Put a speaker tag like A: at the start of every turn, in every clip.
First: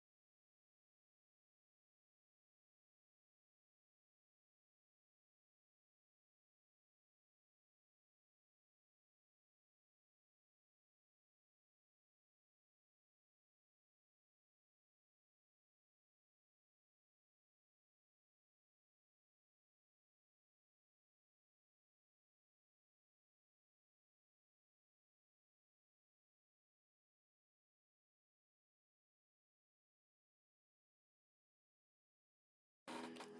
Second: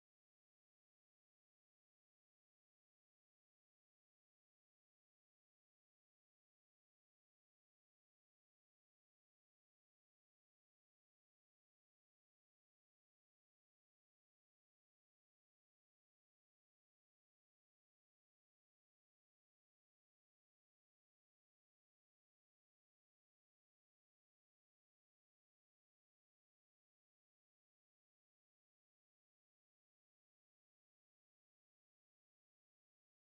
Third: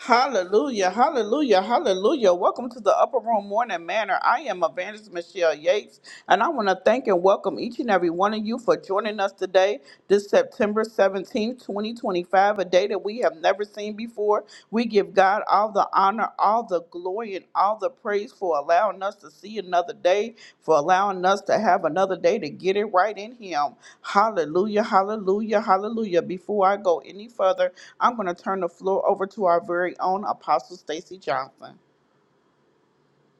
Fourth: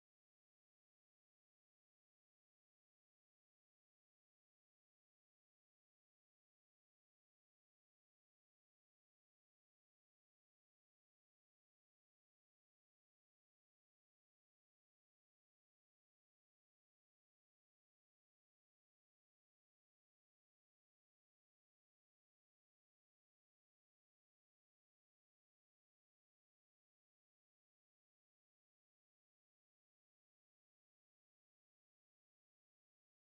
A: Hallelujah, hallelujah, hallelujah. Welcome to the Upper Room Morning Manor. I am Evangelist Michelle Yates, and I want to thank and welcome each and every one of you for joining us today, this September 17th, 2025, a day that we have never seen before. We give God all the honor, all the glory, and all the praise for allowing us to see another day, for allowing us to have another day to get it right in Him. Hallelujah, hallelujah, hallelujah. Before I go any further, I'm going to turn the floor over to our very own Apostle Stacy Johnson.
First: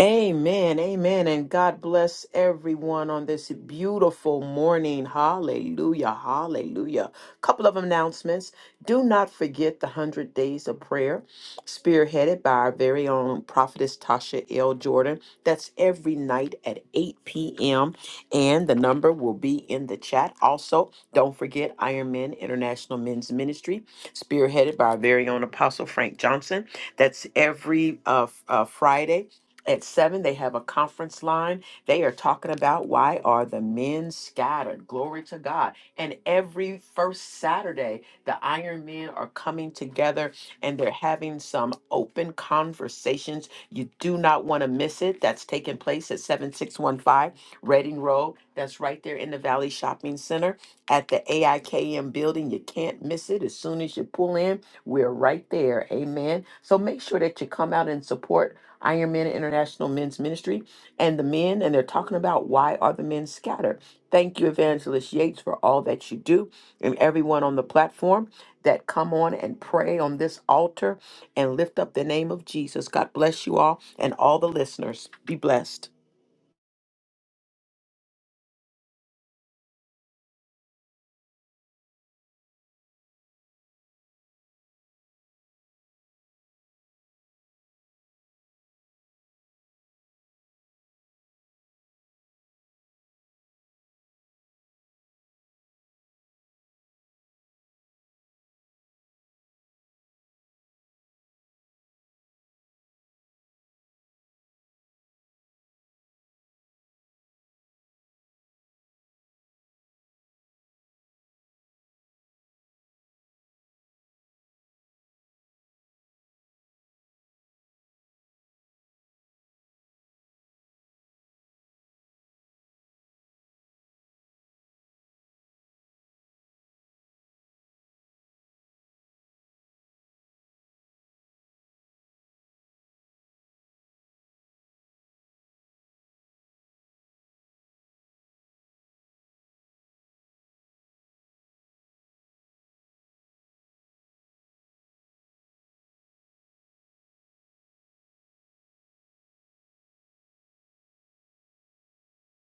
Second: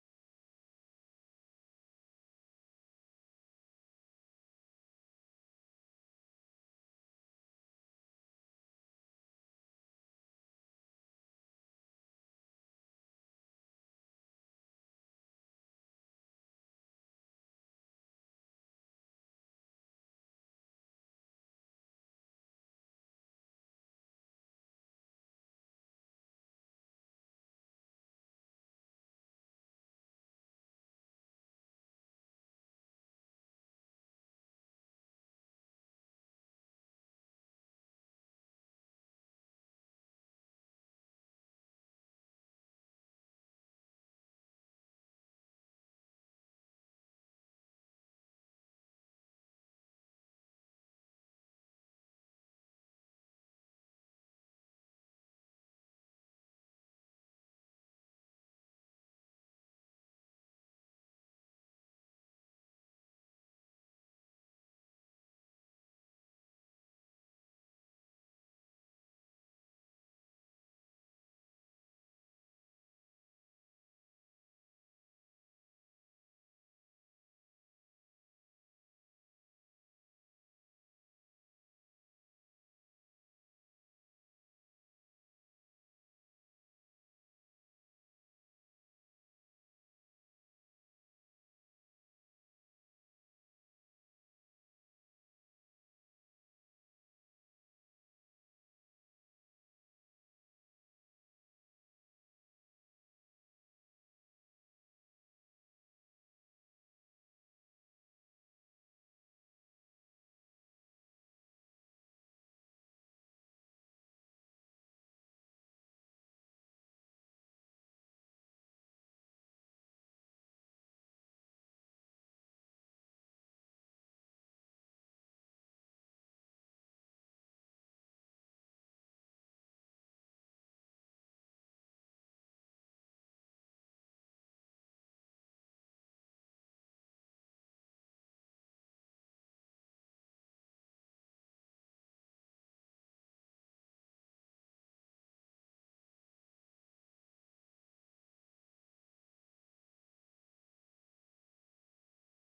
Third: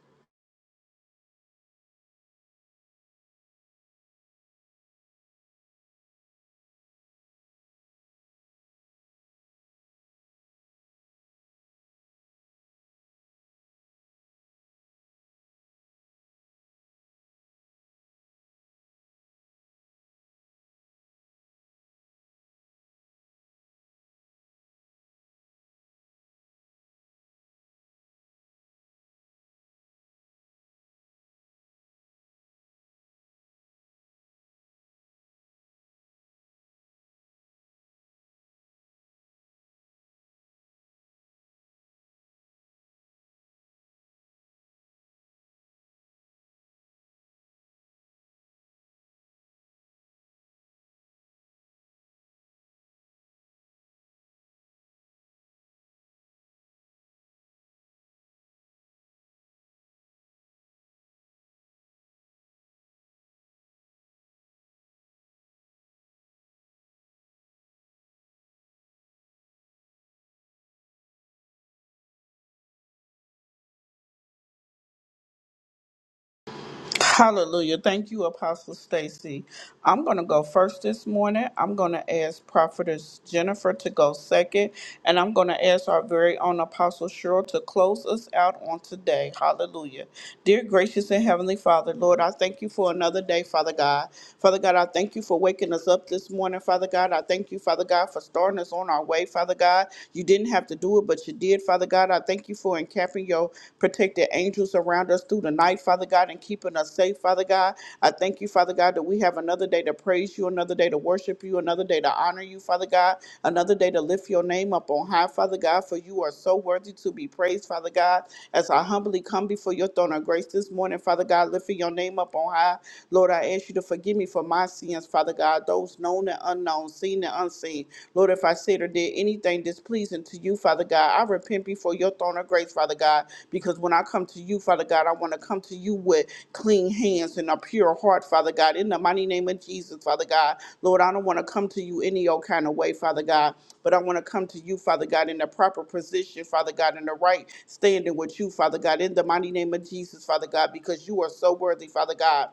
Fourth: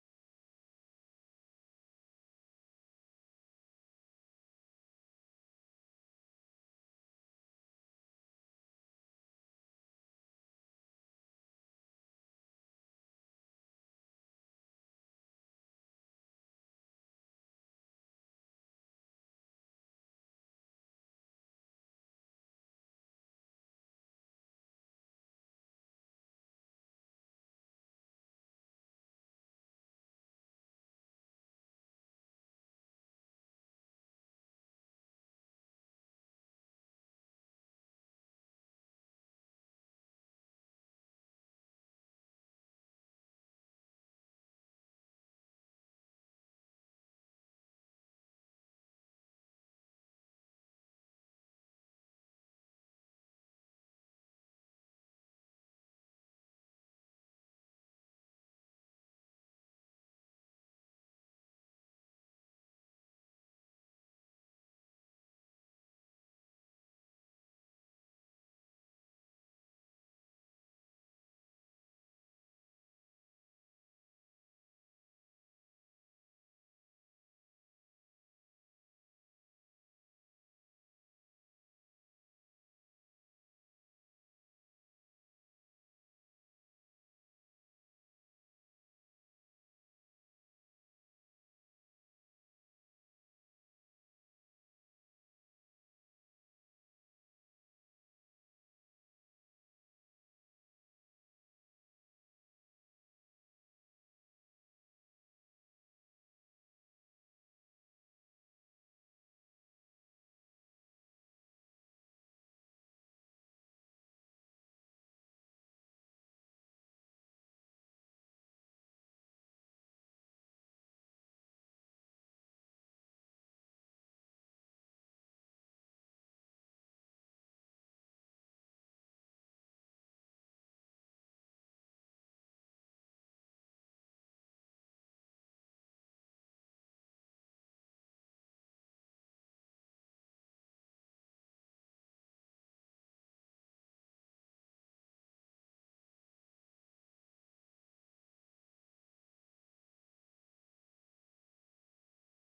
B: Amen, amen, and God bless everyone on this beautiful morning. Hallelujah, hallelujah. Couple of announcements. Do not forget the 100 Days of Prayer, spearheaded by our very own prophetess Tasha L. Jordan. That's every night at 8 p.m., and the number will be in the chat. Also, don't forget Iron Men International Men's Ministry, spearheaded by our very own Apostle Frank Johnson. That's every uh, f- uh, Friday at seven, they have a conference line. They are talking about why are the men scattered? Glory to God. And every first Saturday, the Iron Men are coming together and they're having some open conversations. You do not want to miss it. That's taking place at 7615 Reading Road. That's right there in the Valley Shopping Center at the AIKM building. You can't miss it. As soon as you pull in, we're right there. Amen. So make sure that you come out and support Iron Men International Men's Ministry, and the men, and they're talking about why are the men scattered. Thank you, Evangelist Yates, for all that you do, and everyone on the platform that come on and pray on this altar and lift up the name of Jesus. God bless you all and all the listeners. Be blessed.
A: Hallelujah. Thank you, Apostle Stacy. I'm going to go first this morning. I'm going to ask Prophetess Jennifer to go second, and I'm going to ask our very own Apostle Cheryl to close us out on today. Hallelujah. Dear gracious and heavenly Father, Lord, I thank you for another day, Father God. Father God, I thank you for waking us up this morning, Father God. I thank you, Father God, for starting us on our way, Father God. You didn't have to do it, but you did, Father God. I God. I thank you for encamping your protected angels around us through the night, Father God, and keeping us safe, Father God. I thank you, Father God, that we have another day to praise you, another day to worship you, another day to honor you, Father God, another day to lift your name up on high, Father God, for you are so worthy to be praised, Father God. As I humbly come before your throne of grace this morning, Father God, lifting your name up on high, Lord, I ask you to forgive me for my sins, Father God, those known and unknown, seen and and unseen. Lord, if I said or did anything displeasing to you, Father God, I repent before your throne of grace, Father God, because when I come to you, Father God, I want to come to you with clean hands and a pure heart, Father God, in the mighty name of Jesus, Father God. Lord, I don't want to come to you any old kind of way, Father God, but I want to come to you, Father God, in the proper position, Father God, in the right standing with you, Father God, in the mighty name of Jesus, Father God, because you are so worthy, Father God.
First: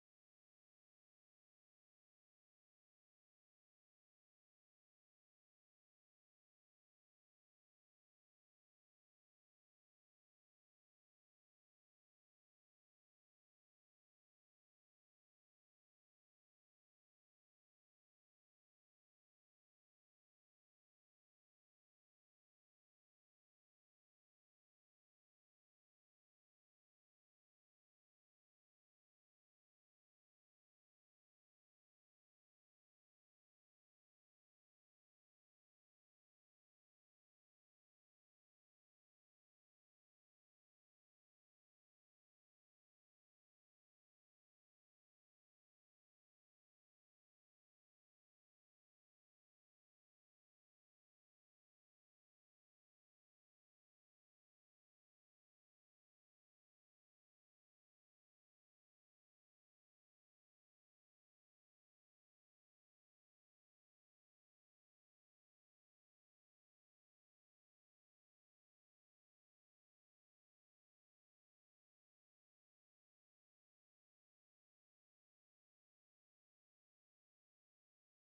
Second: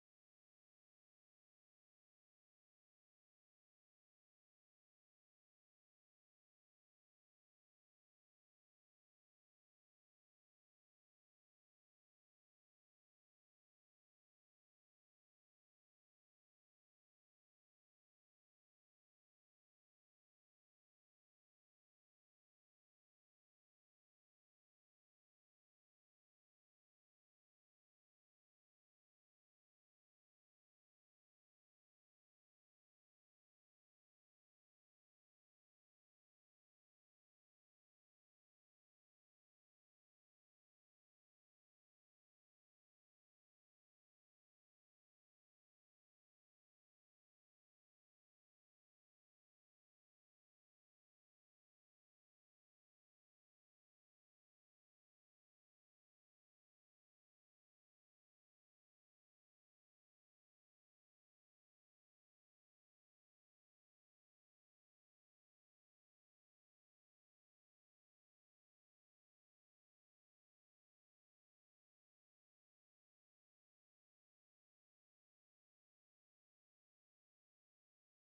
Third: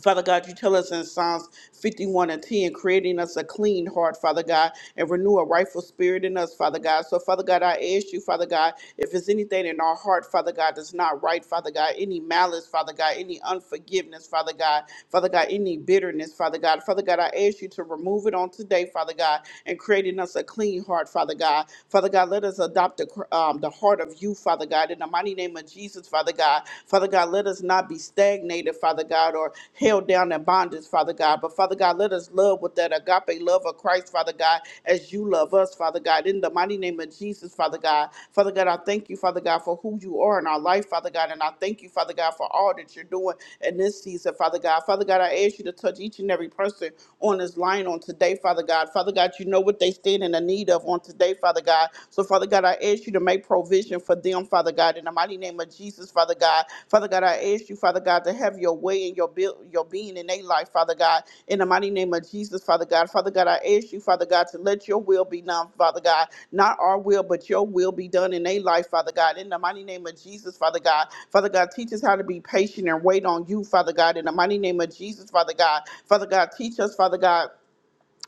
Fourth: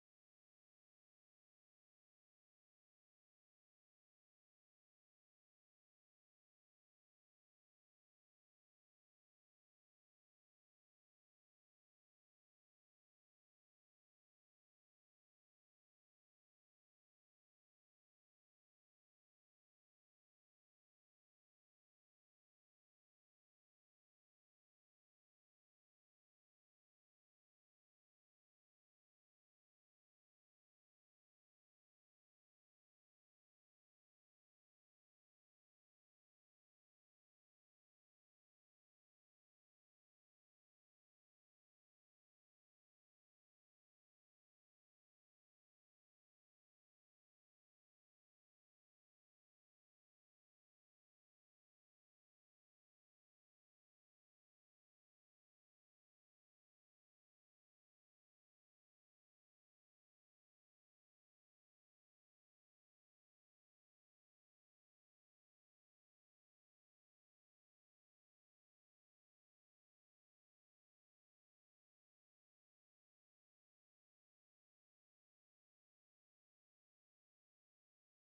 A: Father God, you tell us in Psalms 51 and 10, creating us a clean heart, Father God, and renew a rightful spirit in us, Father God. So, Father God, I ask you, Father God, if there's anything in our heart, Father God, that's not right, Father God, any malice, Father God, any unforgiveness, Father God, Father God, any bitterness, Father God, Father God, I ask you to remove it on today, Father God, and creating us a clean heart, Father God. Father God, let us adopt the, cr- um, the heart of you, Father God, in the mighty name of Jesus. Jesus, Father God. Father God, let us not be stagnated, Father God, or held down in bondage, Father God. But Father God, let us love with that agape love of Christ, Father God, as you love us, Father God. In the mighty name of Jesus, Father God. Father God, I thank you, Father God, for who you are in our life, Father God. And I thank you, Father God, for all that you're doing in this season, Father God. Father God, I ask you to touch each and every person on this line on today, Father God. Father God, you know what they stand in the need of on today, Father God. God. So, Father God, I ask you to make provision for them, Father God, in the mighty name of Jesus, Father God. Father God, I ask you, Father God, to have your way in your build, your being in their life, Father God, in the mighty name of Jesus, Father God. Father God, I ask you, Father God, to let your will be done, Father God. Not our will, but your will be done in their life, Father God. In the mighty name of Jesus, Father God. Father God, teach us how to be patient and wait on you, Father God. In the mighty name of Jesus, Father God. Father God, teach us, Father God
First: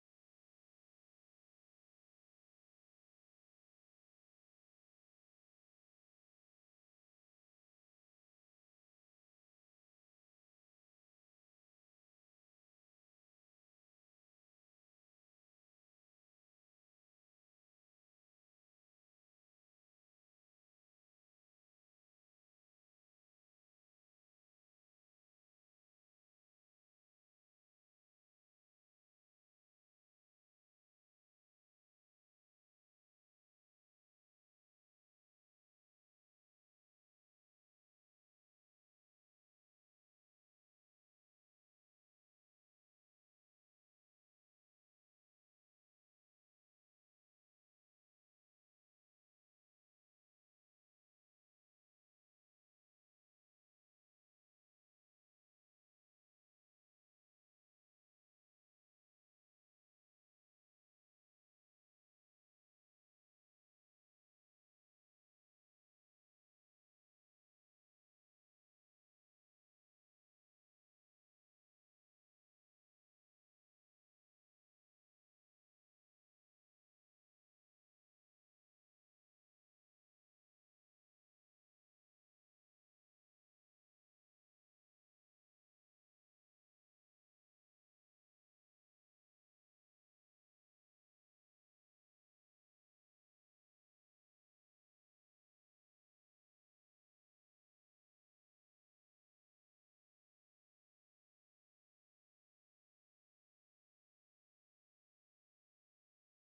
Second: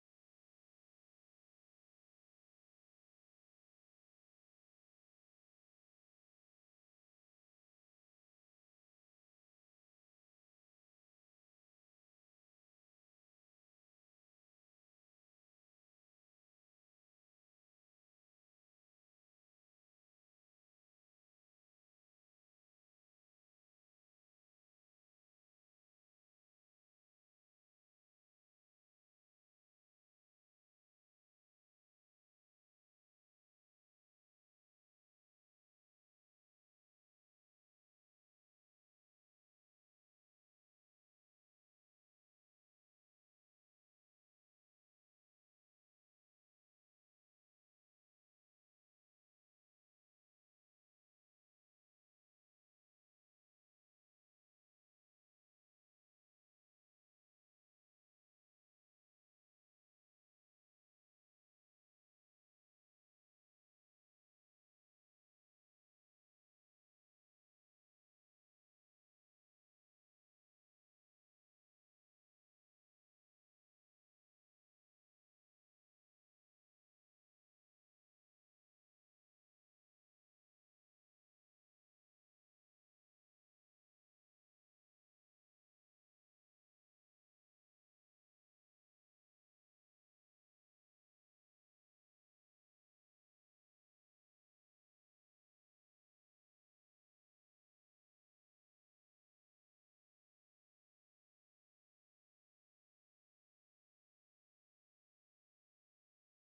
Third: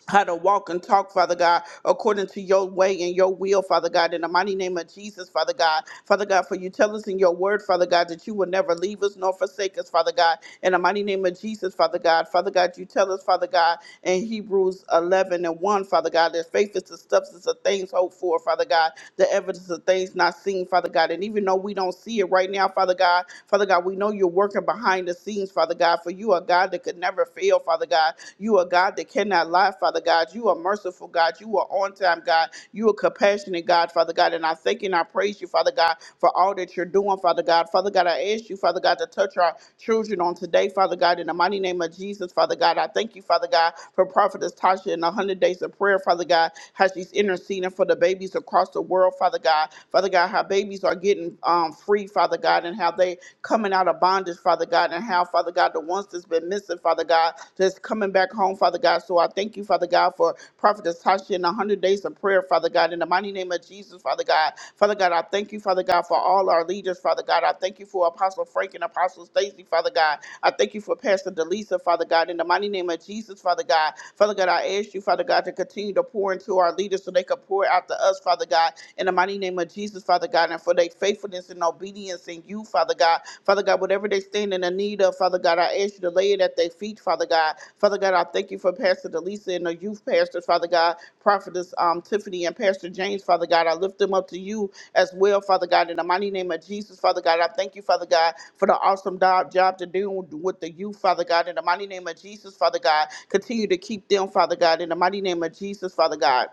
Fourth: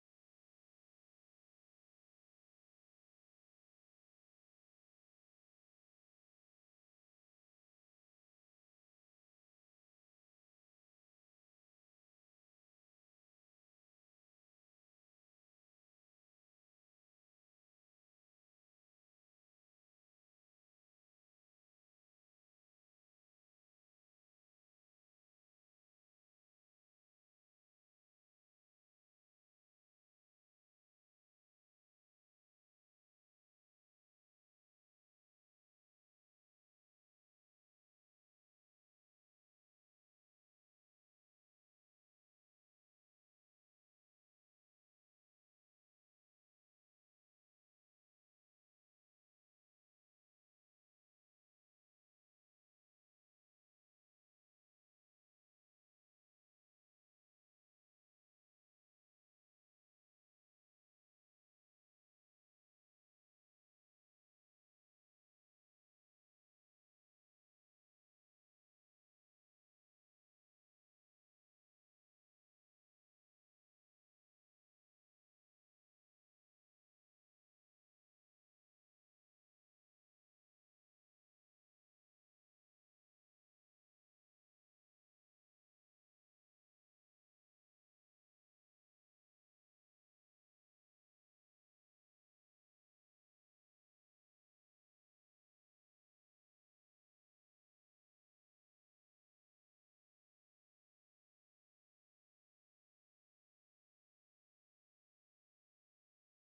A: how to walk and talk, Father God, according to your way and your will, Father God, in the mighty name of Jesus, Father God. Father God, for you tell us in your word, Father God, that you will never leave us nor forsake us, Father God, in the mighty name of Jesus, Father God. Father God, you tell us, Father God, in Hebrews 11 and 1, Father God, that faith is the substance of things hoped for, Father God, the evidence of things not seen, Father God. And even though we don't see it right now, Father God, Father God, we know you're working behind the scenes, Father God, for you are God that could never fail, Father God. You are God that cannot lie, Father God. You are merciful, God. You are on time, God. You are compassionate, God, Father God. And I thank you and I praise you, Father God, for all that you're doing, Father God. Father God, I ask you, Father God, to touch our children on today, Father God, in the mighty name of Jesus, Father God. I thank you, Father God, for Prophetess Tasha and the 100 days of prayer, Father God, how she's interceding for the babies across the world, Father God. Father God, how babies are getting um, free, Father God, and how they coming out of bondage, is, Father God, and how, Father God, the ones that's been missing, Father God, that's coming back home, Father God. So I thank you, Father God, for Prophetess Tasha and the 100 days of prayer, Father God, in the mighty name of Jesus, Father God. Father God, I thank you, Father God, for all our leaders, Father God. I thank you for Apostle Frank and Apostle Stacy, Father God. I thank you for Pastor Delisa, Father God, in the mighty name of Jesus, Father God. Father God, I ask you, Father God, to continue to pour into our leaders so they can pour out to us, Father God, in the mighty name of Jesus, Father God. God, and for their faithfulness and obedience in you, Father God. Father God, whatever they stand in the need of, Father God, I ask you to lay it at their feet, Father God. Father God, I thank you for Pastor Delisa and the youth pastors, Father God, Prophetess um, Tiffany and Pastor James, Father God. I lift them up to you as well, Father God, in the mighty name of Jesus, Father God. I thank you, Father God, for the awesome job, job to do with the youth, Father God, in the mighty name of Jesus, Father God. Continue to keep them, Father God, in the mighty name of Jesus, Father God.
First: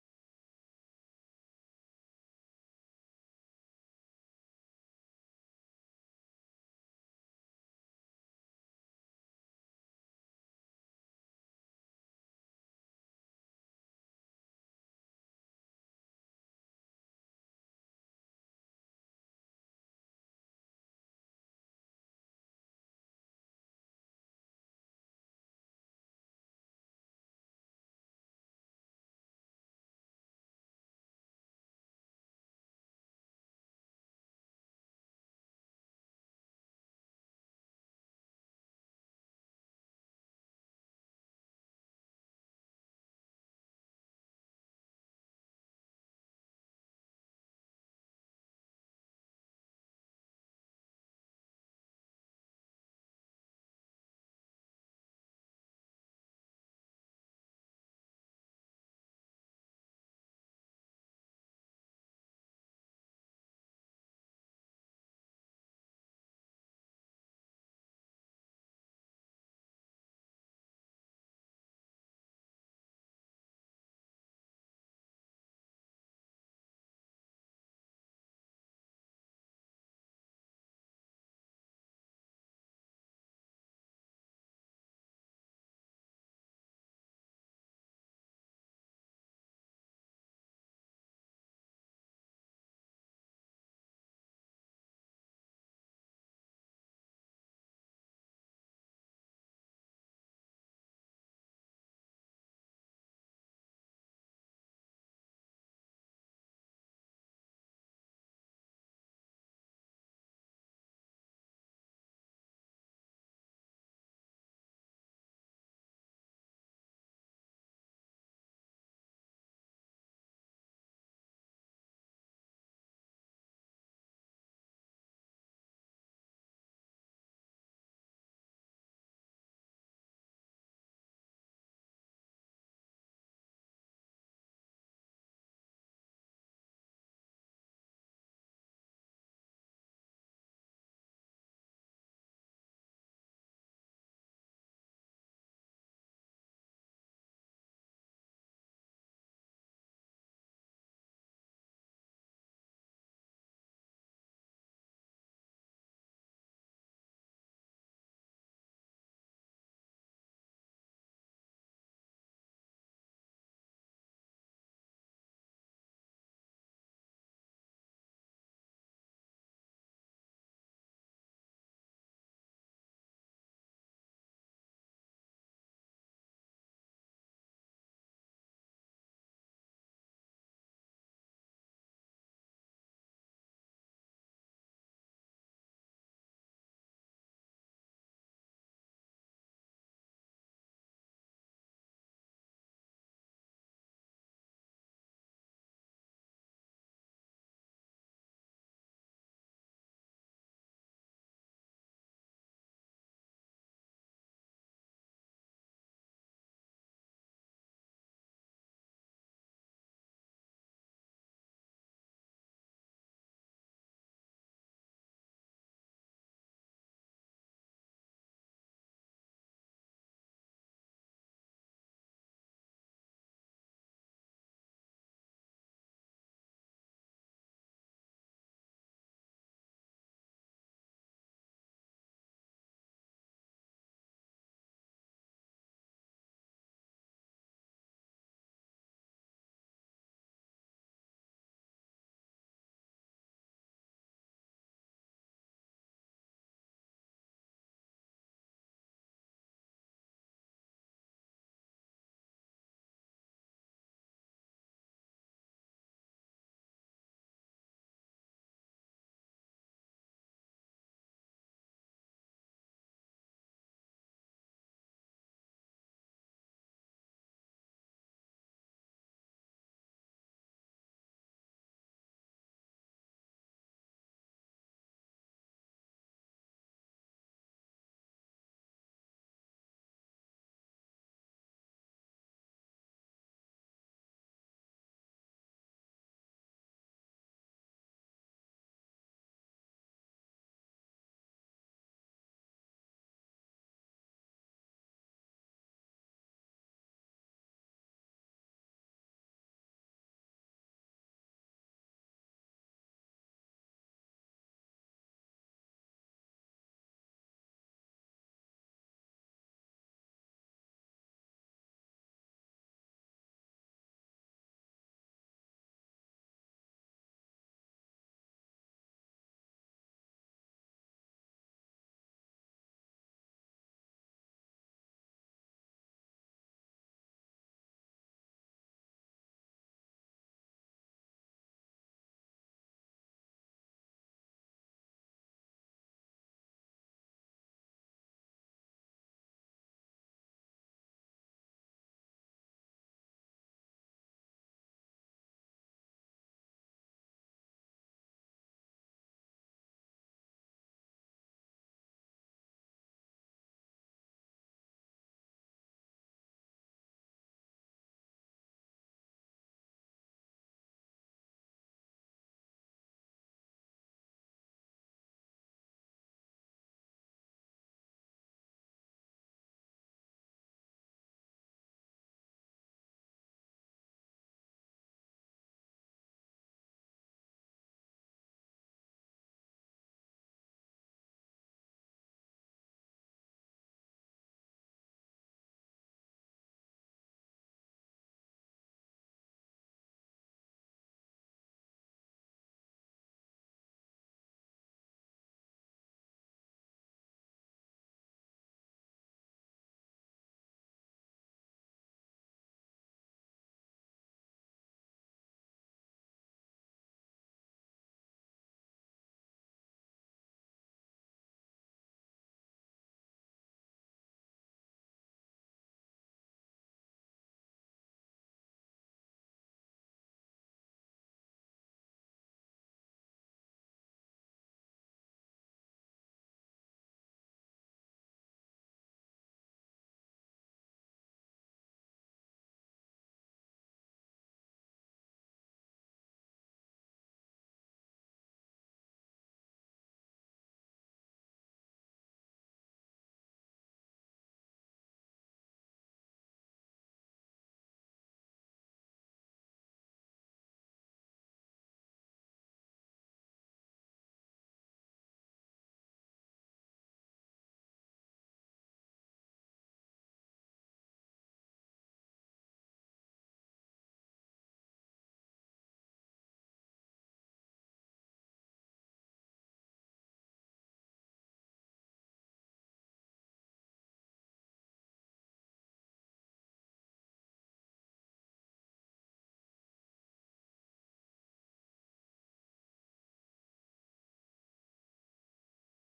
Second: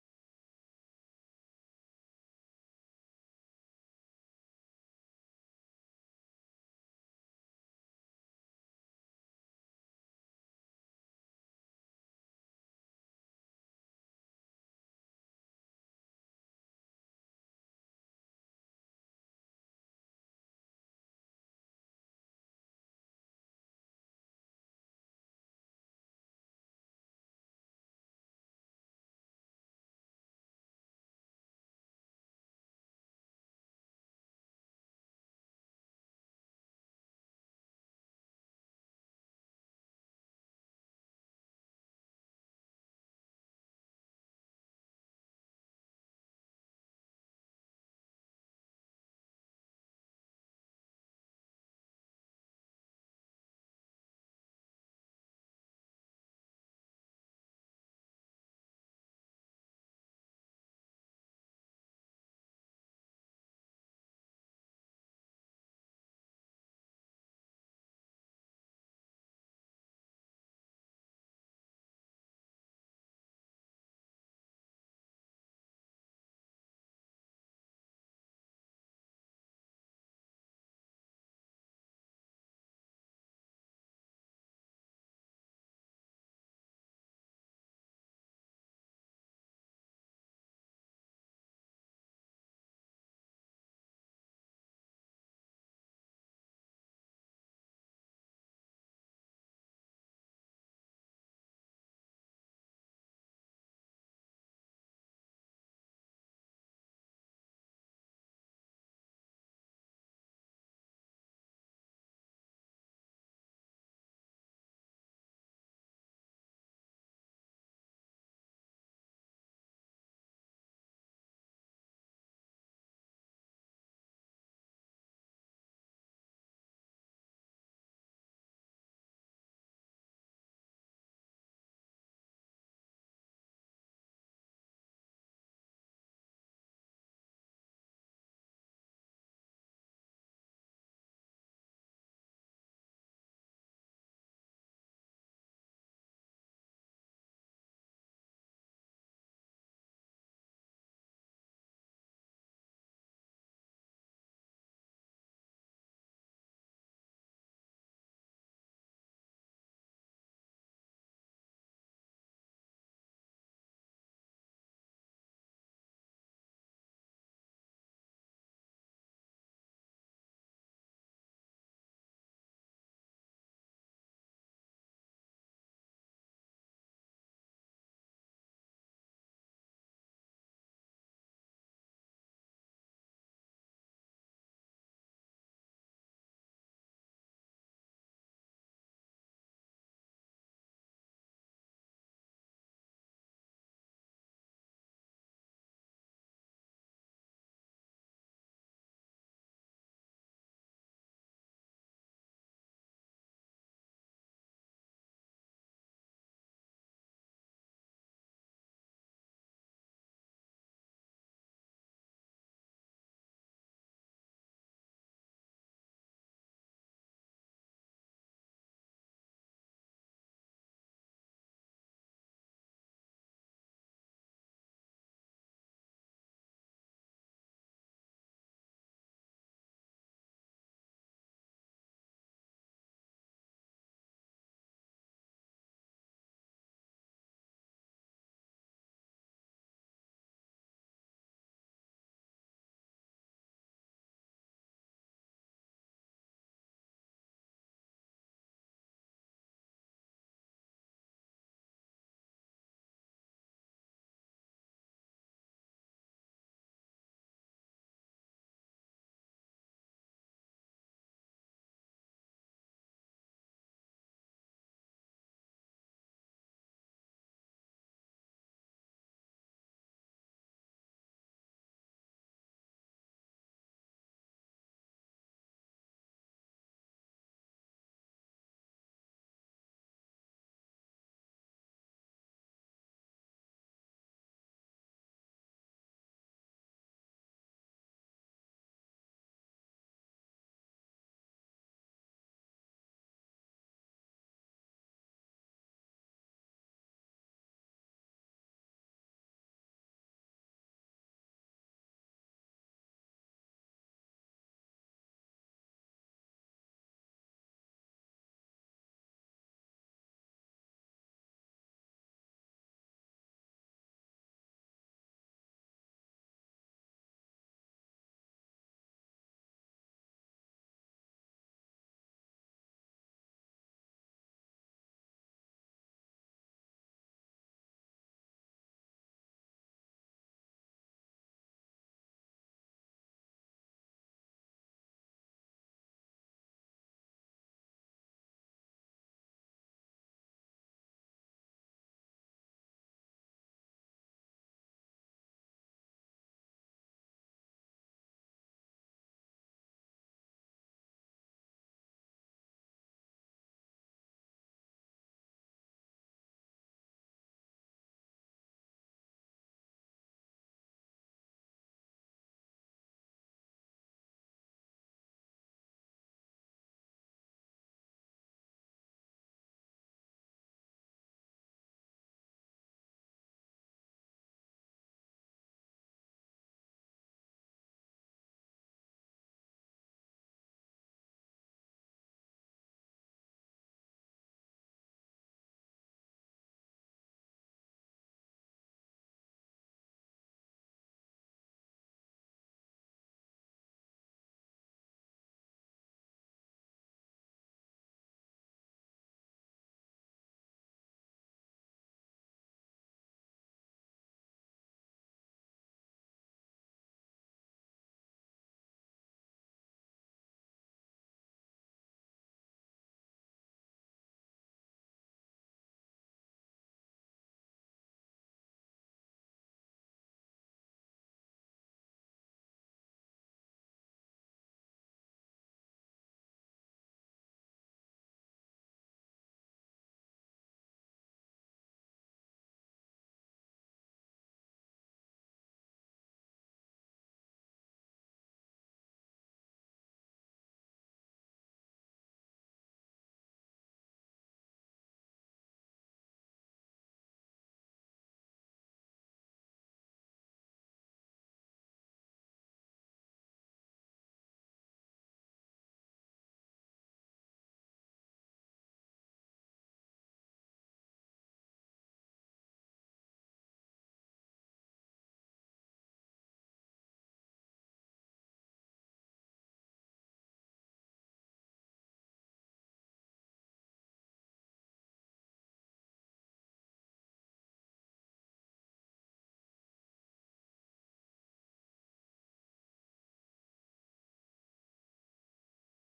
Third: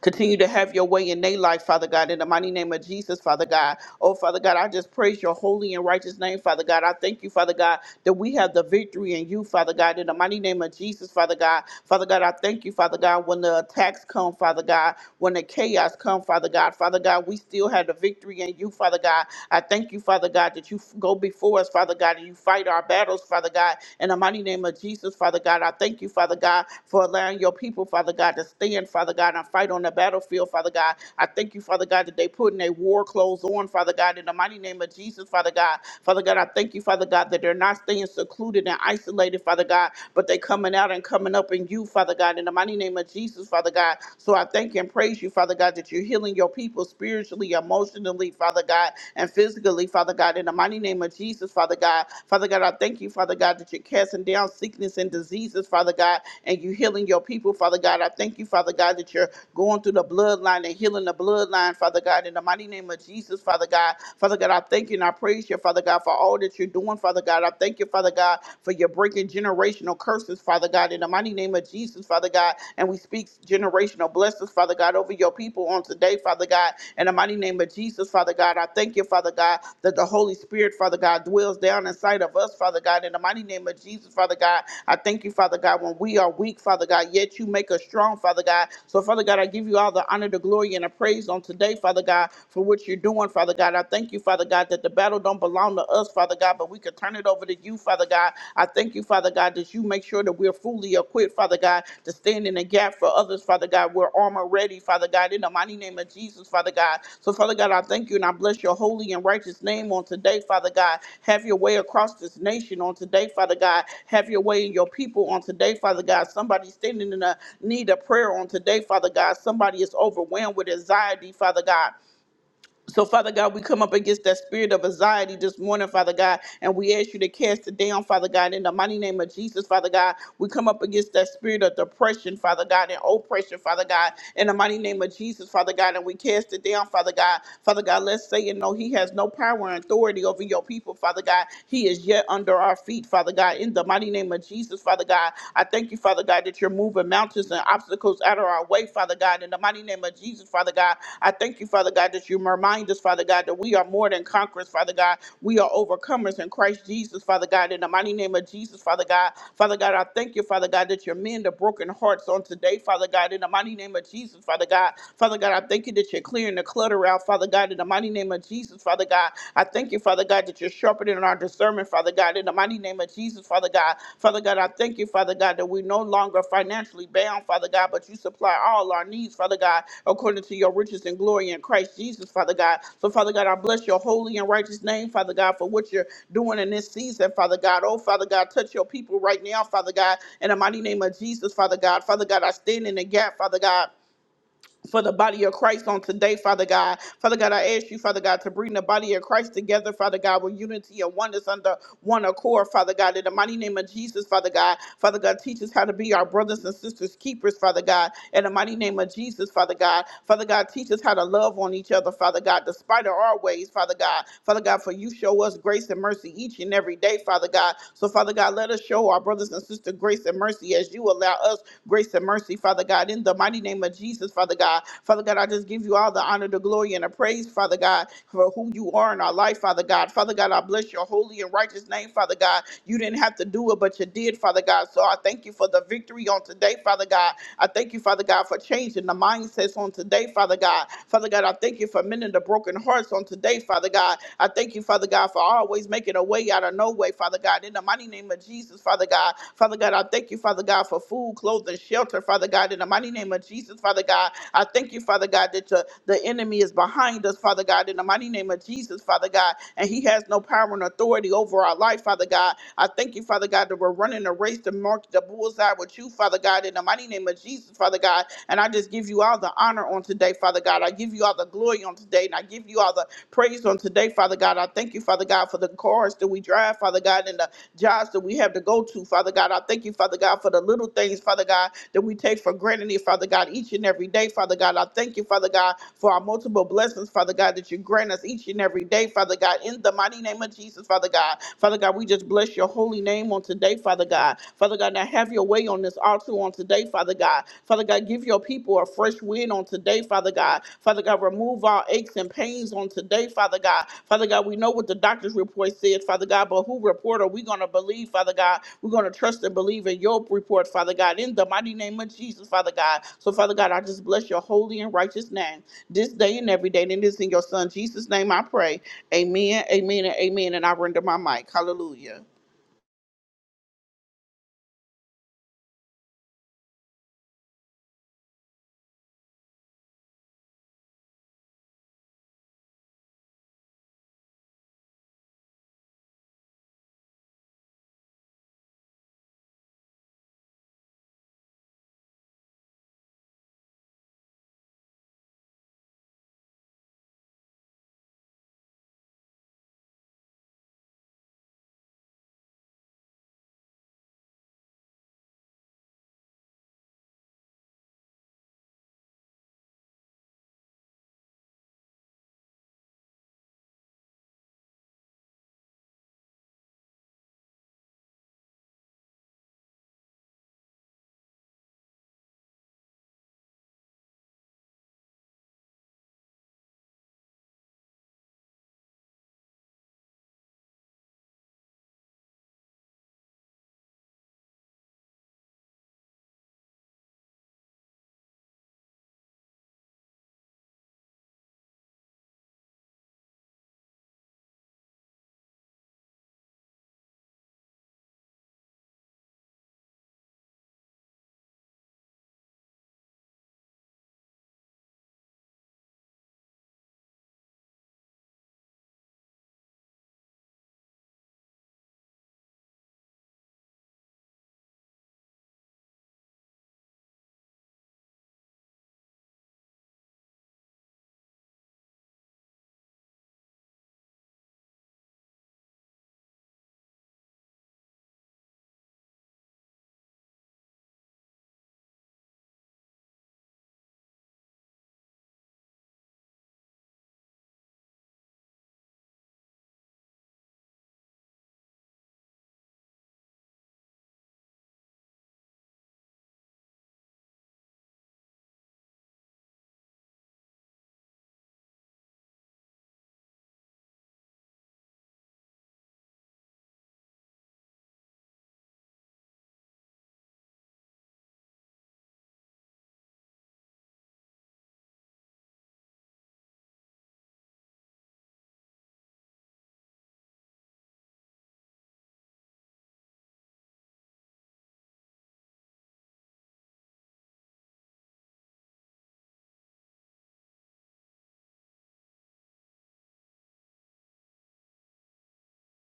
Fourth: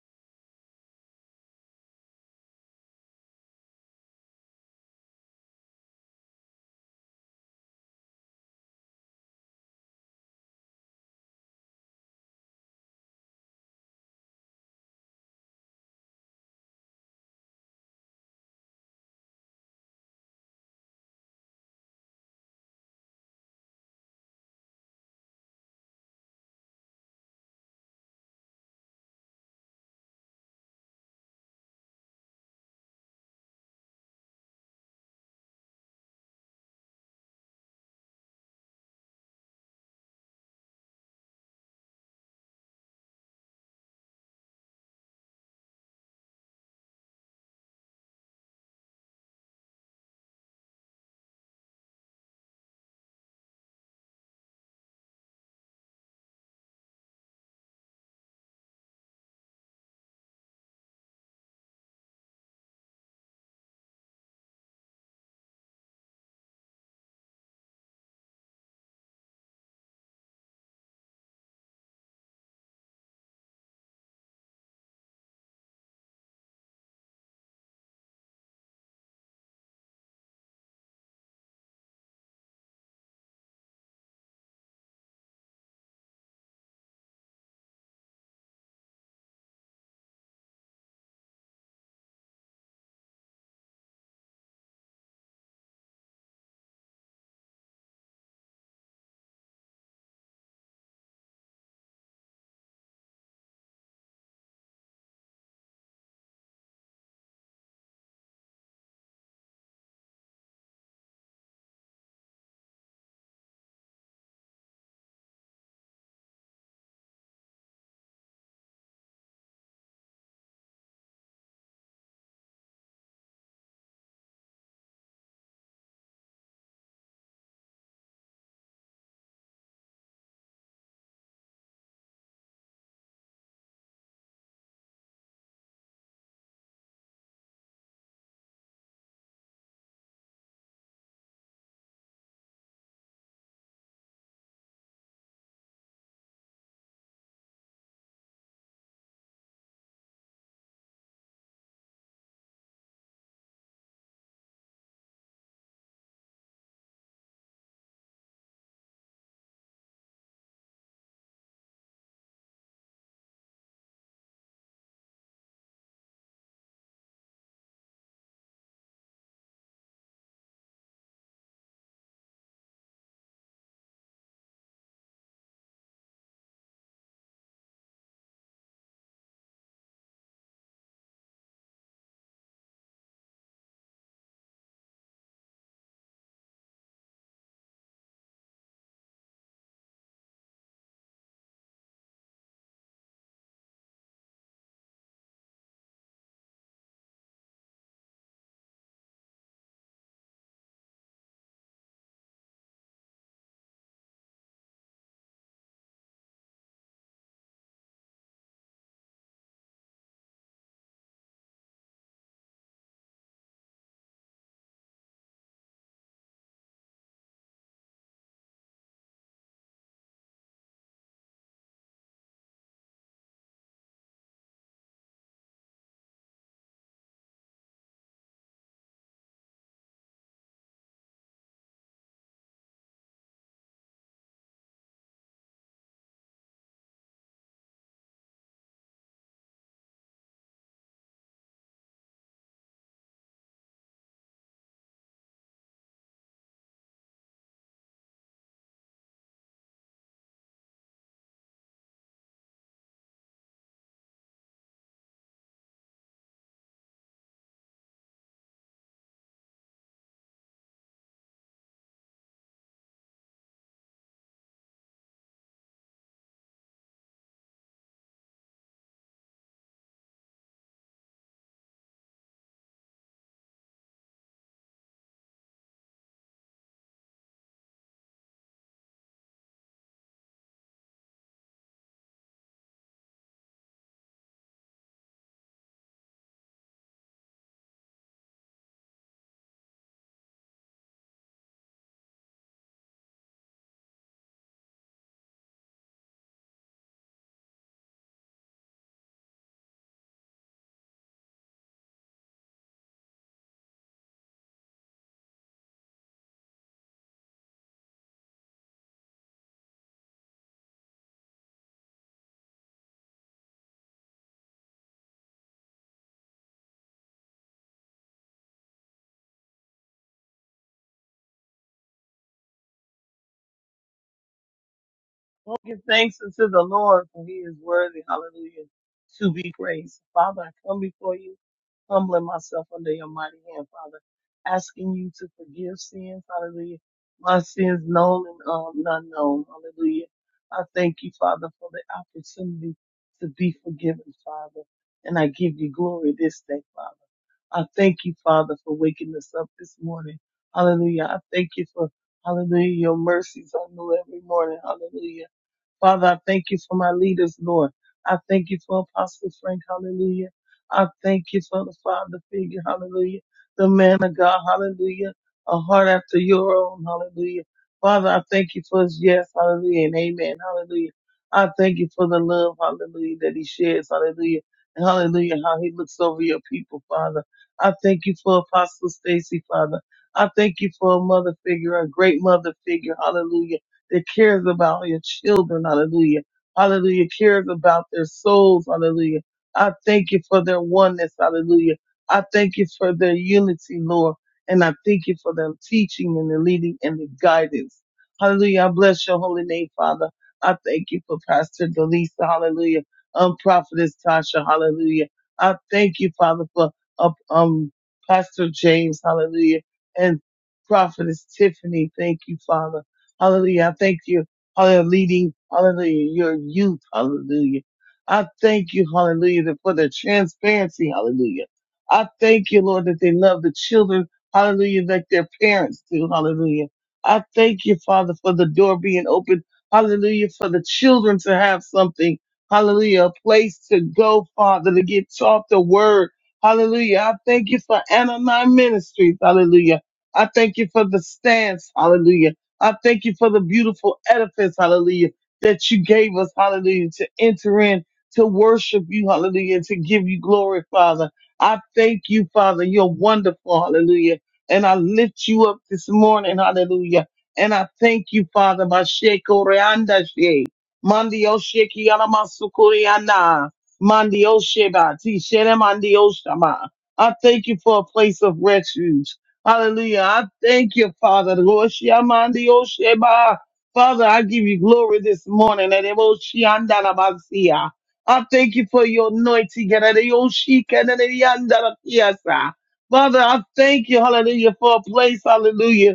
A: Continue to have your way in their life, Father God, in the mighty name of Jesus, Father God. Oh, Father God, I just praise your holy and righteous name, Father God. I thank you, Father God, that we have the victory in you, Father God, in the mighty name of Jesus, Father God. Father God, I thank you, Father God, when the attacks come, Father God, when the chaos come, Father God, Father God, we still have the victory in you, Father God. I thank you, Father God, that you f- go before us, Father God, and you fight our battles, Father God, In the mighty mighty name of Jesus, Father God. I thank you, Father God, for allowing your people, Father God, to stand, Father God, and fight on the battlefield, Father God. I thank you, Father God, that they putting their war clothes on, Father God, in the mighty name of Jesus, Father God. Father God, I thank you, Father God, that they're not staying secluded and isolated, Father God, but they coming out and coming up in you, Father God, in the mighty name of Jesus, Father God. So I thank and praise you, Father God, that you're healing your people spiritually, emotionally, Father God. God, and physically, Father God, in the mighty name of Jesus, Father God. Father God, I thank you, Father God, that you're casting down sickness and diseases, Father God, and you're healing your people, Father God. I thank you, Father God, that you're going through the bloodline and healing the bloodline, Father God, in the mighty name of Jesus, Father God. Father God, I thank you and I praise you, Father God, for all that you're doing, Father God. I thank you, Father God, for your breaking generational curses, Father God, in the mighty name of Jesus, Father God. And we speak speaks generational blessings, Father God, over your people on today, Father God. In the mighty name of Jesus, Father God, I thank you, Father God, that the Holy Spirit, Father God, dwells down inside of us, Father God. In the mighty name of Jesus, Father God, I thank you, Father God, when we are weak, Father God, yet you make us strong, Father God. So, Father God, I give you all the honor, the glory, and the praise on today, Father God, for what you're doing, Father God. I thank you, Father God, that the battle don't belong to us, Father God, but we could turn it over to to you, Father God. I thank you, Father God, that you make sure that we're fully equipped, Father God, to stand in the gap for others, Father God. We're armor ready, Father God, in the mighty name of Jesus, Father God. So, Father God, I thank you and I bless your holy and righteous name on today, Father God. Have your way across this nation on today, Father God. Have your way in your people on today, Father God. Somebody standing in a need of prayer on today, Father God. Somebody is overwhelmed with anxiety, Father God. So, Father God, we come up against that spirit of anxiety this morning, Father God, and we ask you to cast it down, Father God, in the mighty name of Jesus, Father God. We come up against that spirit of depression, Father God, and oppression, Father God, in the mighty name of Jesus, Father God, and we cast it down, Father God. Father God, let's say, you know, He has no power and authority over your people, Father God. He is yet under our feet, Father God, in the mighty name of Jesus, Father God. I thank you, Father God, that that you're moving mountains and obstacles out of our way, Father God. In the mighty name of Jesus, Father God, I thank you, Father God, that you remind us, Father God, that we are more than conquerors, Father God. We are overcomers in Christ Jesus, Father God. In the mighty name of Jesus, Father God. Father God, I thank you, Father God, that you mend the broken hearts on today, Father God. In the mighty name of Jesus, Father God. Father God, I thank you that you're clearing the clutter out, Father God. In the mighty name of Jesus, Father God. I thank you, Father. Father God, that you're sharpening our discernment, Father God, in the mighty name of Jesus, Father God. Father God, I thank you, Father God, that we're no longer financially bound, Father God, but you supply all our needs, Father God, according to your riches and glory in Christ Jesus, Father God. So, Father God, I bless your holy and righteous name, Father God, for what you're doing in this season, Father God. Oh, Father God, touch your people right now, Father God, in the mighty name of Jesus, Father God. Father God, I stand in the gap, Father God for the body of Christ on today, Father God. Father God, I ask you, Father God, to bring the body of Christ together, Father God, with unity and oneness under one accord, Father God. In the mighty name of Jesus, Father God. Father God, teach us how to be our brothers and sisters keepers, Father God. In the mighty name of Jesus, Father God. Father God, teach us how to love on each other, Father God, despite of our ways, Father God. Father God, for you show us grace and mercy each and every day, Father God. So, Father God, let us show our brothers and sisters grace and mercy as you as you allow us grace and mercy, Father God, in the mighty name of Jesus, Father God. Father God, I just give you all the honor, the glory, and the praise, Father God, for who you are in our life, Father God. Father God, I bless your holy and righteous name, Father God. You didn't have to do it, but you did, Father God. So I thank you for the victory on today, Father God. I thank you, Father God, for changing the mindsets on today, Father God. Father God, I thank you for mending the broken hearts on today, Father God. I thank you, Father God, for always making a way out of no way, Father God. In the mighty name of Jesus, Father God. Father God, I thank you, Father God, for food, clothing, shelter, Father God. In the mighty name of Jesus, Father God. I thank you, Father God, that your, the enemy is behind us, Father God. In the mighty name of Jesus, Father God. And he has no power and authority over our life, Father God. I thank you, Father God, that we're running a race to mark the bullseye with you, Father God, in the mighty name of Jesus, Father God. And I just give you all the honor on today, Father God. I give you all the glory on today, and I give you all the praised on today, Father God. I thank you, Father God, for the cars that we drive, Father God, and the jobs that we have to go to, Father God. I thank you, Father God, for the little things, Father God, that we take for granted, Father God, each and every day, Father God. I thank you, Father God, for our multiple blessings, Father God, that you grant us each and every day, Father God, in the mighty name of Jesus, Father God. Father God, we just bless your holy name on today, Father God. Father God, now have your way on this altar on today, Father God. Father. Father God, give your people a fresh wind on today, Father God. Father God, remove our aches and pains on today, Father God. Father God, we know what the doctor's report said, Father God, but who report are we going to believe, Father God? We're going to trust and believe in your report, Father God, in the mighty name of Jesus, Father God. So, Father God, I just bless your holy and righteous name this day and every day. And it is in your Son, Jesus' name, I pray. Amen, amen, and amen. And I render my mic. Hallelujah.
C: Well, give thanks unto the Lord, for he is worthy, hallelujah, to be praised. Father, I come before you, humbling myself under your mighty hand, Father, asking you to forgive sins, hallelujah, my sins known and um, unknown, hallelujah. I thank you, Father, for the opportunity to be forgiven, Father, and I give you glory this day, Father. I thank you, Father, for waking us up this morning, hallelujah. I thank you for, hallelujah, your mercies are new every morning, hallelujah. Father, I thank you for my leaders, Lord. I thank you for Apostle Frank, hallelujah. I thank you for the Father figure, hallelujah. The man of God, hallelujah. A heart after your own, hallelujah. Father, I thank you for his yes, hallelujah, and amen, hallelujah. I thank you for the love, hallelujah, that he shares, hallelujah. And hallelujah, how he looks over your people, Father. I thank you for Apostle Stacy, Father. I thank you for a mother figure, a great mother figure, hallelujah that cares about your children. Hallelujah. Hallelujah. Cares about their souls. Hallelujah. I thank you for their oneness. Hallelujah. I thank you for their unity, Lord. And I thank you for their teaching and the leading and the guidance. Hallelujah. I bless your holy name, Father. I thank you for Pastor Delisa. Hallelujah. Um, Prophetess Tasha. Hallelujah. I thank you, Father, for uh, um, Pastor James. Hallelujah. And Prophetess Tiffany. Thank you, Father. Hallelujah. I thank you. Hallelujah. Leading. Hallelujah. Your youth. Hallelujah. I thank you. Hallelujah. that- For the transparency. Hallelujah. I thank you, Lord, that they love the children. Hallelujah. Like their parents do. Hallelujah. I thank you, Father, for the door being open. Hallelujah. For the children to have something. Hallelujah. A place to go, Father, to get taught the word. Hallelujah. I thank you for Anna Nine Ministries. Hallelujah. I thank you for the stance. Hallelujah. I thank you for the beautiful edifice, hallelujah, that you gave us, hallelujah, to enter in, to worship you, hallelujah, to give you glory, Father. I thank you, Father. You're wonderful, hallelujah. And I lift you up this morning, hallelujah. And I thank you, Father. Masheko reanda she. Mandio sheki alamasukuriana. Mandio sheba. Tishene mandio shama. I thank you for a place of refuge. Hallelujah. I thank you, Father. Lord, Shiamandi Osheba. Father, I give you glory this morning. And it was Shiandalabasia. I thank you for your anointing. And it was Shikanadiandalakiasa. Father, I thank you, hallelujah, for a place, hallelujah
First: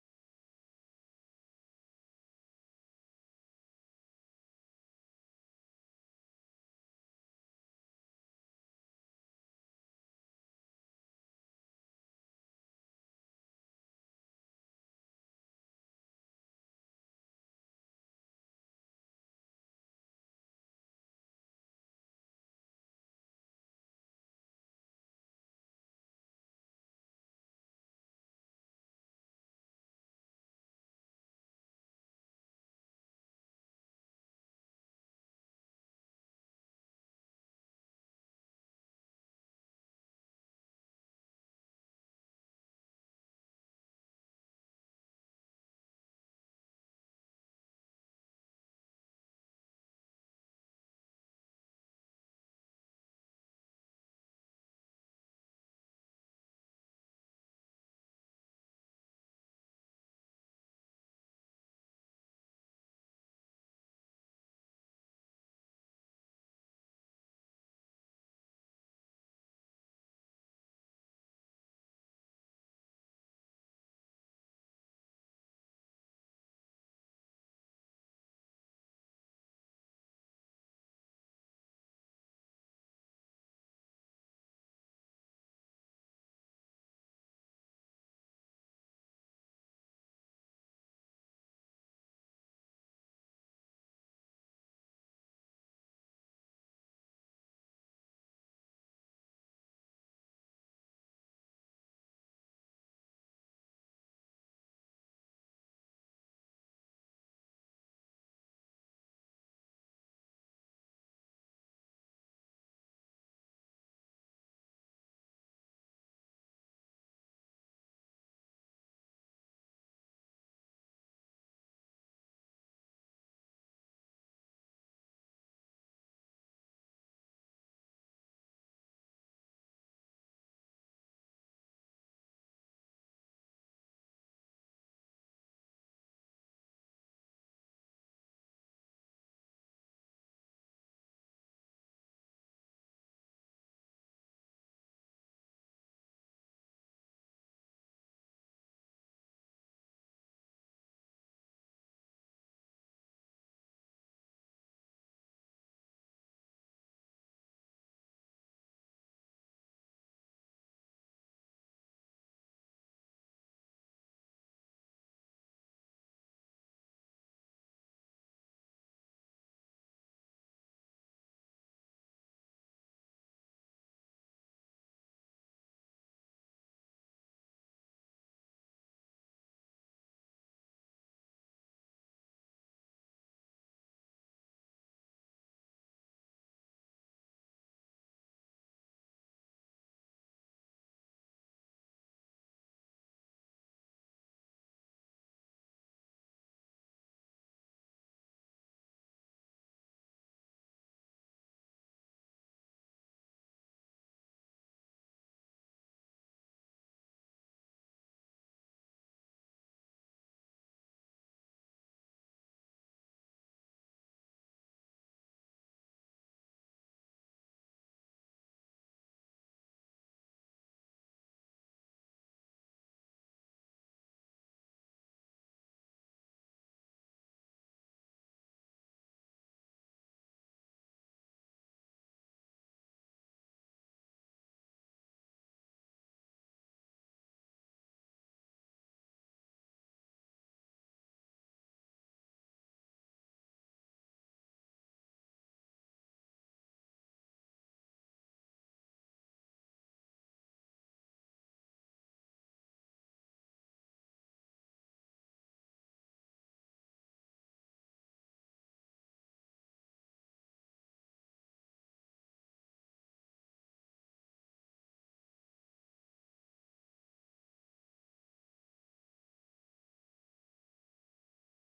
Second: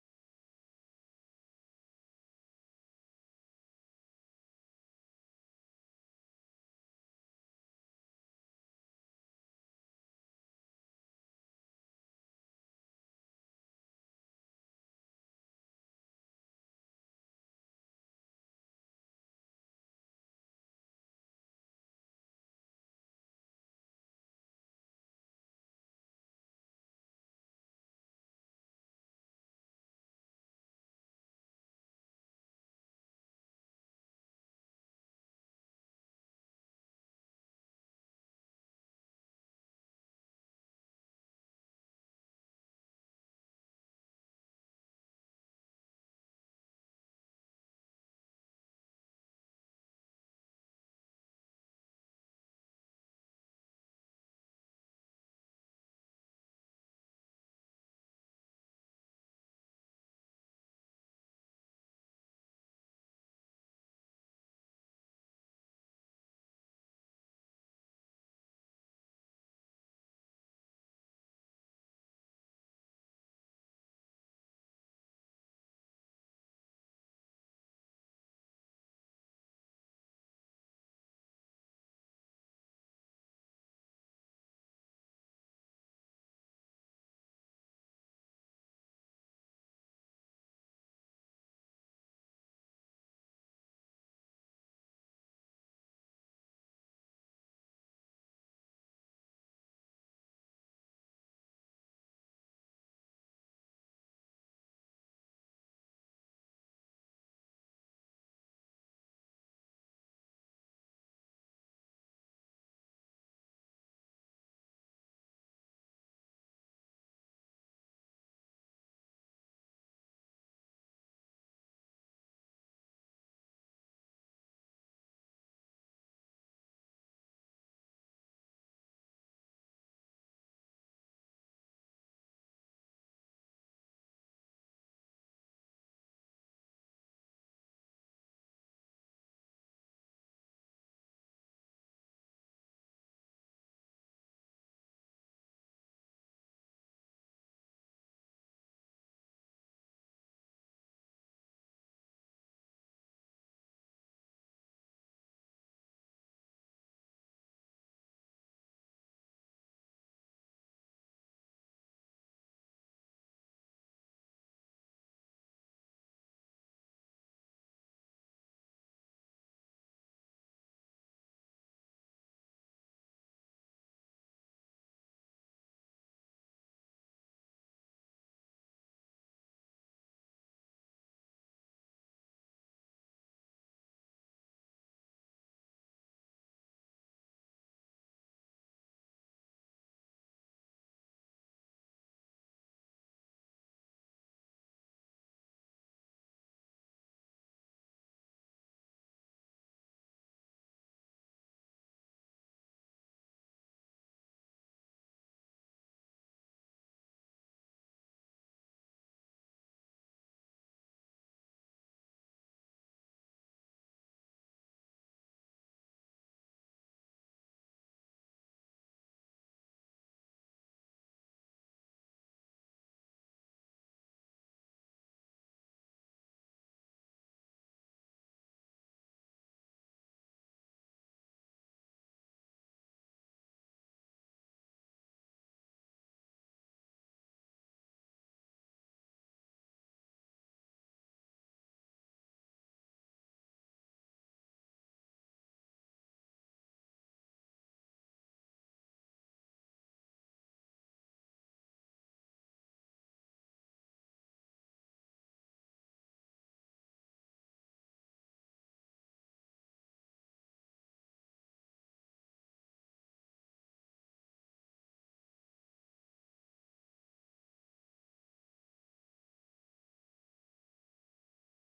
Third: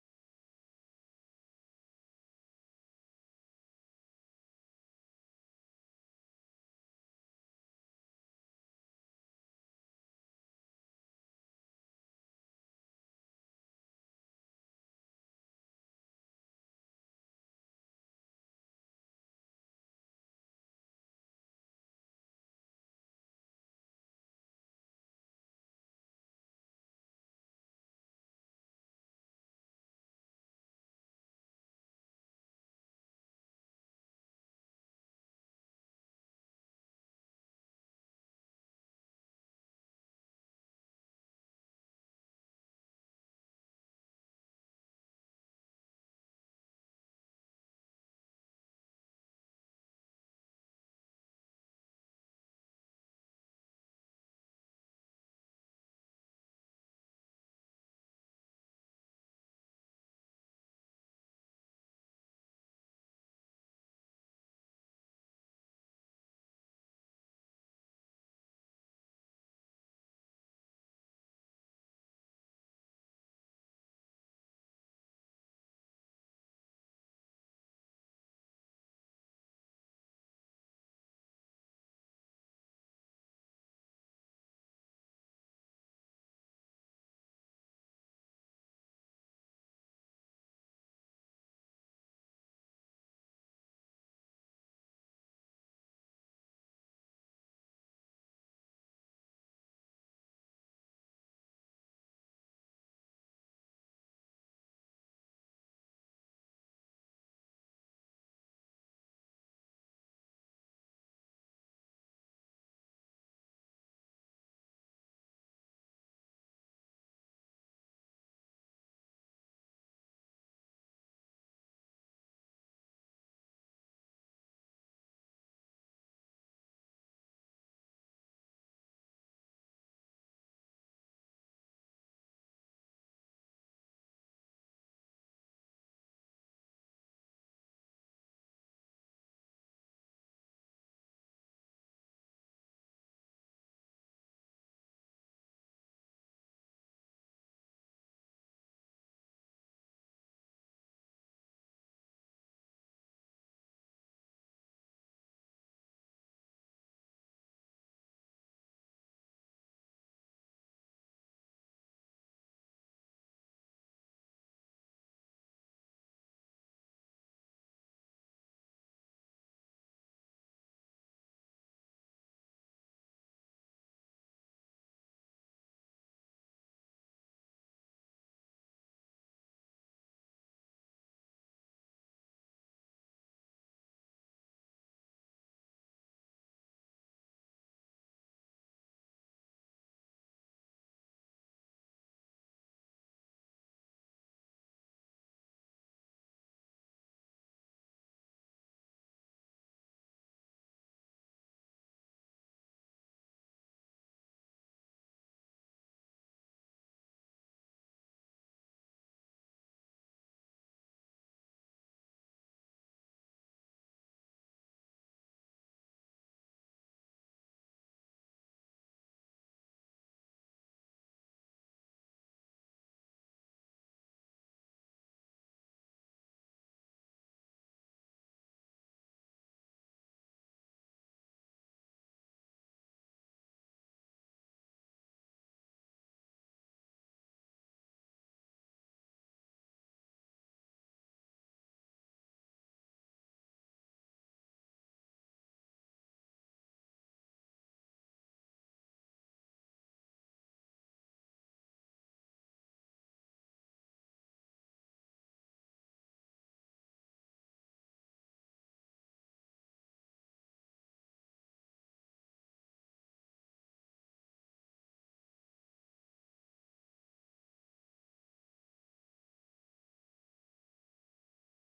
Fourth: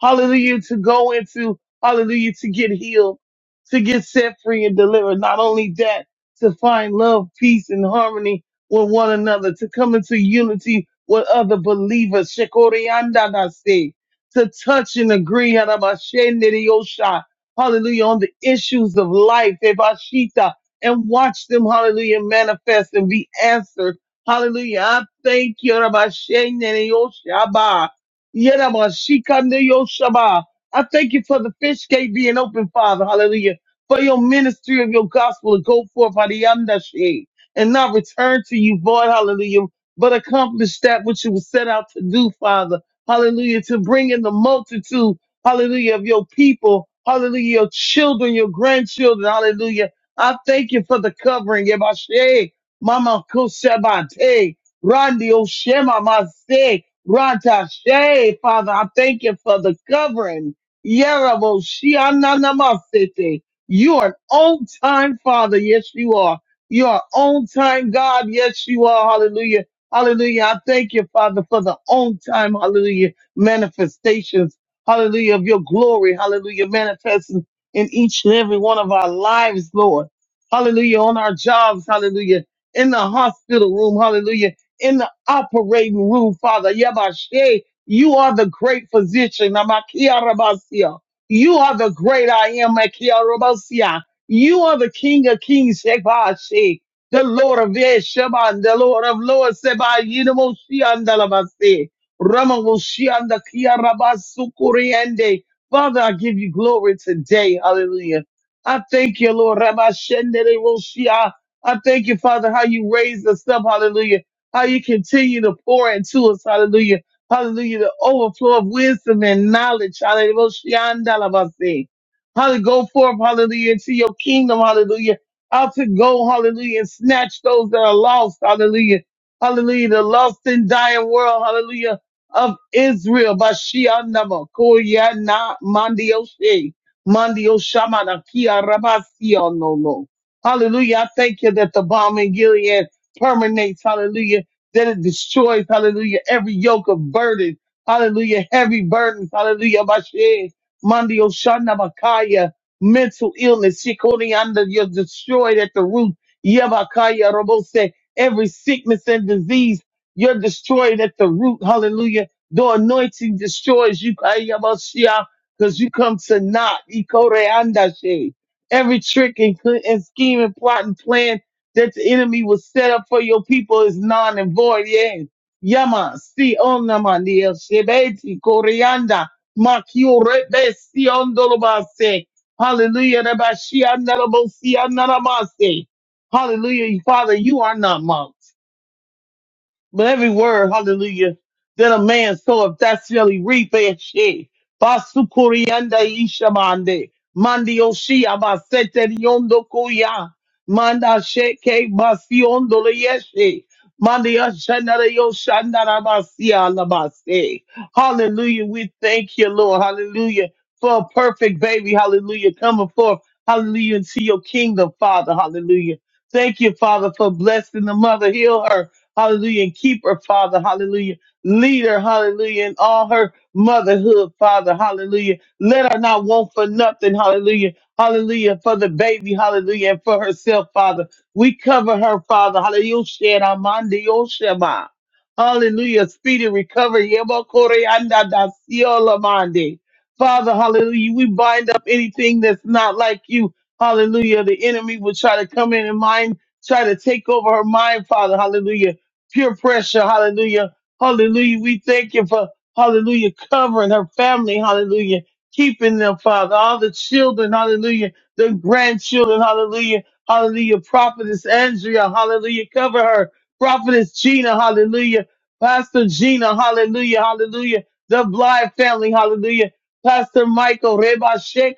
C: hallelujah, to go into, hallelujah, to get healed, to get set free and delivered. Not only that, to find love, peace, and harmony with one another, to come into unity with other believers. Shekoriandadase. To touch and agree, Harabashenderiyosha. hallelujah, on the issues of life, Ebashita, and watch them, hallelujah, manifest and be answered. Hallelujah. I thank you, Rabbi Yerama, Shikande Yoshaba. I thank you for the fish gate being open, Father. Hallelujah. For your ministry of your gospel to go forth, Hadiyandashe, and not return to you void, hallelujah, but accomplish that which you were set out to do, Father. Hallelujah. To bring in the multitude, hallelujah, of your people, hallelujah, your children, your grandchildren, hallelujah. I thank you for the covering, Yabashe, Mama Koshabate, Randi Oshema Mase, Ratashe, Father, I thank you for the covering. Yerabo Shiananamasete. You are an on time Father. Yes, you are. You are on time God. Yes, you are. Hallelujah. Hallelujah. I thank you, Father, for the on time, hallelujah, manifestations, hallelujah, of your glory, hallelujah, manifesting in each and every one of our lives, Lord. Hallelujah. On our jobs, hallelujah. In the hospital room, hallelujah operating room, Father. Yabashe, you are the great physician. Namakia Rabasia, You are the great I am. Makia Rabasia. You are the King of Kings, Shebashe, the Lord of Yeshaban, the Lord of Lords, Seba, Yinamoshian Dalabase, Ramavoshian the Ramamoshianda, Kiarabasukuriende. Father, I give you glory today. Hallelujah. I thank you, Lord. Rabashendere Woshia. I thank you, Father, how you raised us up. Hallelujah how you continue to pour into us, hallelujah, hallelujah, the overflow of wisdom and knowledge, hallelujah, hallelujah, go forth, hallelujah, into your kingdom, hallelujah, out to go, hallelujah, and snatch those that are lost, hallelujah, hallelujah, the lost and dying world, hallelujah, of Israel, Bashianama, Koyana, Mandioshe, Mandioshamana, Kia Rabasiono. Hallelujah, I thank you that the bomb in Gilead permeates, hallelujah, that it destroys, hallelujah, every yoke of burden, hallelujah, heavy burdens, hallelujah, Bashe, Mandio Shana Bakaya, mental illness, Shikorianda, you're destroyed at the root, Yabakaya Robose, every sickness and disease, you're destroyed at the root, hallelujah. The anointing destroys you, because you come to not, Ikoreanda She. Every trick and, cl- and scheme and plot and plan that the enemy was set up for your people is non and void. Yes. Yama, si onamandia, shebeti, corianda, makio rebe, si ondolobase. Hallelujah. Reba, shi andalabo, si andalabase. Hallelujah. Father, you are not mocked. But every word, hallelujah, that a man soweth, that shall he reap. eh, shit. Basukurianda ishamande. Mandi oshi abasete riondo kuya. Manda sheke basiondo leyeshe. Mandi ashanara yoshandara basia labase. Hallelujah. We thank you, Lord. Hallelujah. For a perfect baby. Hallelujah. Coming forth. Hallelujah. Into your kingdom, Father. Hallelujah. Thank you, Father, for blessing the mother. Heal her. Hallelujah. And keep her, Father. Hallelujah. Lead her, hallelujah, in all her motherhood, Father. Hallelujah. Let her not want for nothing. Hallelujah. Hallelujah. For the baby. Hallelujah. And for herself, Father. We cover her, Father. Hallelujah. Shed Amandi Oshema. Hallelujah. Speedy recovery. Yebo Kore Anda Da Siola Mandi. Father, hallelujah. We bind up anything that's not like you. Hallelujah. The enemy will try to come in and mind, try to take over her mind, Father. Hallelujah peer pressure. Hallelujah. Hallelujah. We thank you for hallelujah covering her family. Hallelujah. Keeping them, Father. All the children. Hallelujah. The grandchildren. Hallelujah. Hallelujah. Prophetess Andrea. Hallelujah. Cover her. Prophetess Gina. Hallelujah. Pastor Gina. Hallelujah. Hallelujah. The Blythe family. Hallelujah. Pastor Michael. Reba Sheikh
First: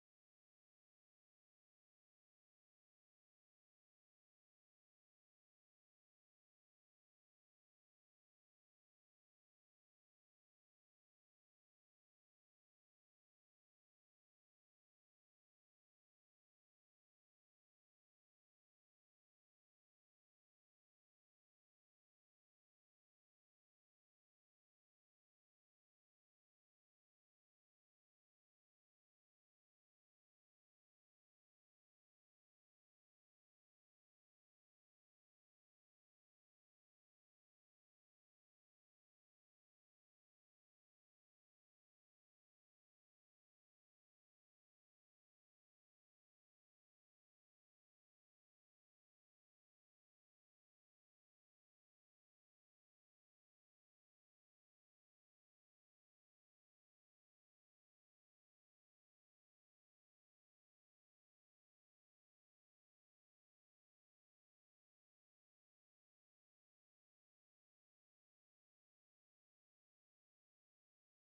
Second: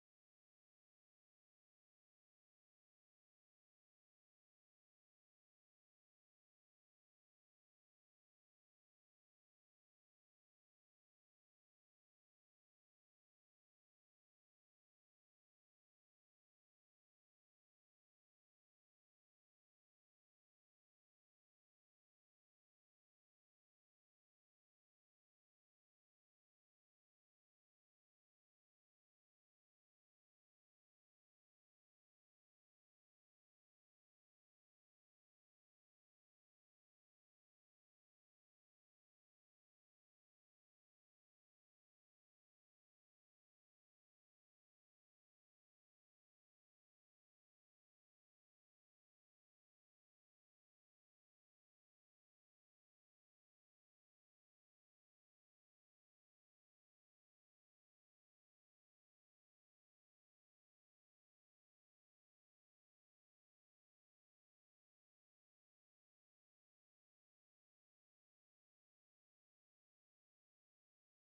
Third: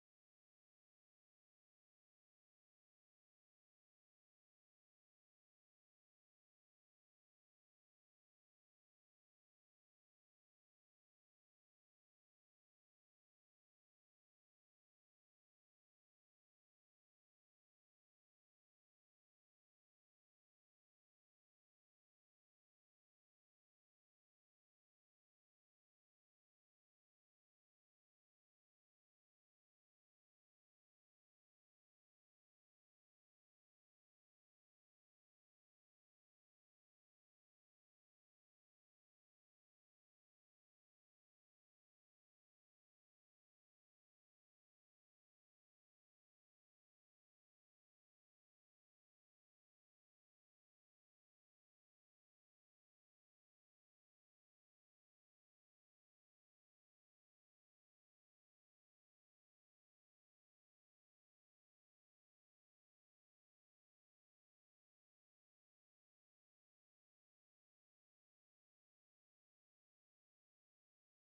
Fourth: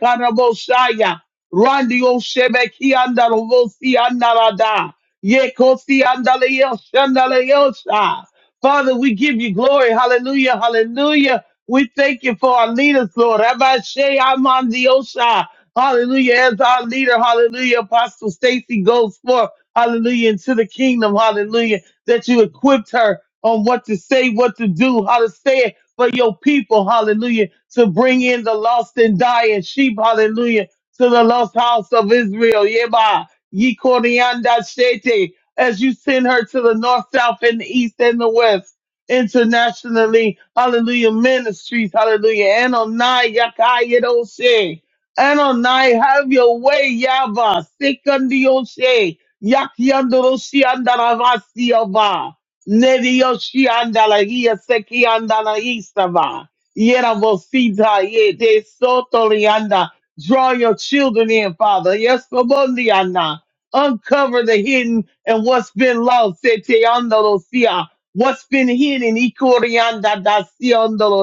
C: Rondi Oshebe Kianda Rovosi Yekosi andaleo shandaleosha. Father, we give you glory. Hallelujah. Hallelujah. We thank you for our leaders, Lord. Rabbi Shea Amandiosha. Hallelujah. As our leader, hallelujah. Apostle Stacy goes forth, hallelujah, into the kingdom. Hallelujah. That you equipped her on what to say, what to do, how to say it for your people. Hallelujah. To bring in the lost and dying sheep. Hallelujah. To the lost house of Israel. Yeah, Ye Korianda Shete, as you send her to the north, south, and the east and the west internationally. Hallelujah. Ministries. Hallelujah. Anonai Yakayedoshe. Anonai, have your way, Yaba. Sekundioshe. Yakyandoroshi Andaravasi Yaba. Nedioshi Andalagia Seki Andalaistava. Yeravosita Yede Sotolianda. Draw your children in, Father. Yes, Kobondiana uncover the hidden and what's been lost. Sete andolo sia. What's been hidden? Ikorianda da si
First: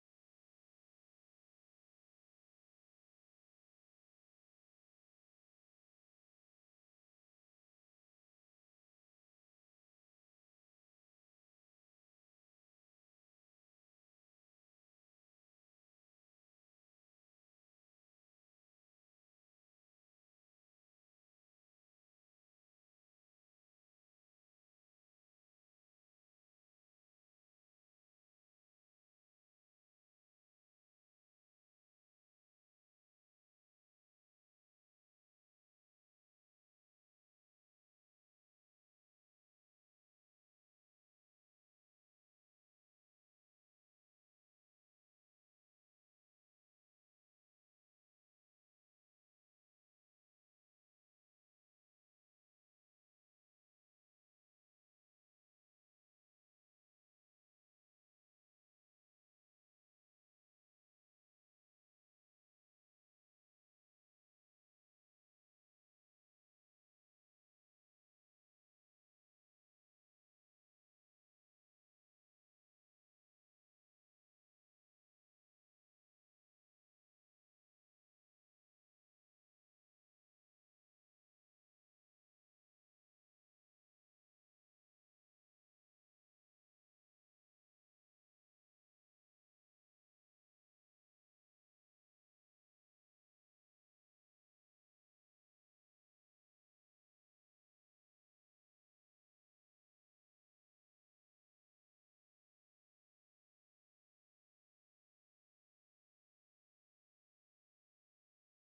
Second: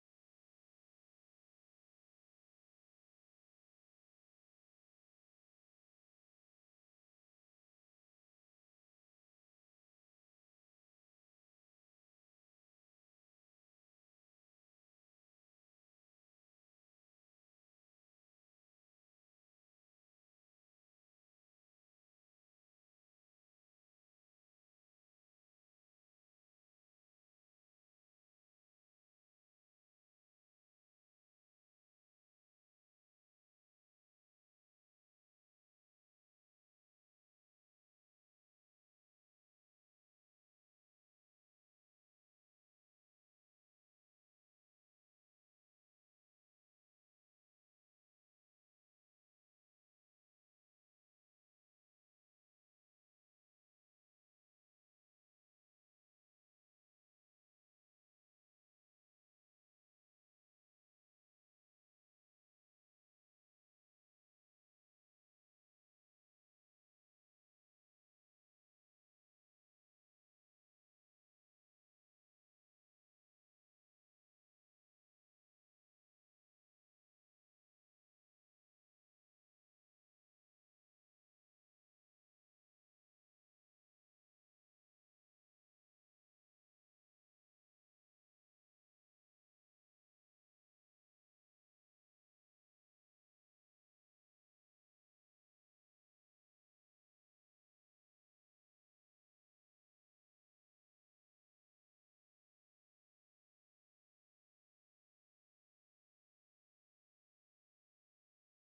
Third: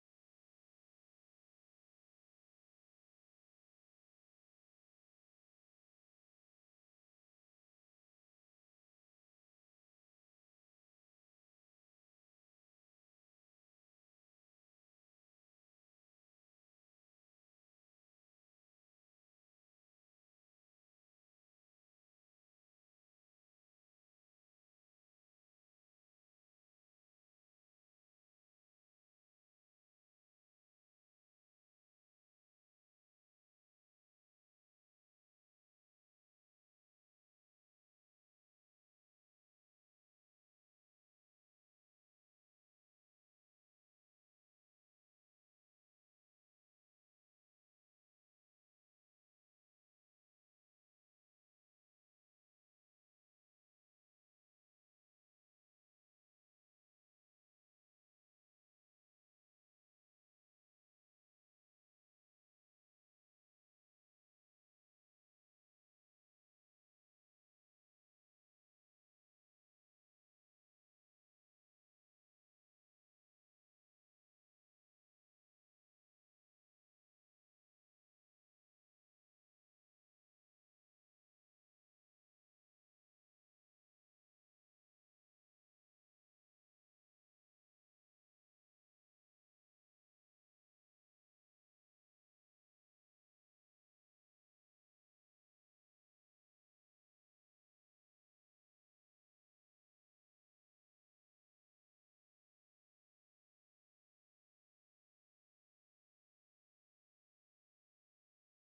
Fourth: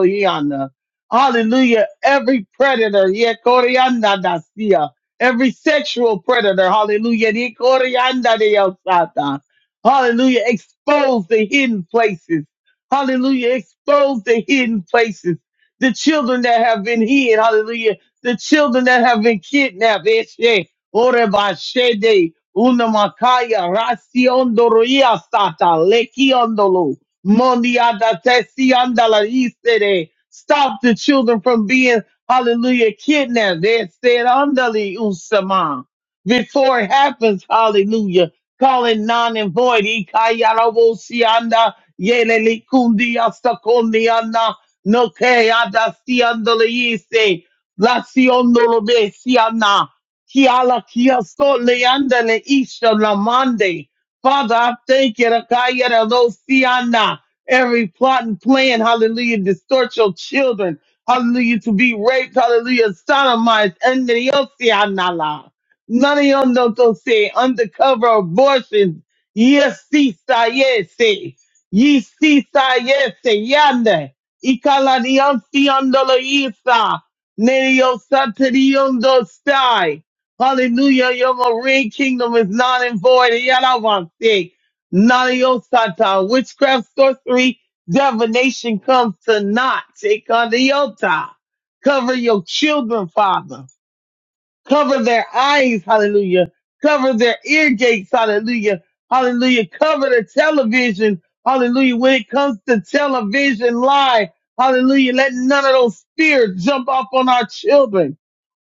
C: hiana. Hallelujah. Every predator, yeah, corianda da sia. Every sexual predator, hallelujah. Ni corianda de osata. Hallelujah. Expose the hidden places. Hallelujah. Expose the hidden places. The children that have been hid, hallelujah. The children that have been kidnapped, Ore bashede unamakaya rasiondo sata lekiondolo mondiada tesiandala istere. Stop the children from being hallelujah kidnapped. They said underly usama before it happens. Hallelujah. Calling non and void. Ikayarabosianda yelelikundiastakondiana nokeada siandala ise. La siondolo besiana. Kiala kia so leanda le isha lamande. Father, I thank you. Rakaya da lo siana. Every plot and plan, hallelujah, distort your children. Hallelujah, to be raped, hallelujah, sodomized, and the Osiana la. None of them don't don't say undercover abortions. Yes, si sa yes. eh. Ye si sa yes eh, yande. Ikala di Osiana la isa. Nereo satirion dos Hallelujah. Your marine kingdom is not in void. Yadavante. None of your satan, witchcraft, sorcery, divination comes to naught. Take on the yota. Cover your children, Father cover their eyes, hallelujah, cover their ear gates, hallelujah, hallelujah, cover the television, hallelujah, when it comes to television live, hallelujah, let none of those spirits jump off on our children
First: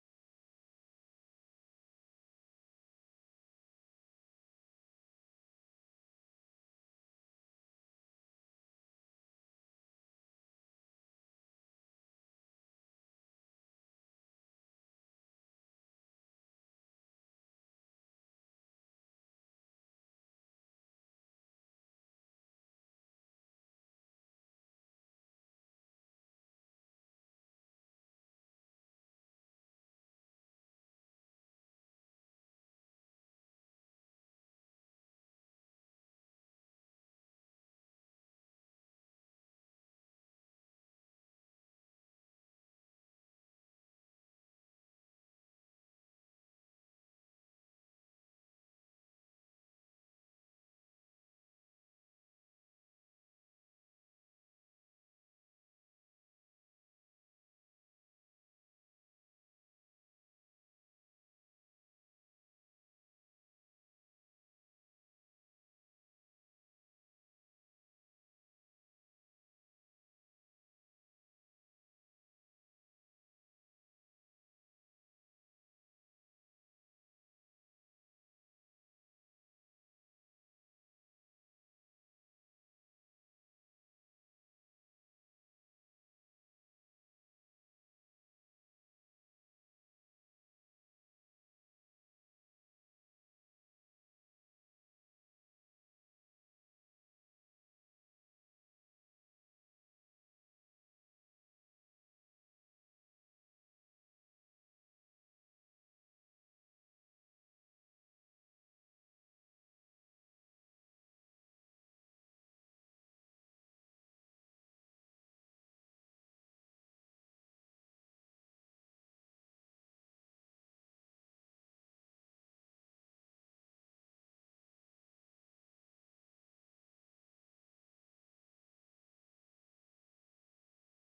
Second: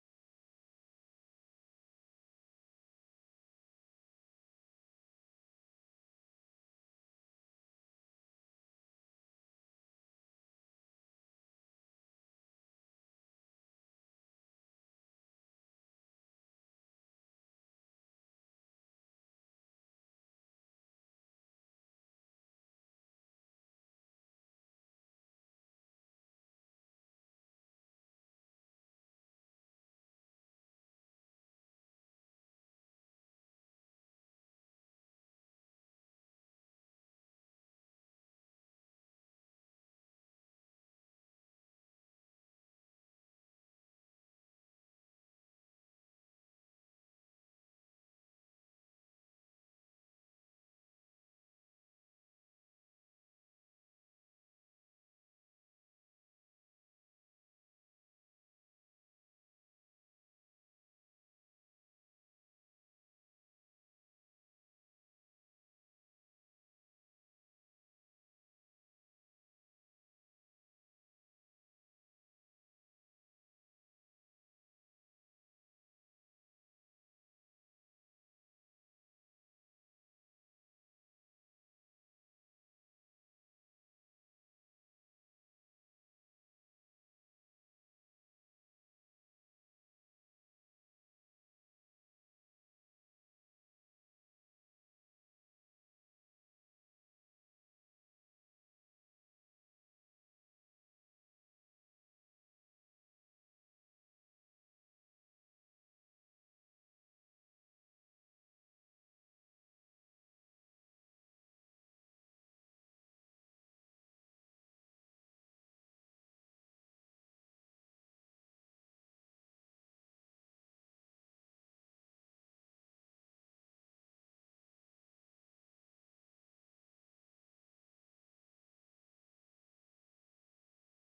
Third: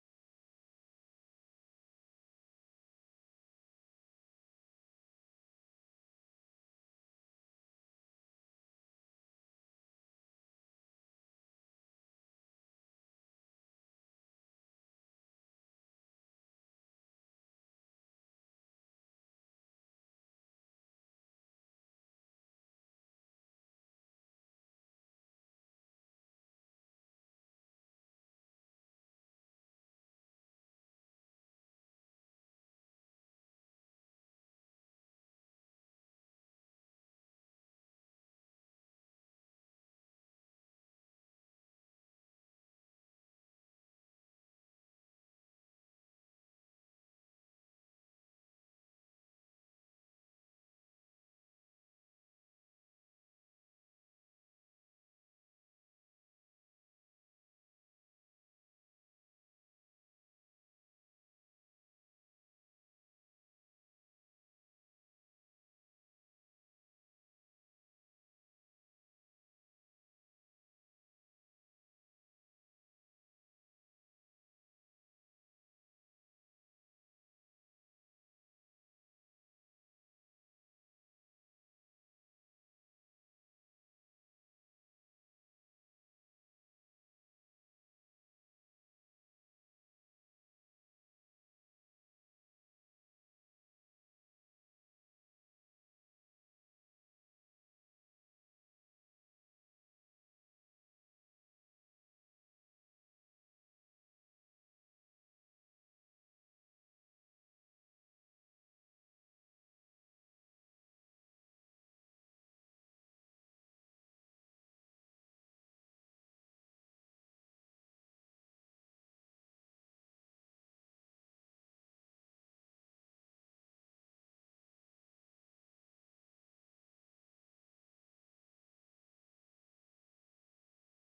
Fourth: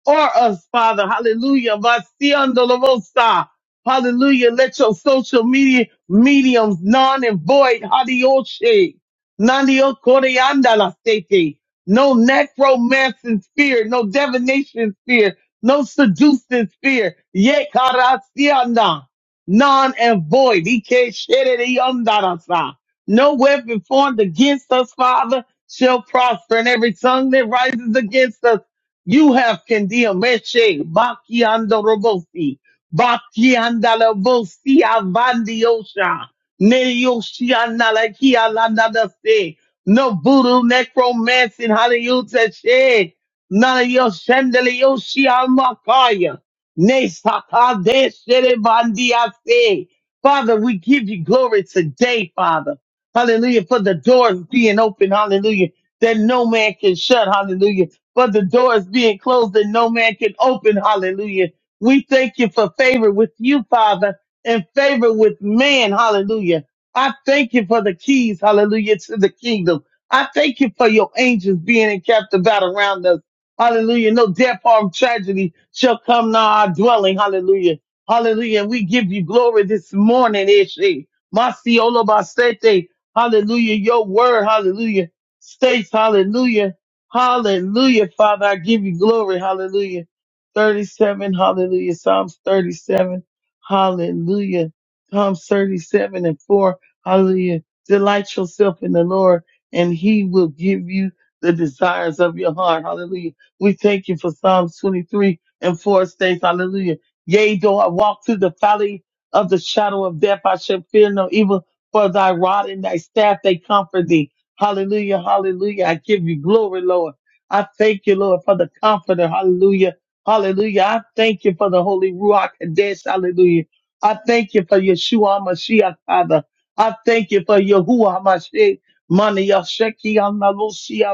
C: or us, Father, hallelujah, Vasiandolovosa. hallelujah, let your social media mediums non and void, hadioshe, nandiokoriandalastete. no necromancy spirit, no divination spirit, no seducing spirit. Ye karasiana, none and void. Ike sherere yondarasa. No weapon formed against us, Father, shall prosper, and every tongue that rises against us, you have condemned. Meshe, bakiando robosi, bakianda robosi, avandi osha, ne yoshi analakia landa se, No voodoo, necromancy, hallelujah, None of your sendele yoshi almakaya. Nesakade sherebandiase. Father, we give you glory today, Father. Hallelujah. For the doors being open, hallelujah, that no man can shut, hallelujah. For the doors being closed that no man can open, hallelujah. We thank you for favor with you, Father, and favor with man, hallelujah. I thank you for the keys, hallelujah, to the kingdom. I thank you for your angels being encamped about around us. Hallelujah. No death, or tragedy shall come nigh our dwelling. Hallelujah. Hallelujah. And we give you glory this morning, Ishe. Masiolo basete. Hallelujah. Your word, hallelujah, states, hallelujah. Hallelujah, Father. I give you glory. Hallelujah. 37, hallelujah. Psalms 37, hallelujah. Psalms 37 and 4, hallelujah. Delight yourself in the Lord, and he will give you the desires of your heart. Hallelujah. We thank you for Psalms 23 and 4 states, hallelujah. Yea, though I walk through the valley of the shadow of death, I shall fear no evil, for thy rod and thy staff, they comfort thee. Hallelujah, hallelujah. I give you glory, Lord. I thank you, Lord, for the comforter. Hallelujah, hallelujah. I thank you for the Holy Ruach Kadesh. Hallelujah. I thank you for Yeshua Mashiach, Father. I thank you for Yahuwah Mashiach. Mani Yasheki Amalusia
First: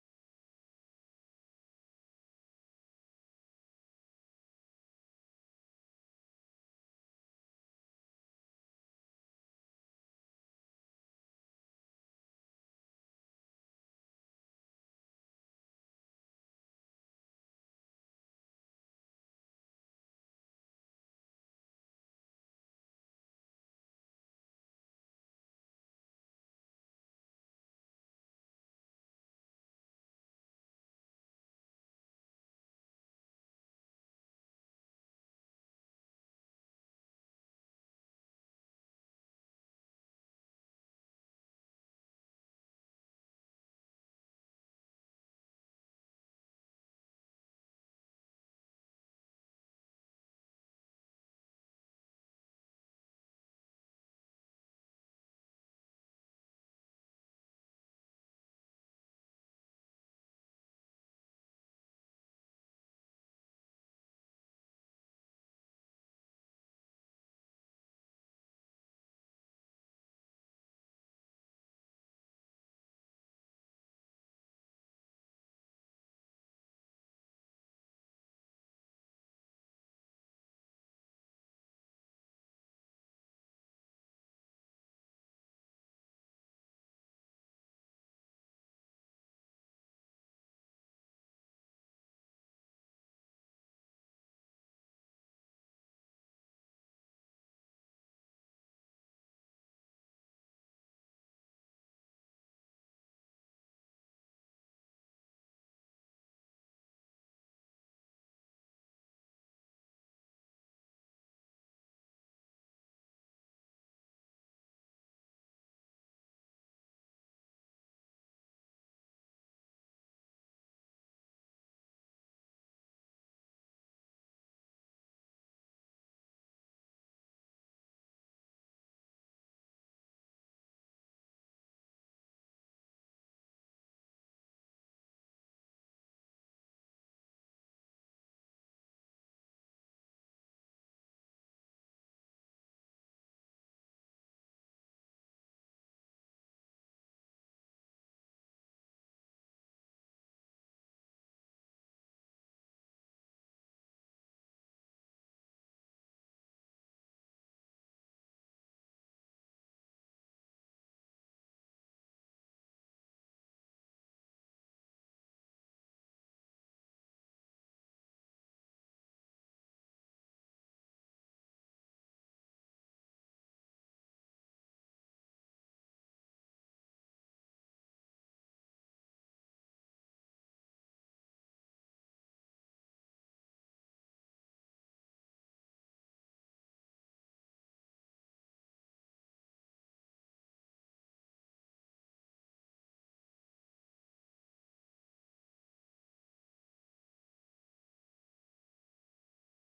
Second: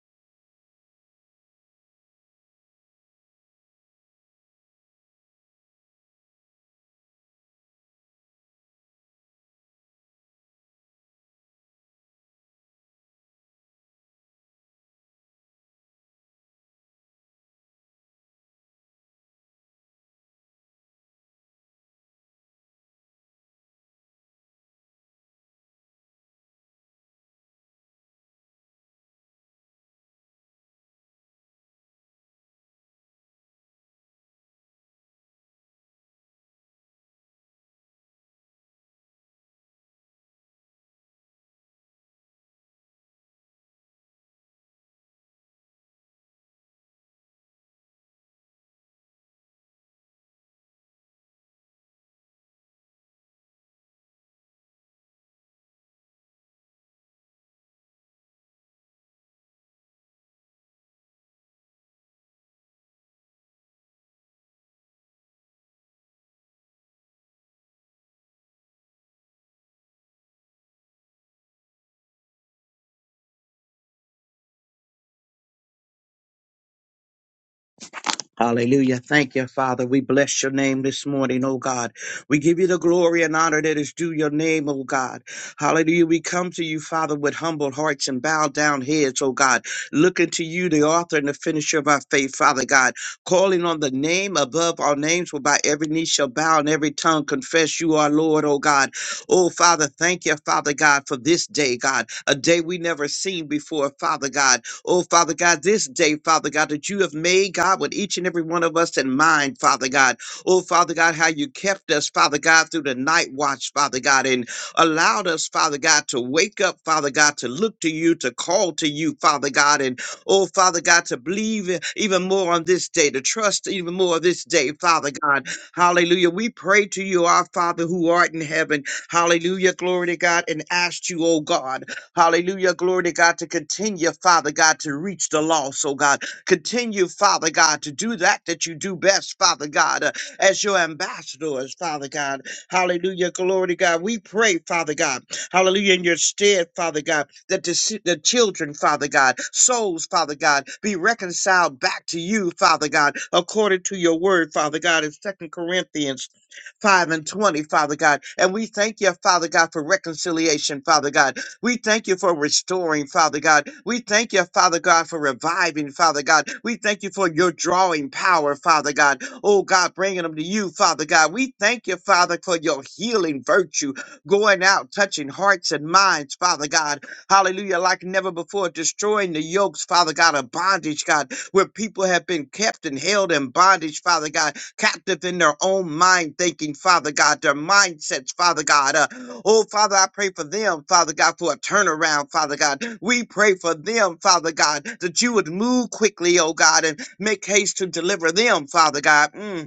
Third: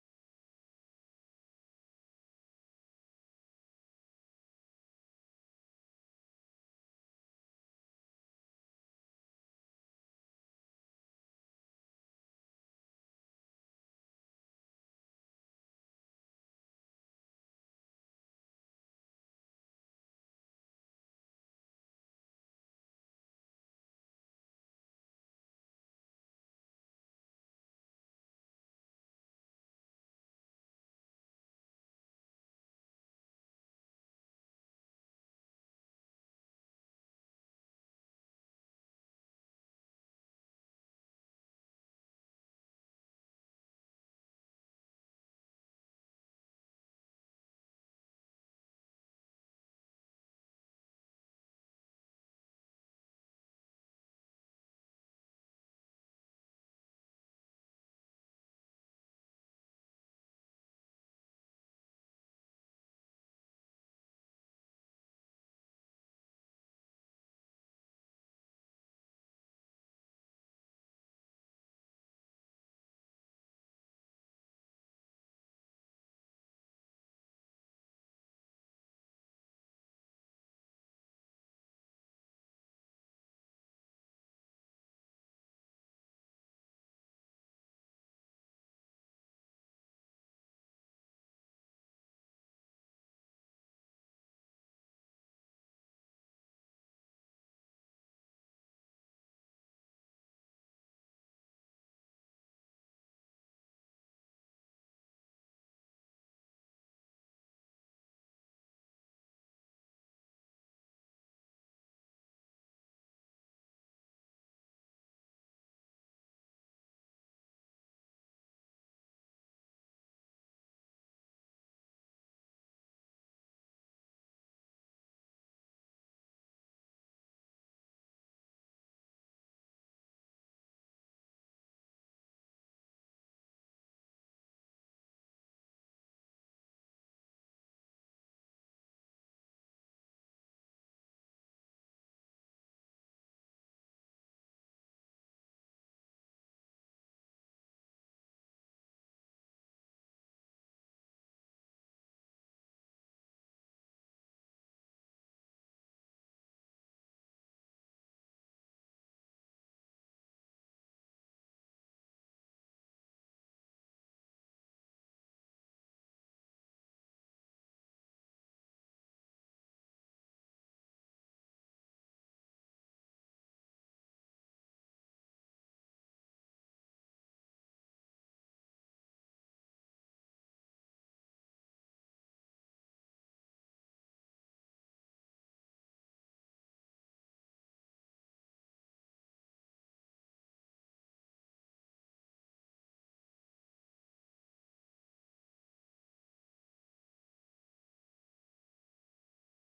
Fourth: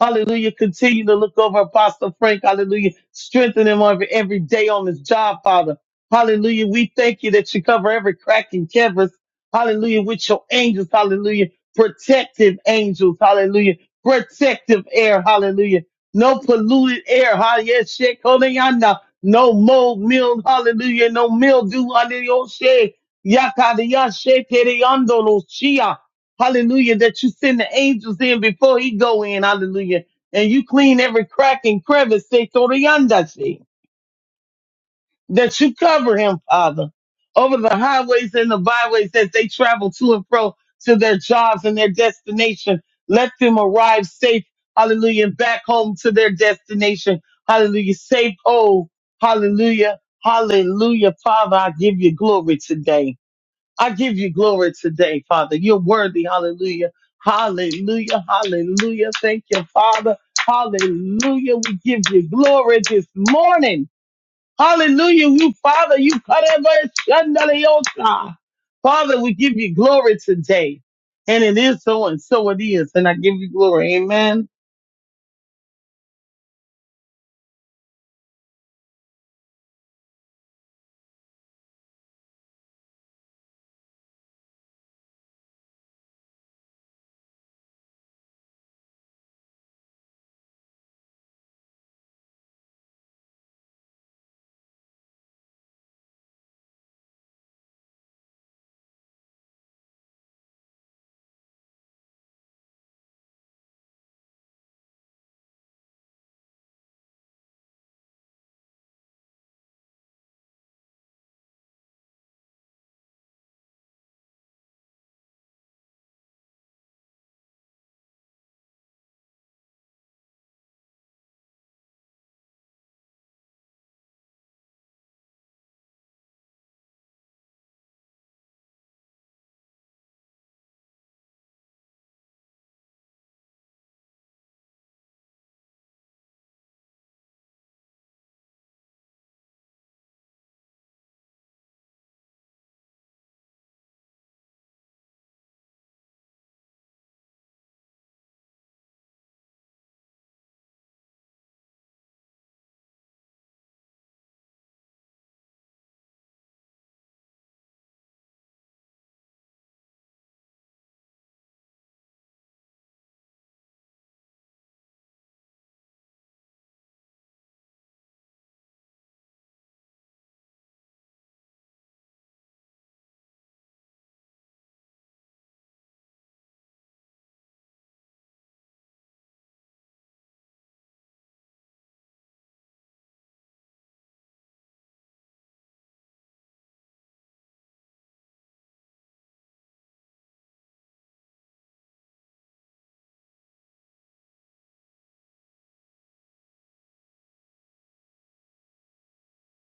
C: Hallelujah. Continue to look over Apostle Frank. Hallelujah. Strengthen him every, every day on his job, Father. Hallelujah. We thank you that you cover every crack and crevice. Hallelujah. With your angels. Hallelujah. Protective angels. Hallelujah. Protective air. Hallelujah. No polluted air. Hallelujah. Yes, Shit, Kodayana. No mold, mild. Hallelujah. No mildew under your shade. Yakadiyashe tereyandolo shia. Hallelujah. That you send the angels in before he go in. Hallelujah. And you clean every crack and crevice. Say, throw the yonder That you cover him, Father, over the highways and the byways as they travel to and fro to their jobs and their destination. Let them arrive safe. Hallelujah. And back home to their destination. Hallelujah. Safe. Oh, hallelujah. Hallelujah. Father, I give you glory today. I give you glory today, Father. You're worthy. Hallelujah. Hallelujah. Hallelujah. Thank you, Father. Hallelujah. We give you glory this morning. Hallelujah. You, Father, you cut every shandaliosa. Father, we give you glory today. And it is so and so it is. And I give you glory. Amen.
D: Hallelujah. Thank you, Father. We bless your name this morning, oh God. We give you the glory and honor that is due your name, oh God. Hallelujah. We come to you, Father, with humble hearts and bowed down heads, oh God. Looking to you, the author and the finisher of our faith, Father God. Calling on the name above all names, whereby every knee shall bow and every tongue confess you are Lord, oh God. Oh, Father, thank you, Father God, for this day, God. A day we never seen before, Father God. Oh, Father God, this day, Father God, that you have made, God, with each and every one of us in mind, Father God. Oh, Father God, how you kept us, Father God, through the night watch, Father God, and allowed us, Father God, to wake up, Father God, to look to you, to call to you, Father God, and oh, Father God, to believe e- even more on this day, to trust even more on this day, Father God. Hallelujah. We pray to you, our Father who art in heaven. Hallelujah. Glory to God, and ask you, oh God. Hallelujah. Glory to God to continue, Father God, to reach the lost, oh God. Continue, Father God, to do that that you do best, Father God, uh, as your ambassadors, Father God. Hallelujah. Glory to God. We pray, Father God. Hallelujah. In your stead, Father God, that the, si- the children, Father God, souls, Father God, be reconciled back to you, Father God, according to your word, Father God, in Second Corinthians 5 and 20, Father God. And we thank you, Father God, for reconciliation, Father God. We thank you for restoring, Father God. We thank you, Father God, for reviving, Father God. We thank you for your drawing power, Father God. Oh God, bringing them to you, Father God. We thank you, Father, for your healing virtue going out, touching hearts and minds, Father God. Hallelujah, like never before, destroying the yokes, Father God, of bondage, God, where people have been kept and held in bondage, Father God captive in their own mind thinking, Father God, their mindsets, Father God. Uh, oh, Father, I pray for them, Father God, for a turnaround, Father God. We pray for them, Father God, that you would move quickly, oh God, and make haste to deliver them, Father God. Mm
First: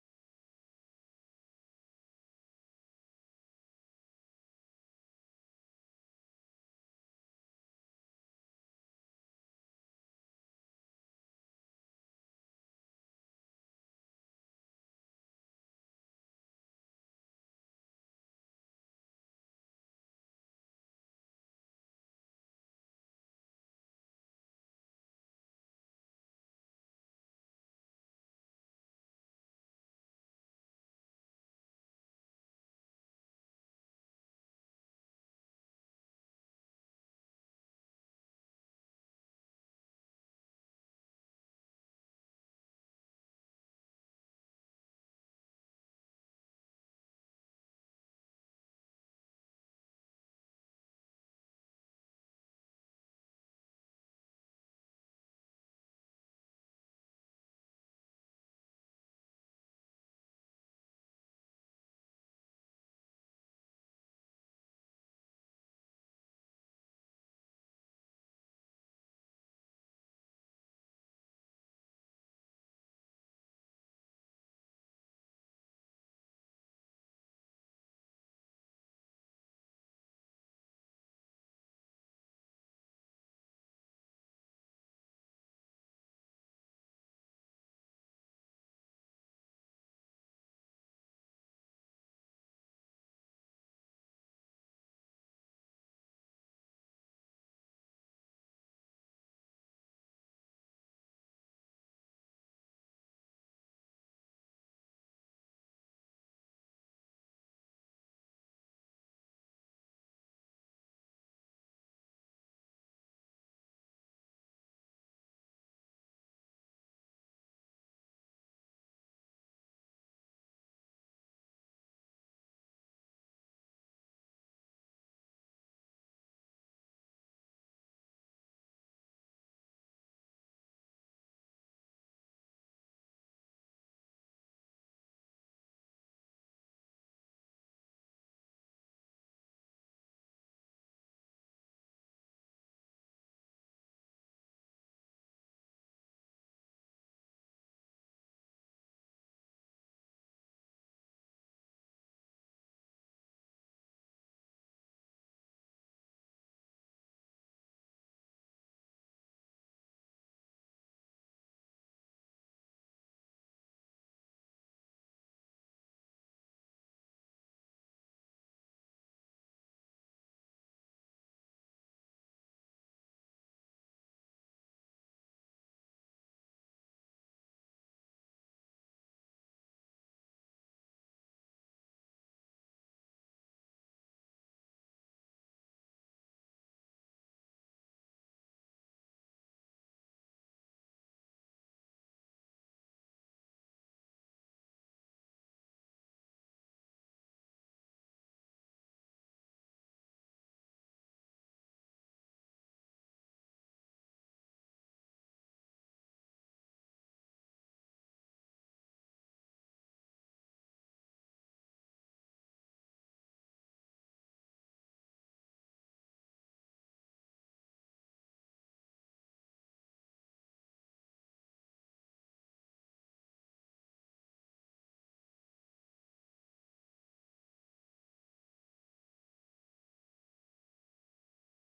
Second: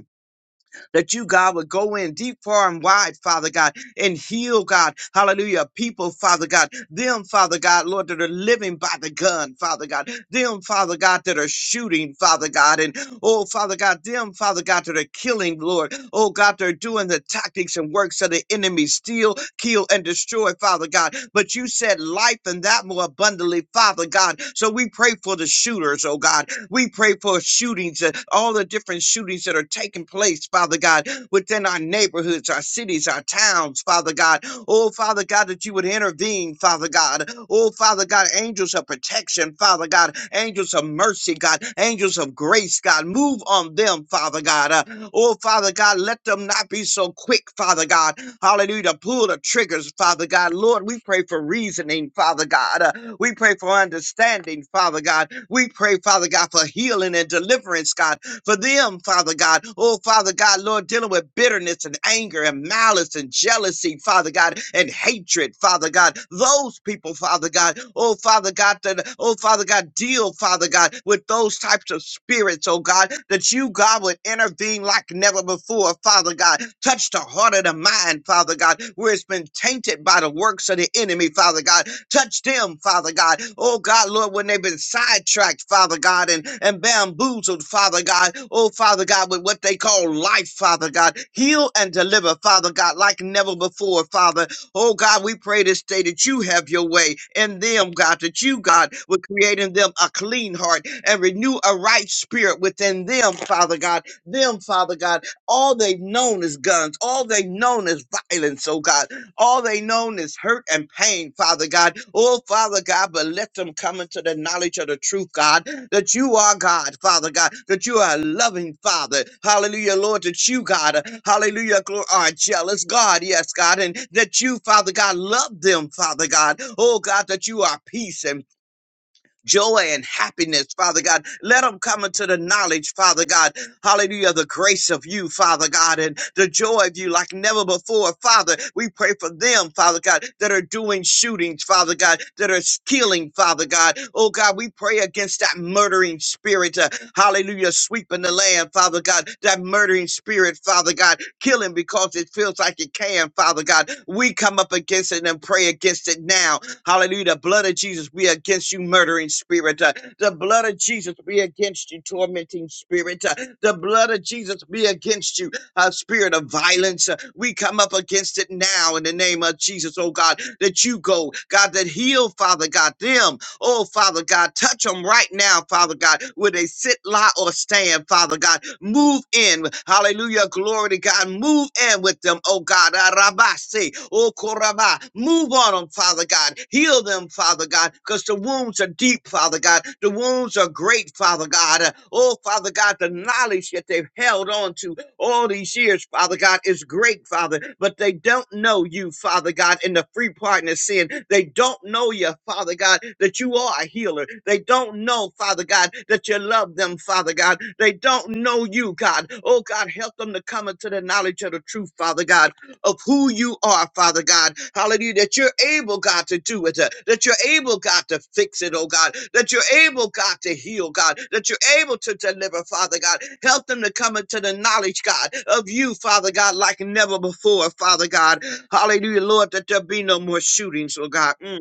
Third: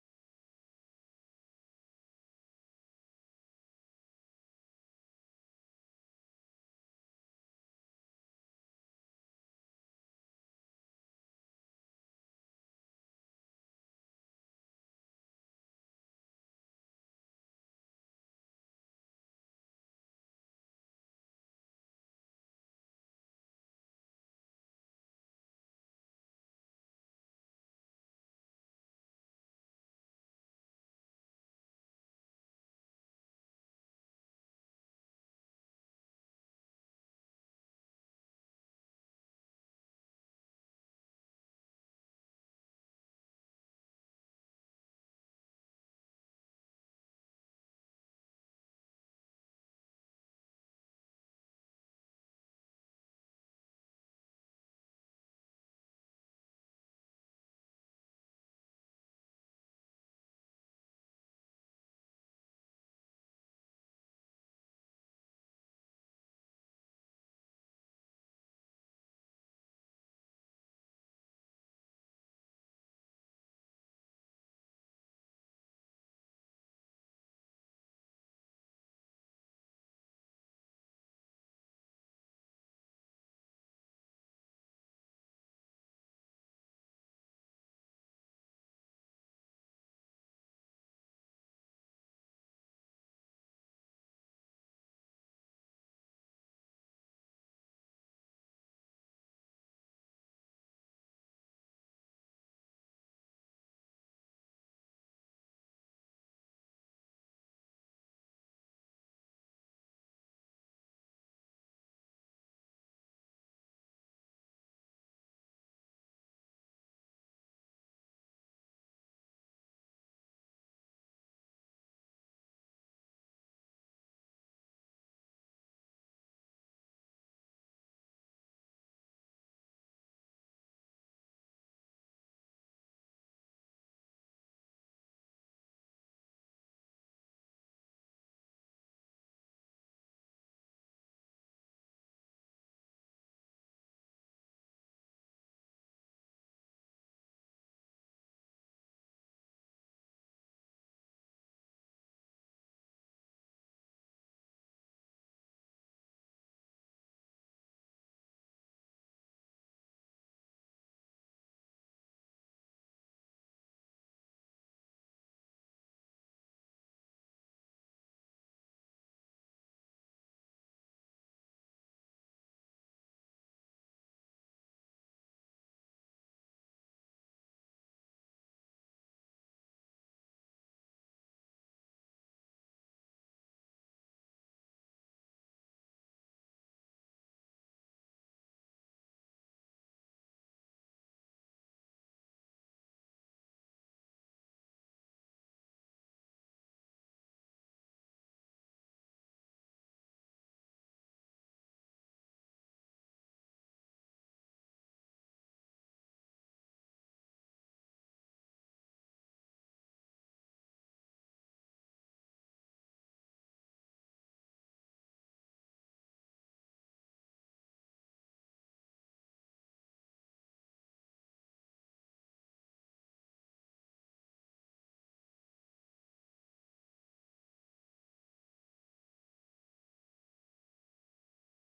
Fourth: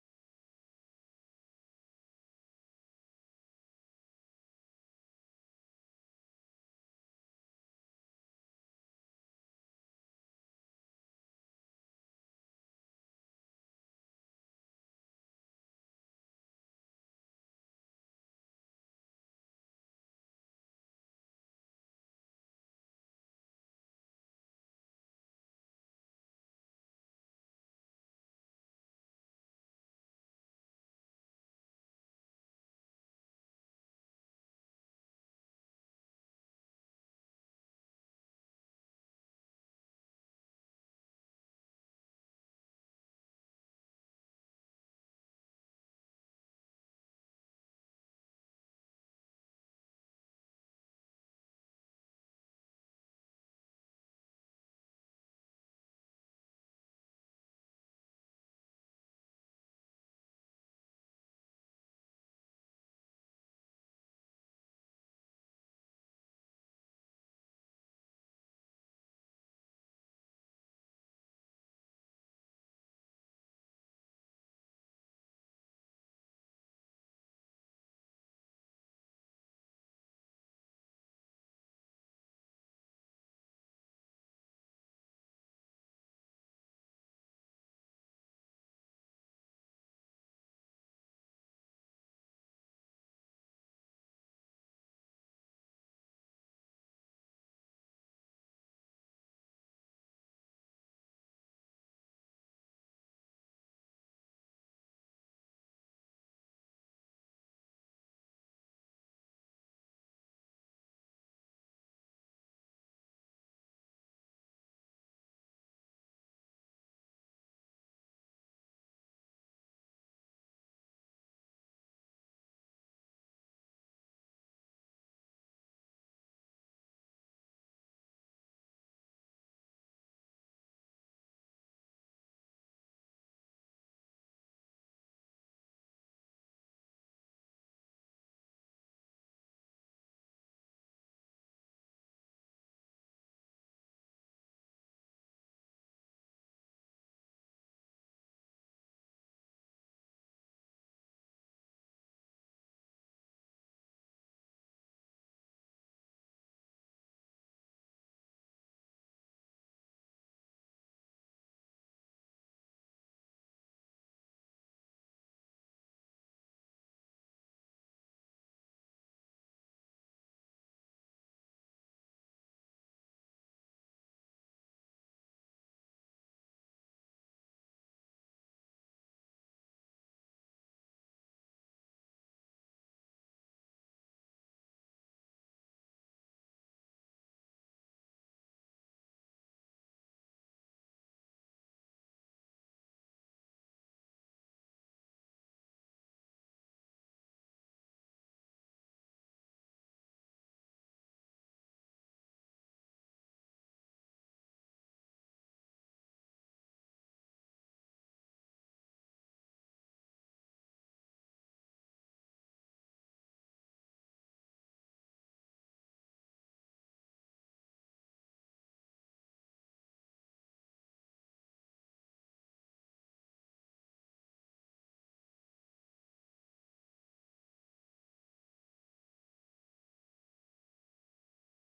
D: that you, God, would go in deep, far, and wide, Father God, and heal, God, hallelujah, people, Father God, them, Father God, Lord, that are living by the gun, Father God, them, Father God, that are shooting, Father God, and oh, Father God, them, Father God, that are killing, Lord, oh, God, they're doing the tactics and works of the enemy, steal, kill, and destroy, Father God, but you said life and that more abundantly, Father God, so we pray for the shooters, oh God, we pray for shootings, uh, all the different shootings that are taking place, Father God, within our neighborhoods, our cities, our towns, Father God. Oh, Father God, that you would intervene, Father God. Oh, Father God, angels of protection, Father God, angels of mercy, God, angels of grace grace, God. Move on them, Father God. Uh, oh, Father God, let them not be so quick, Father God. Hallelujah. to Pull the triggers, Father God. Lord, we pray for reasoning, Father God. Uh, we pray for understanding, Father God. We pray, Father God, for healing and deliverance, God for them, Father God. Oh, Father God, Lord, dealing with bitterness and anger and malice and jealousy, Father God, and hatred, Father God. Those people, Father God, oh, Father God, that, oh, Father God, deal, Father God, with those types of spirits, oh God, that you, God, would intervene like never before, Father God. God. Touch the heart of the mind, Father God, where it's been tainted by the works of the enemy, Father God. Touch them, Father God. Oh God, Lord, when they've been sidetracked, Father God, and, and bamboozled, Father God. Oh Father God, with what they call life, Father God. Heal and deliver, Father God, like never before, Father. Oh God, we pray this day that you have your way in them, God, that you, God, would create in them a clean heart and renew a right spirit within them, Father God. Them, Father God all they've known is guns. All they've known is violence, oh God. All they known is hurt and pain, Father God. Oh, Father God, but let them come into the knowledge of the truth, God, that you are God, Father God, that you are a loving Father. Hallelujah, Lord, that you, God, hallelujah, glo- are a jealous God, yes, God, and that you, Father God, love them, Father God. Oh, God, that you are peace and joy and happiness, Father God. Let them come into the knowledge, Father God. Hallelujah, the grace of you, Father God, and the joy of you like never before, Father. We pray for them, Father God, that are doing shootings, Father God, that are killing, Father God. Oh God, we pray against that murdering spirit, uh, hallelujah, sweeping the land, Father God, that murdering spirit, Father God, killing because it feels like it can, Father God. We come up against it and pray against it now Hallelujah. The blood of Jesus be against you, murdering spirit. Uh, The blood of Jesus be against you, tormenting spirit. Uh, The blood of Jesus be against you, uh, spirit of violence. Uh, We come up against it now in the name of Jesus, oh God, that you go, God, that heal, Father God, them. Oh, Father God, touch them right now, Father God, where they sit, lie, or stand, Father God. Move in. Hallelujah. Glory to God. Move in with them, oh God. Arabase, oh Koraba. Move on them, Father God. Heal them, Father God, because the wounds are deep, Father God. The wounds are great, Father God. Oh, Father God, the knowledge that they've held on to, all these years, Father God, is great, Father, but they don't know you, Father God, in the free pardon of sin. They don't know you, Father God, that you are a healer. They don't know, Father God, that you love them, Father God. They don't know you, God. Oh, God, help them to come into the knowledge of the truth, Father God of who you are, Father God. Hallelujah. That you're able, God, to do it. uh, That you're able, God, to fix it, oh God. That you're able, God, to heal, God. That you're able to deliver, Father God. Help them to come into the knowledge, God, of you, Father God, like never before, Father God. Hallelujah, Lord, that there be no more shootings, oh God. Mm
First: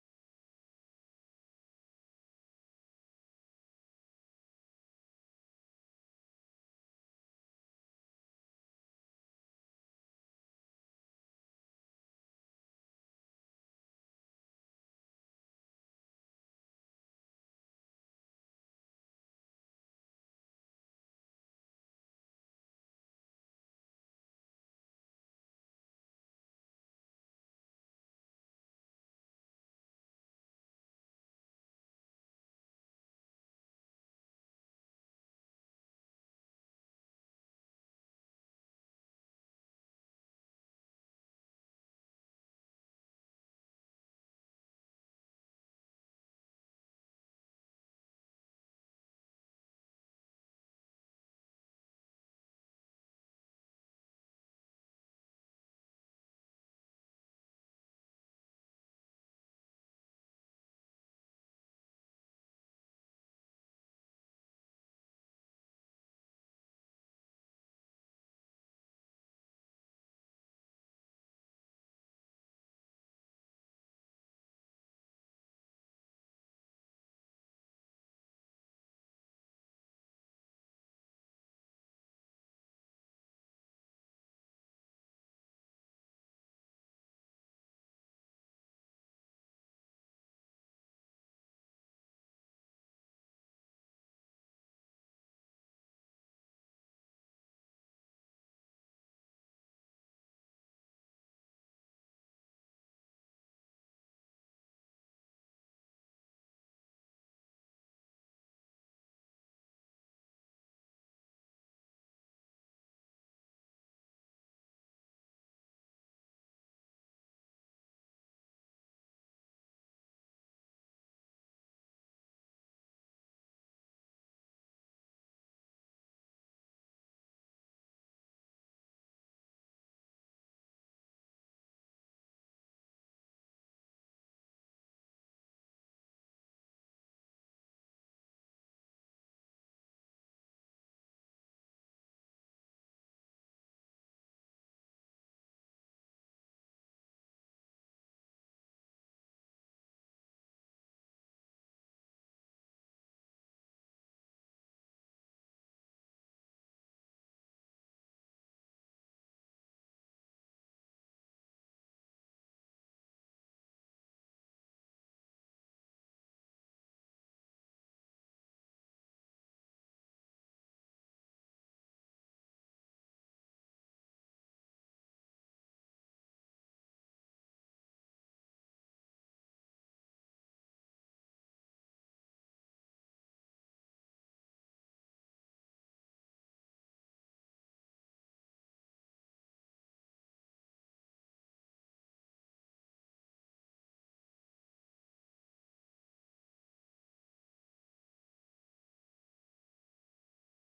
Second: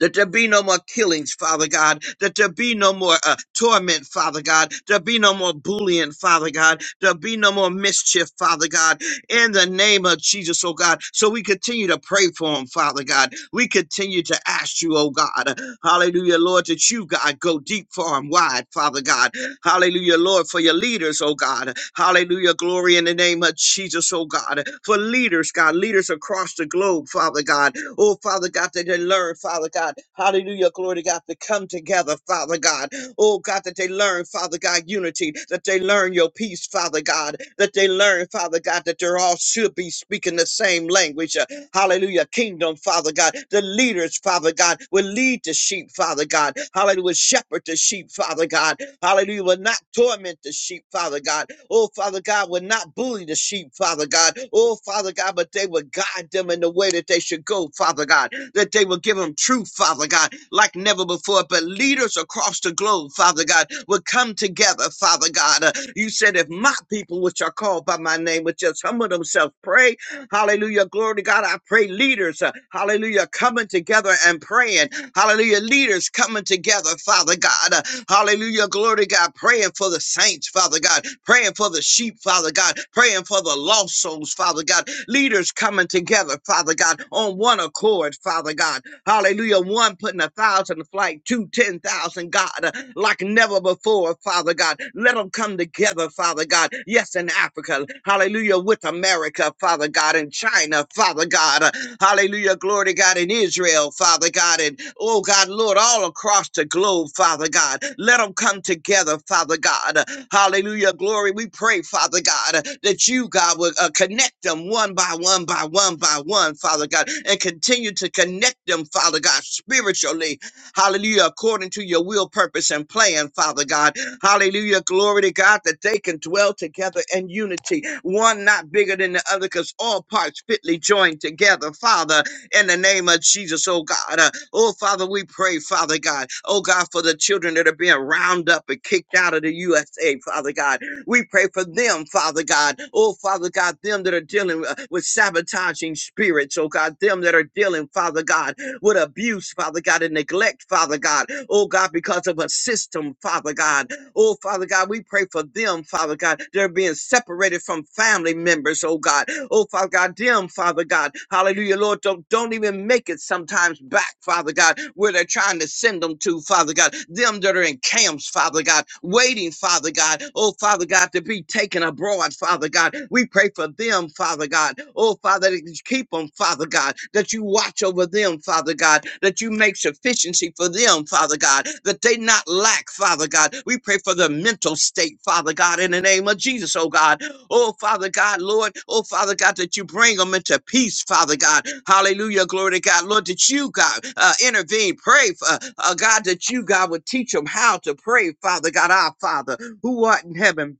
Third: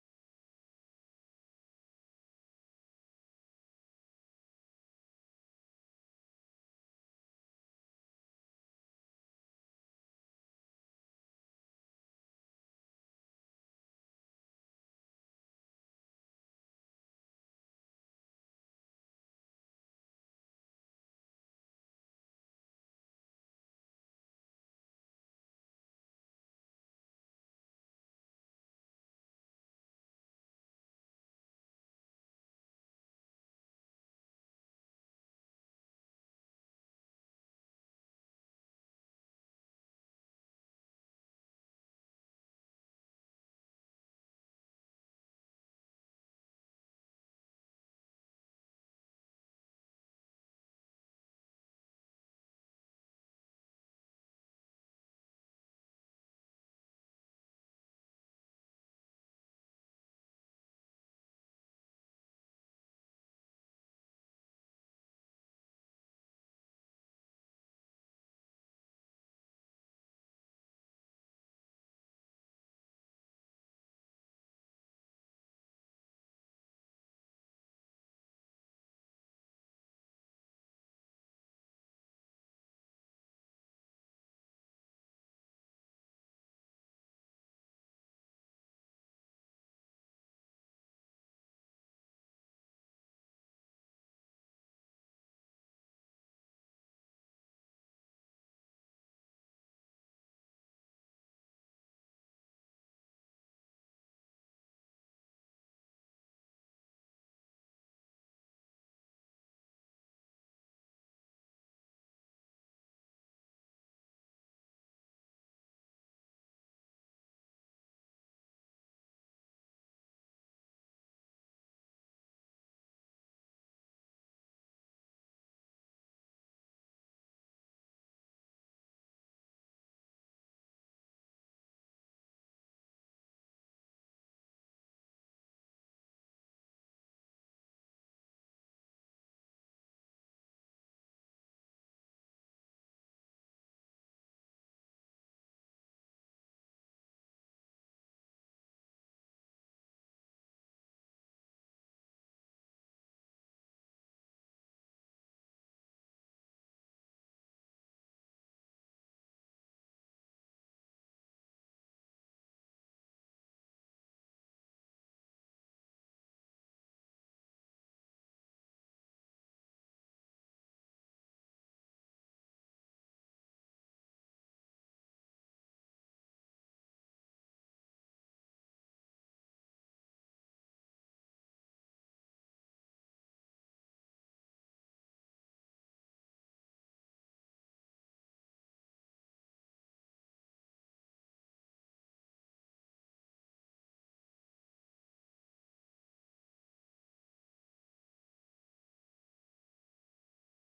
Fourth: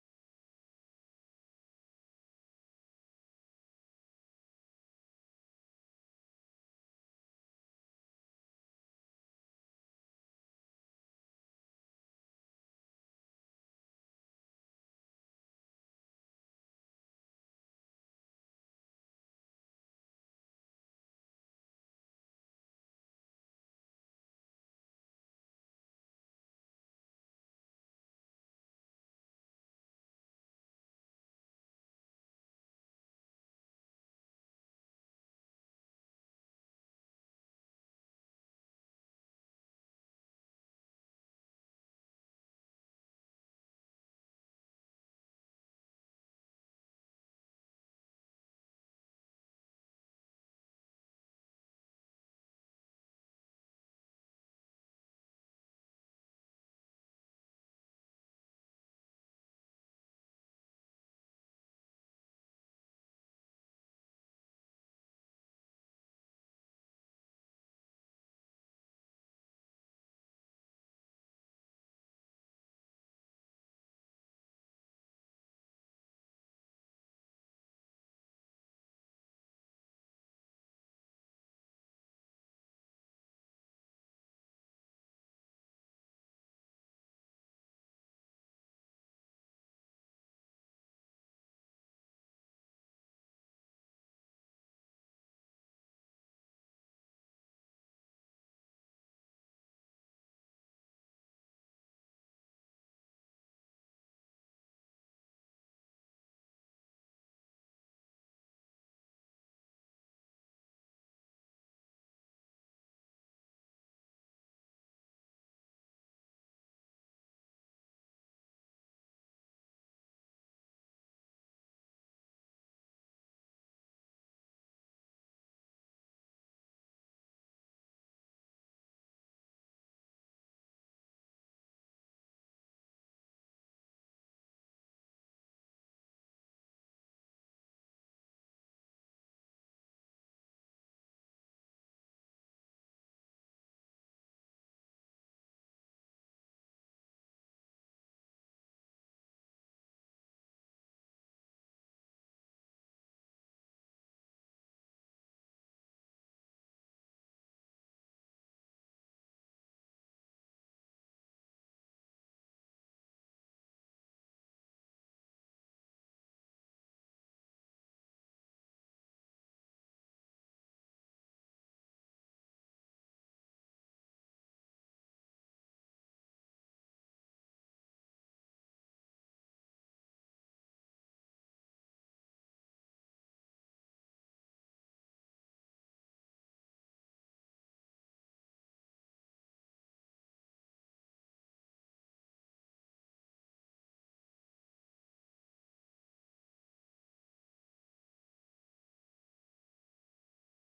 D: that there be no more killings, Father God, that there be no more uh, torment, Father God, there be no more bullying, Father God, there be no more mischief, Father God, in the name of Jesus, oh God. So we continue to pray for him, Father God. We continue to ask you, oh God, hallelujah, Lord, that you, God, go deep, far, and wide, Father God, hallelujah, Lord, for your leaders, oh God, hallelujah, glory in the name of Jesus, oh God, for leaders, God, leaders across the globe, Father God, Oh, Father God, that they learn, Father God. Hallelujah, glory to God, to come together, Father God. Oh, God, that they learn, Father God, unity, that they learn your peace, Father God, that they learn, Father God, that they all should be speaking the same language, Hallelujah. Kingdom, Father God. The leaders, Father God, will lead the sheep, Father God. Hallelujah. shepherd the sheep, Father God. Hallelujah. Will not torment the sheep, Father God. Oh, Father God, will not bully the sheep, Father God. Oh, Father God, but they will guide them in the way that they should go, Father God. That they will give them truth, Father God, like never before. But leaders across the globe, Father God, will come together, Father God. Uh, you said, if my people, which are called by my name, would just humble themselves, pray Hallelujah. Glory to God. I pray leaders, uh, hallelujah, coming together and praying. Hallelujah. Leaders coming together, Father God. Uh, hallelujah. Glory to God. Praying for the saints, Father God. Praying for the sheep, Father God. Praying for the lost souls, Father God. Leaders coming together, Father God, on one accord, Father God. Hallelujah. One putting a thousand to flight, two, ten thousand, God, uh, like never before, Father God. Let them do come together, Father God. Yes, in Africa, hallelujah, with America, Father God, and China, Father God, uh, hallelujah, glory to God, in Israel, Father God, and oh God, Lord, all across the globe, Father God. Let them come together, Father God. Uh, Hallelujah, glory. We pray, Father God, uh, that you, God, will uh, connect them one by one by one by one, Father God, and continue to connect them, Father God, spiritually, Hallelujah. According to your will, purpose, and plan, Father God. Hallelujah. Glory to God that they can dwell together in unity, one not bigger than the other, because all parts fitly joined together, Father, in the name of Jesus, oh God. Uh, oh, Father, we pray, Father God. Oh, God, for the children that are being round up and kicked out of the USA, Father God. We pray for them, Father God. Oh, Father God, them that are dealing uh, with sabotaging spirits, oh God, them that are dealing, Father God, with abuse, Father God, and neglect, Father God. Oh God, because of a system, Father God. Oh Father God, we pray for them, Father God. They're being separated from family members, oh God. Oh Father God, them, Father God. Hallelujah, Lord. Don't, don't even make it sometimes back, Father God, where they're trying to send them to, Father God. Them that are in camps, Father God, waiting, Father God. Oh Father God, to be taken abroad, Father God. We pray for them, Father God. Oh Father, that you keep them, Father God, that you you watch over them, Father God, that you make sufficiency for them, Father God, that they not lack, Father God. We pray for the mental state, Father God, in the name of Jesus, oh God. Oh, Father God, Lord, oh, Father God, that you bring them into peace, Father God. Hallelujah, glory to God. Lord, that you, God, uh, intervene. Pray, for, uh, God, that you, God, would teach them how to pray, Father God, our Father, who art in heaven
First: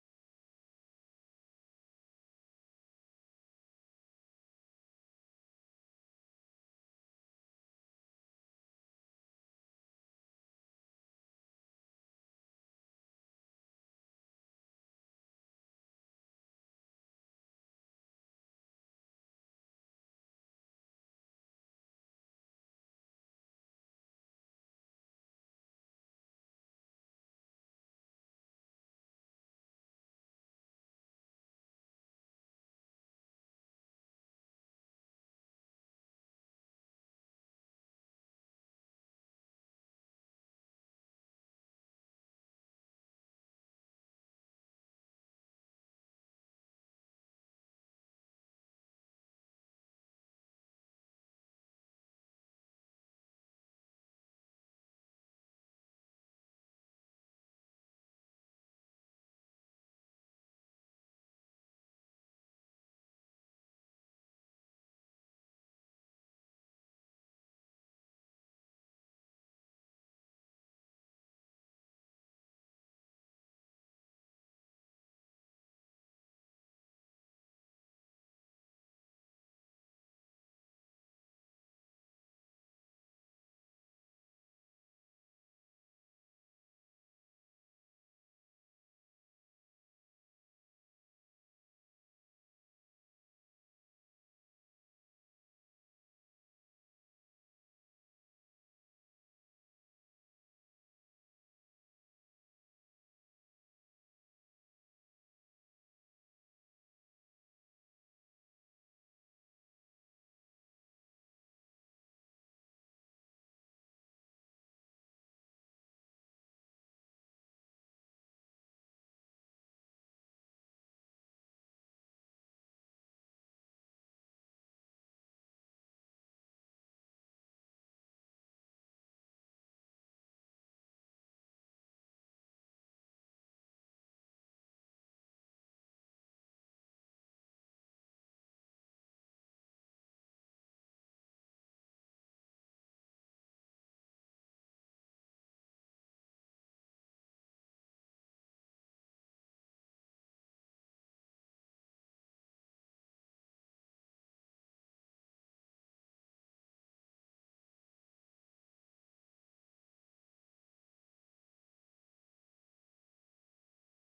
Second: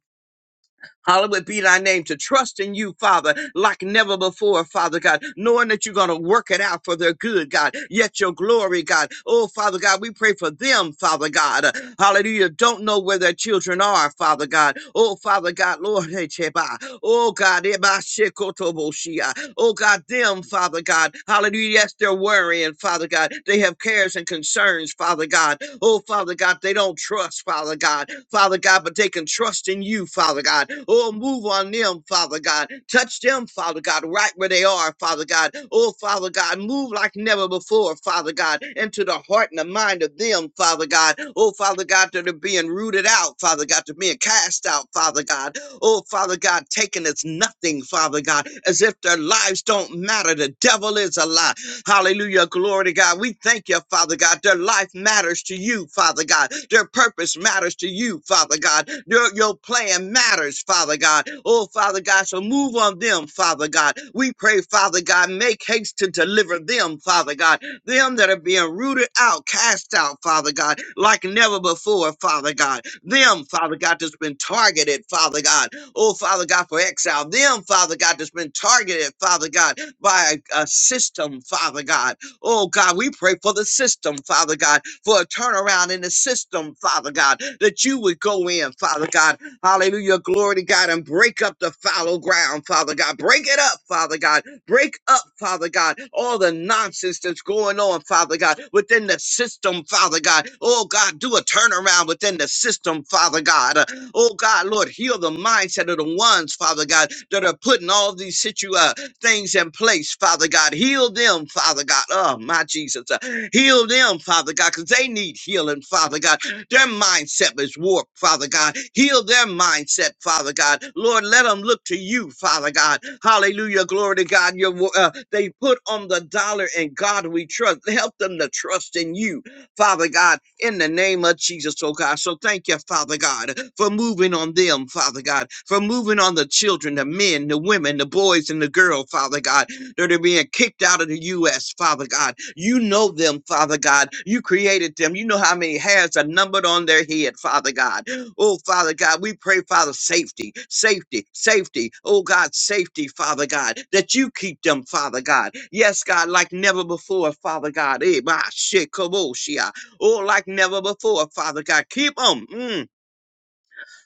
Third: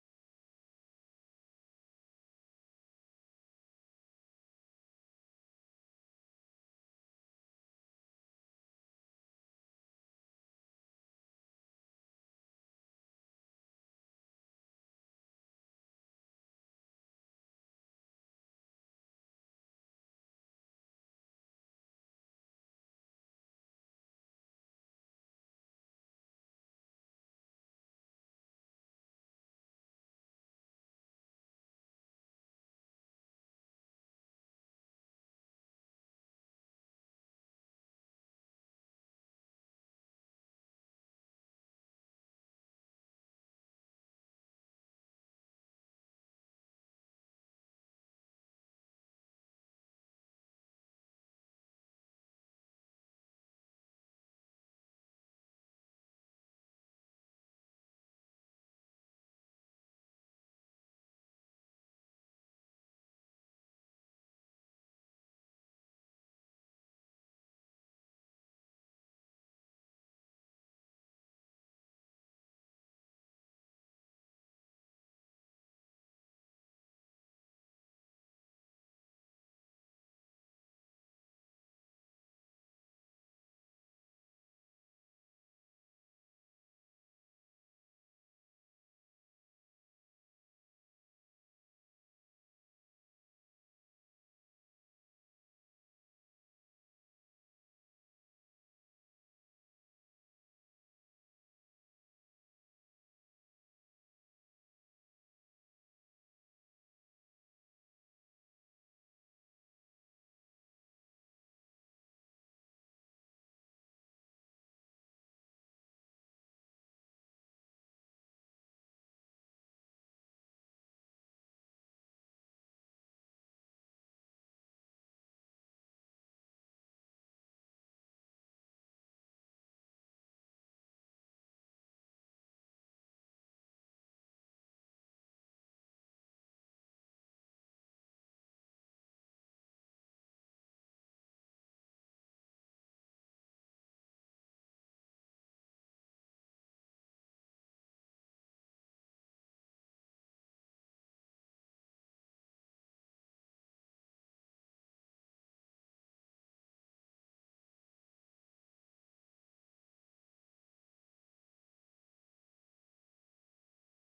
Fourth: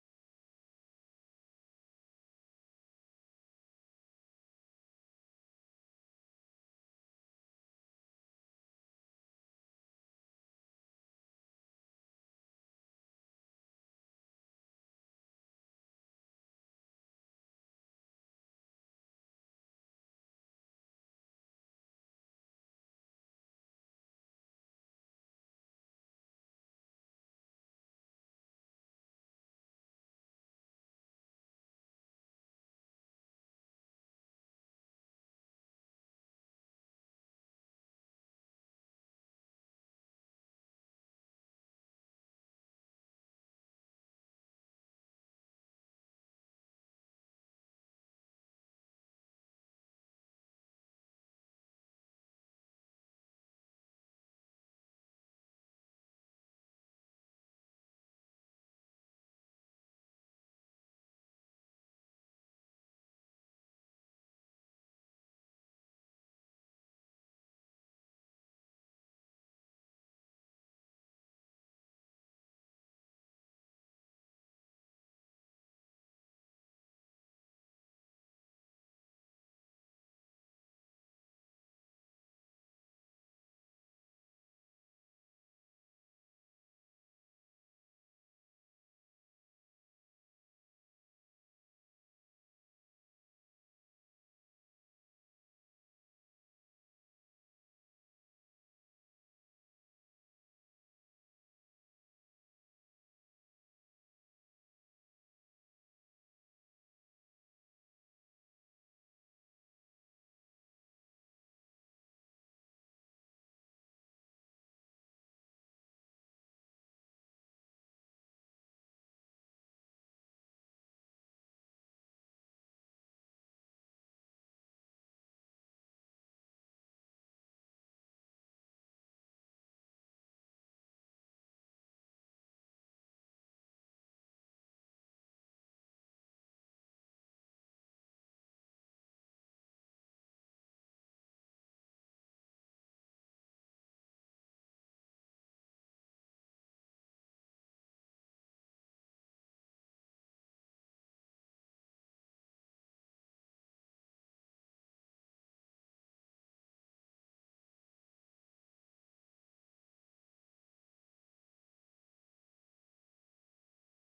D: Hallowed be thy name to trust in you, Father, like never before, Father God, knowing that you're going to work it out for their good, God. Yet your glory, God. Oh, Father God, we pray for them, Father God. Uh, Hallelujah. Don't know where their children are, Father God. Oh, Father God, Lord, hey, Cheba. Oh, God, Eba Shekotoboshia. oh, God, them, Father God. Hallelujah. Yes, they're worrying, Father God. God. They have cares and concerns, Father God. Oh, Father God, they don't trust, Father God. Father God, but they can trust in you, Father God. Oh, move on them, Father God. Touch them, Father God, right where they are, Father God. Oh, Father God, move like never before, Father God, into the heart and the mind of them, Father God. Oh, Father God, that are being rooted out, Father God, to being cast out, Father God. Oh, Father God, taken as nothing, Father God, as if their lives don't matter. The devil is a lie. Hallelujah. Glory to God. We thank you, Father God. Their life matters to you, Father God. Their purpose matters to you, Father God. Your, your plan matters, Father God. Oh, Father God. So move on them, Father God. We pray, Father God, make haste to deliver them, Father God. Them that are being rooted out, cast out, Father God, like never before, Father God. Them, Father God, that's been targeted, Father God. Oh, Father God, for exile. Them, Father God, that's been targeted, Father God by a, a system, Father God. Oh God, we pray for the system, Father God, for a turnaround in the system, Father God, that you would go in, Father God. Hallelujah. Glory to God and break up the fallow ground, Father God. Break it up, Father God. Break up, Father God, all the nonsense that's going on, Father God, within the system, Father God. Oh God, do a turnaround within the system, Father God. Uh, Oh God, Lord, heal the mindset of the ones, Father God, that are putting all these situations things in place, Father God. Heal them, Father God. Oh, my Jesus. Uh, Heal them, Father God, because they need healing, Father God. Their mindset is warped, Father God. Heal their mindset, Father God. Lord, let them look to you, Father God. Hallelujah. Glory to God. Your, wo- uh, they put on the dollar and God we trust. Help them to trust in you. Father God, in the name of Jesus, oh God. So thank you, Father God, for moving on them, Father God, for moving on the children, the men, the women, the boys, and the girl, Father God that are being kicked out of the U.S., Father God. You know them, Father God. You created them. You know how many hairs are numbered on their head, Father God. Oh, Father God, we pray, Father, safety, safety, safety. Oh, God, safety, Father God, that you keep them, Father God. Yes, God, like never before, Father God. Eh, bah, shit, kaboshia. Oh, like never before, Father God. Keep them.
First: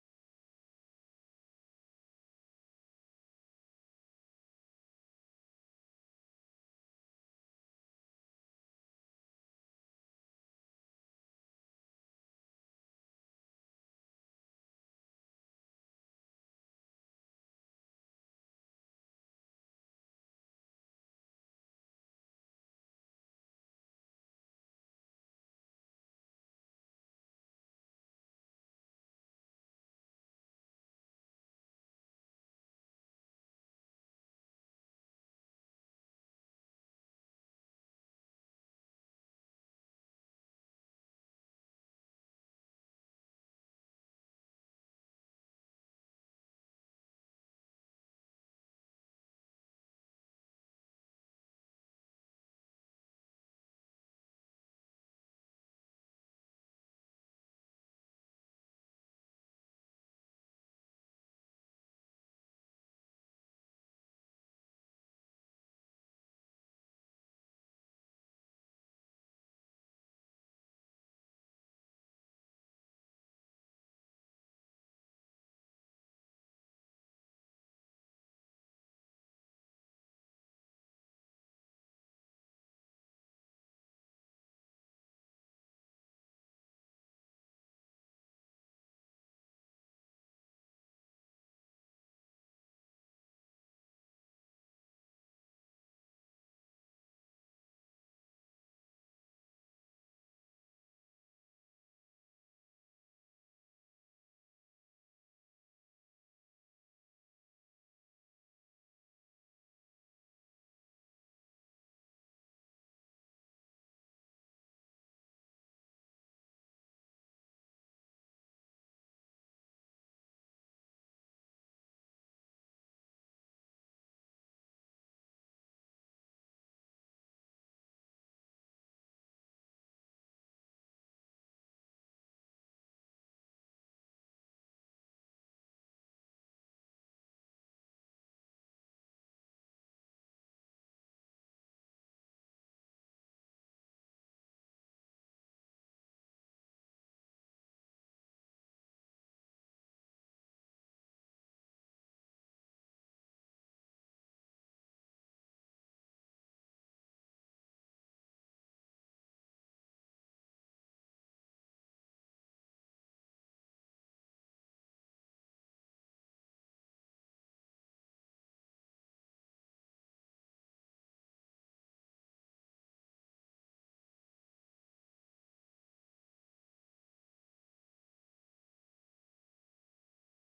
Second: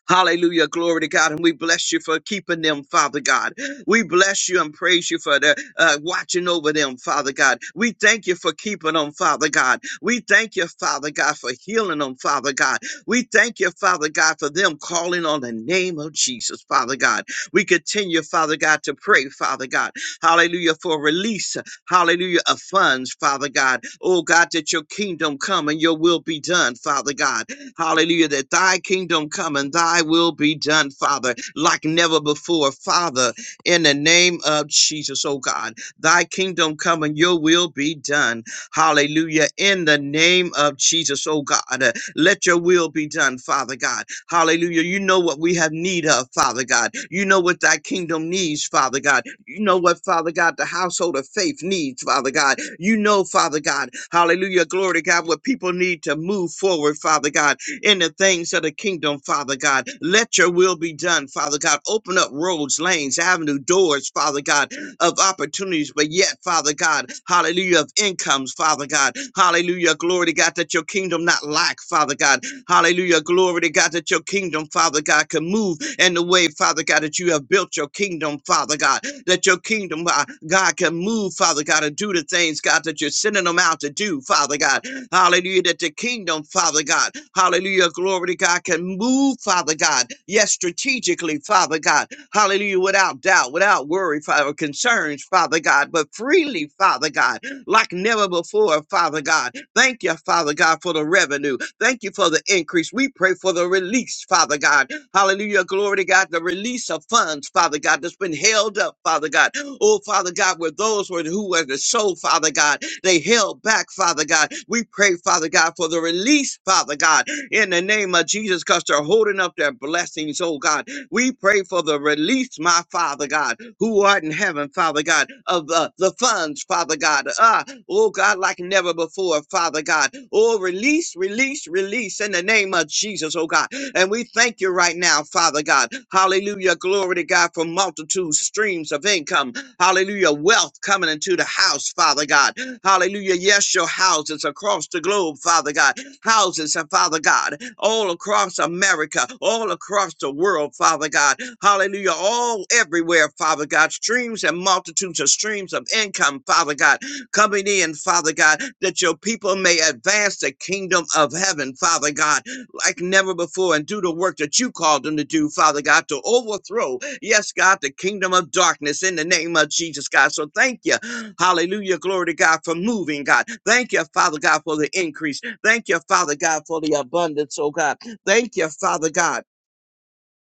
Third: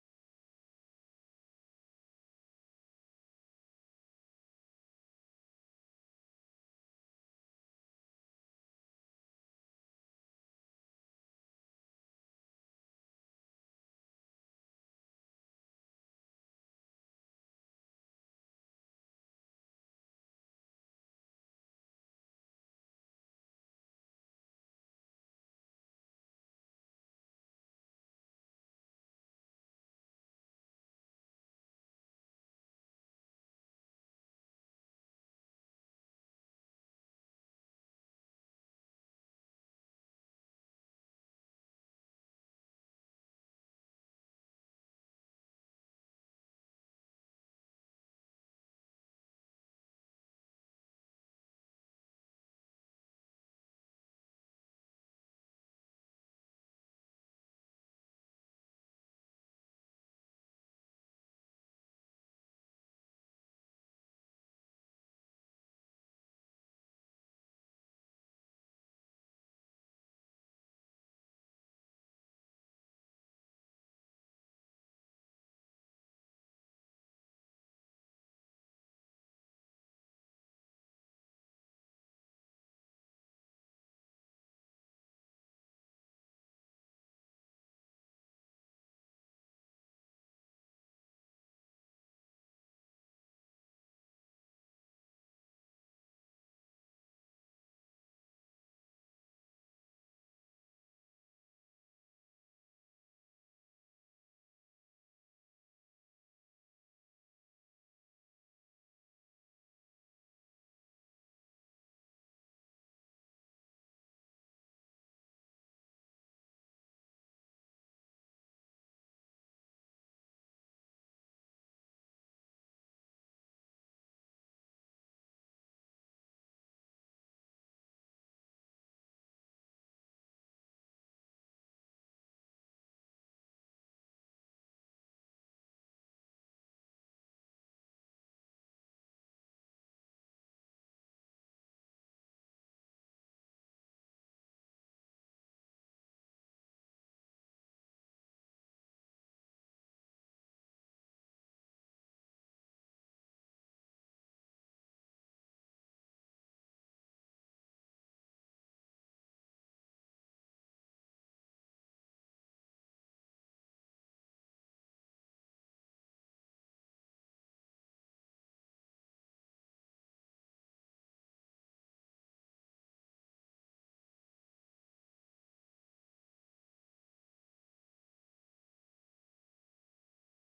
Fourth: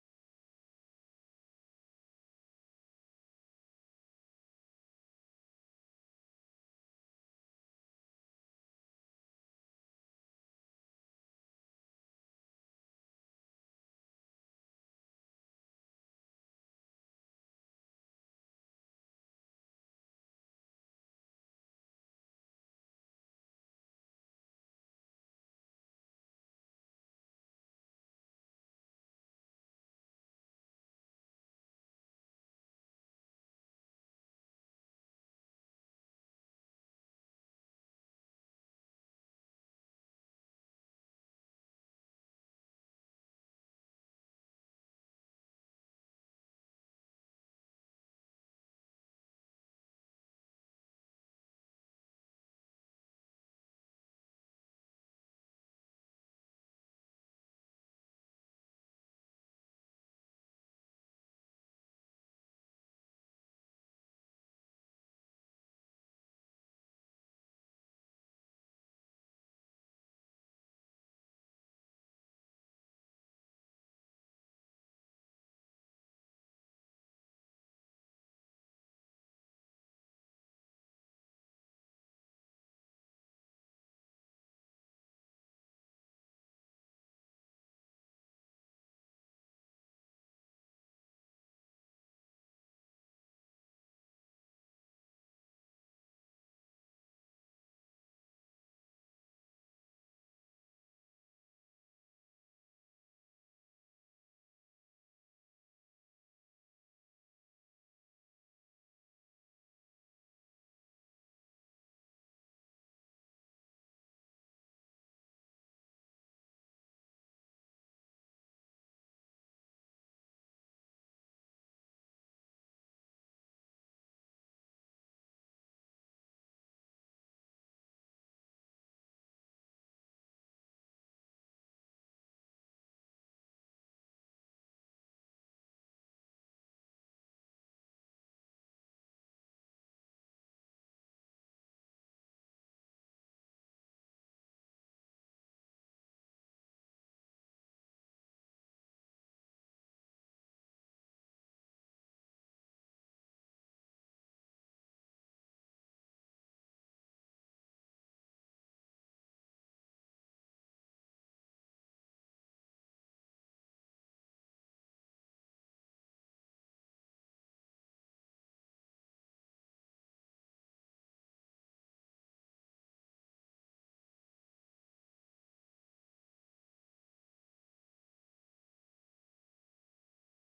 D: Hallelujah. Glory to God. And we bless you for keeping them, Father God. We bless you and praise you for the, uh, watching over them, Father God. We thank you for keeping them, Father God. We thank you, Father God, for healing them, Father God. We thank you, Father God, for them calling on the name of Jesus, Father God. We continue, Father God, to pray, Father God. Hallelujah, for release, hallelujah, of funds, Father God. Oh God, that your kingdom come and your will be done, Father God. Hallelujah. That thy kingdom come and thy will be done, Father, like never before. Father, in the name of Jesus, oh God, thy kingdom come and your will be done. Hallelujah. In the name of Jesus, oh God, uh, let your will be done, Father God. Hallelujah. You know what we have need of, Father God. You know what thy kingdom needs, Father God. You know what, Father God, the household of faith needs, Father God. You know, Father God, hallelujah, glory to God, what people need to move forward, Father God in the things of the kingdom, Father God. Let your will be done, Father God. Open up roads, lanes, avenue, doors, Father God, of opportunities, but yet, Father God, hallelujah, of incomes, Father God. Hallelujah, glory to God, that your kingdom not lack, Father God. Hallelujah. Glory to God that your kingdom, Father God, can move in the way, Father God, that you have built your kingdom, Father God, that your kingdom, uh, God, can move, Father God, and do the things, God, that you're sending them out to do, Father God. Hallelujah. That the kingdom, Father God, hallelujah, glory to God, can move, Father God. Yes, strategically, Father God. Hallelujah. Without doubt, without worry, Father, concerns, Father God, but freely, Father God, like never before, Father God. Thank you, Father God, for the revenue. Thank you for the increase. We pray for the release, Father God. Hallelujah. Glory to God. The release of funds, Father God, that's been held up, Father God. Oh, Father God, where those were who were the soul, Father God, they held back, Father God. We pray, Father God, for the release, Father God, in the name of Jesus, because they're holding up their blessings, oh God. We pray for the release, my Father God, who art in heaven, Father God, of uh, the funds, Father God. Ah, Oh God, like never before, Father God. Oh, release, release, release in the name of Jesus, oh God. And we thank you right now, Father God. Hallelujah. Glory to God for multitudes, streams of income. Hallelujah. Wealth coming into the house, Father God. Hallelujah. Yes, your houses across the globe, Father God. Houses, uh, Father God, all across America, all across the world, Father God. Hallelujah. All everywhere, Father God. Streams and multitudes of streams of income, Father God coming in, Father God, that your people may advance the kingdom of heaven, Father God, like never before and do the work that you called them to do, Father God, to overthrow, yes, God, the kingdom of darkness in the name of Jesus, God. So thank you. Hallelujah. Glory to God for moving, God. Thank you, Father God, for the increase. Thank you, Father God, for the abundance, oh God. Thank you, Father God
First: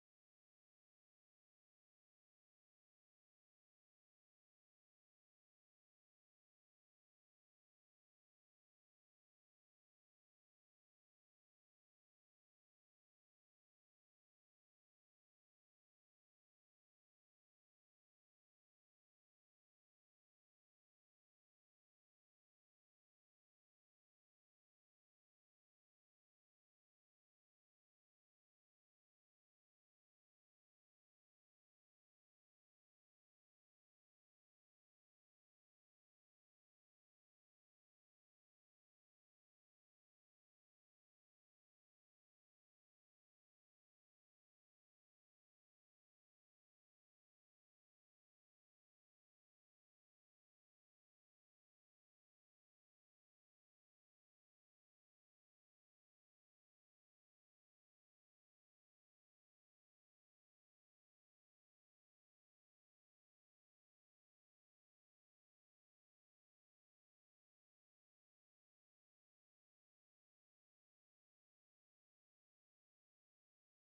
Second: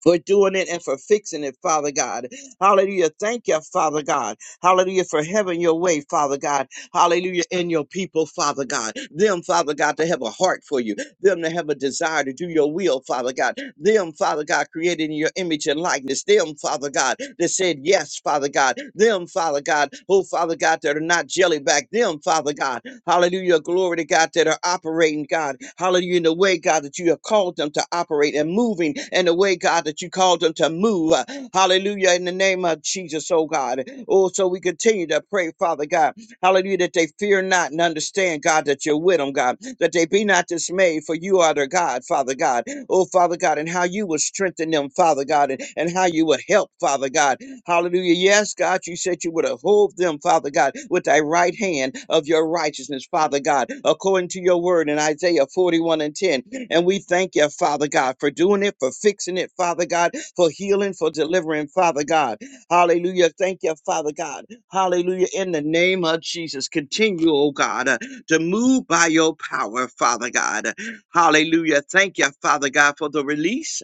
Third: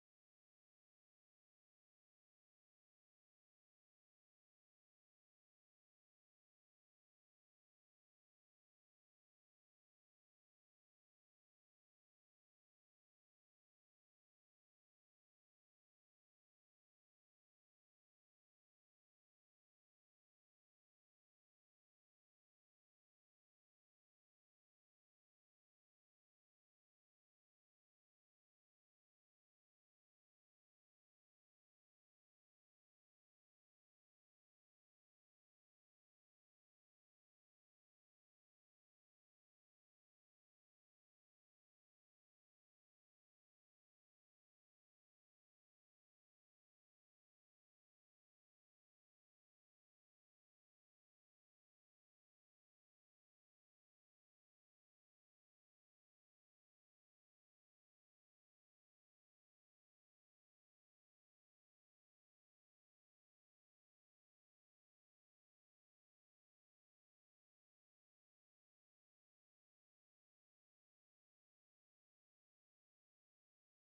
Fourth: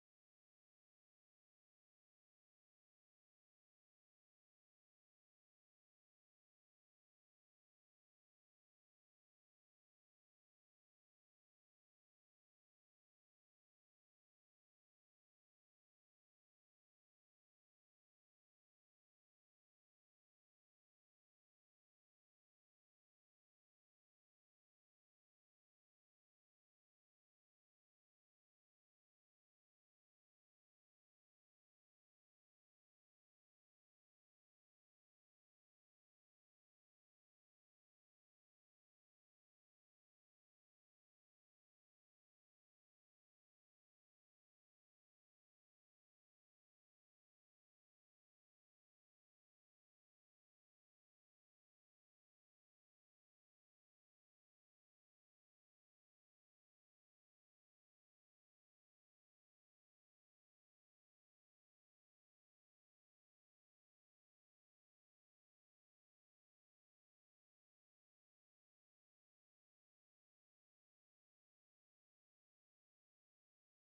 D: for doing it and for fixing it, Father God. Hallelujah. Thank you, Father God. Hallelujah, for having your way, Father God. Hallelujah, in your people, Father God. Them, Father God, to have a heart for you. Them to have a desire to do your will, Father God. Them, Father God, created in your image and likeness. Them, Father God, that said yes, Father God. Them, Father God, oh, Father God, that are not jelly back. Them, Father God, Hallelujah. Glory to God that are operating, God. Hallelujah. In the way, God, that you have called them to operate and moving in the way, God, that you called them to move. Hallelujah. In the name of Jesus, oh God. Oh, so we continue to pray, Father God. Hallelujah. That they fear not and understand, God, that you're with them, God. That they be not dismayed, for you are their God, Father God. Oh, Father God, and how you will strengthen them, Father God, and, and how you will help, Father God. Hallelujah. Yes, God, you said you would uphold them, Father God, with thy right hand of your righteousness, Father God, according to your word in Isaiah 41 and 10. And we thank you, Father God, for doing it, for fixing it, Father God, for healing, for delivering, Father God. Hallelujah. Thank you, Father God. Hallelujah. In the name of Jesus, continue, oh God, uh, to move by your power, Father God. Hallelujah. Thank you, Father God, for the release.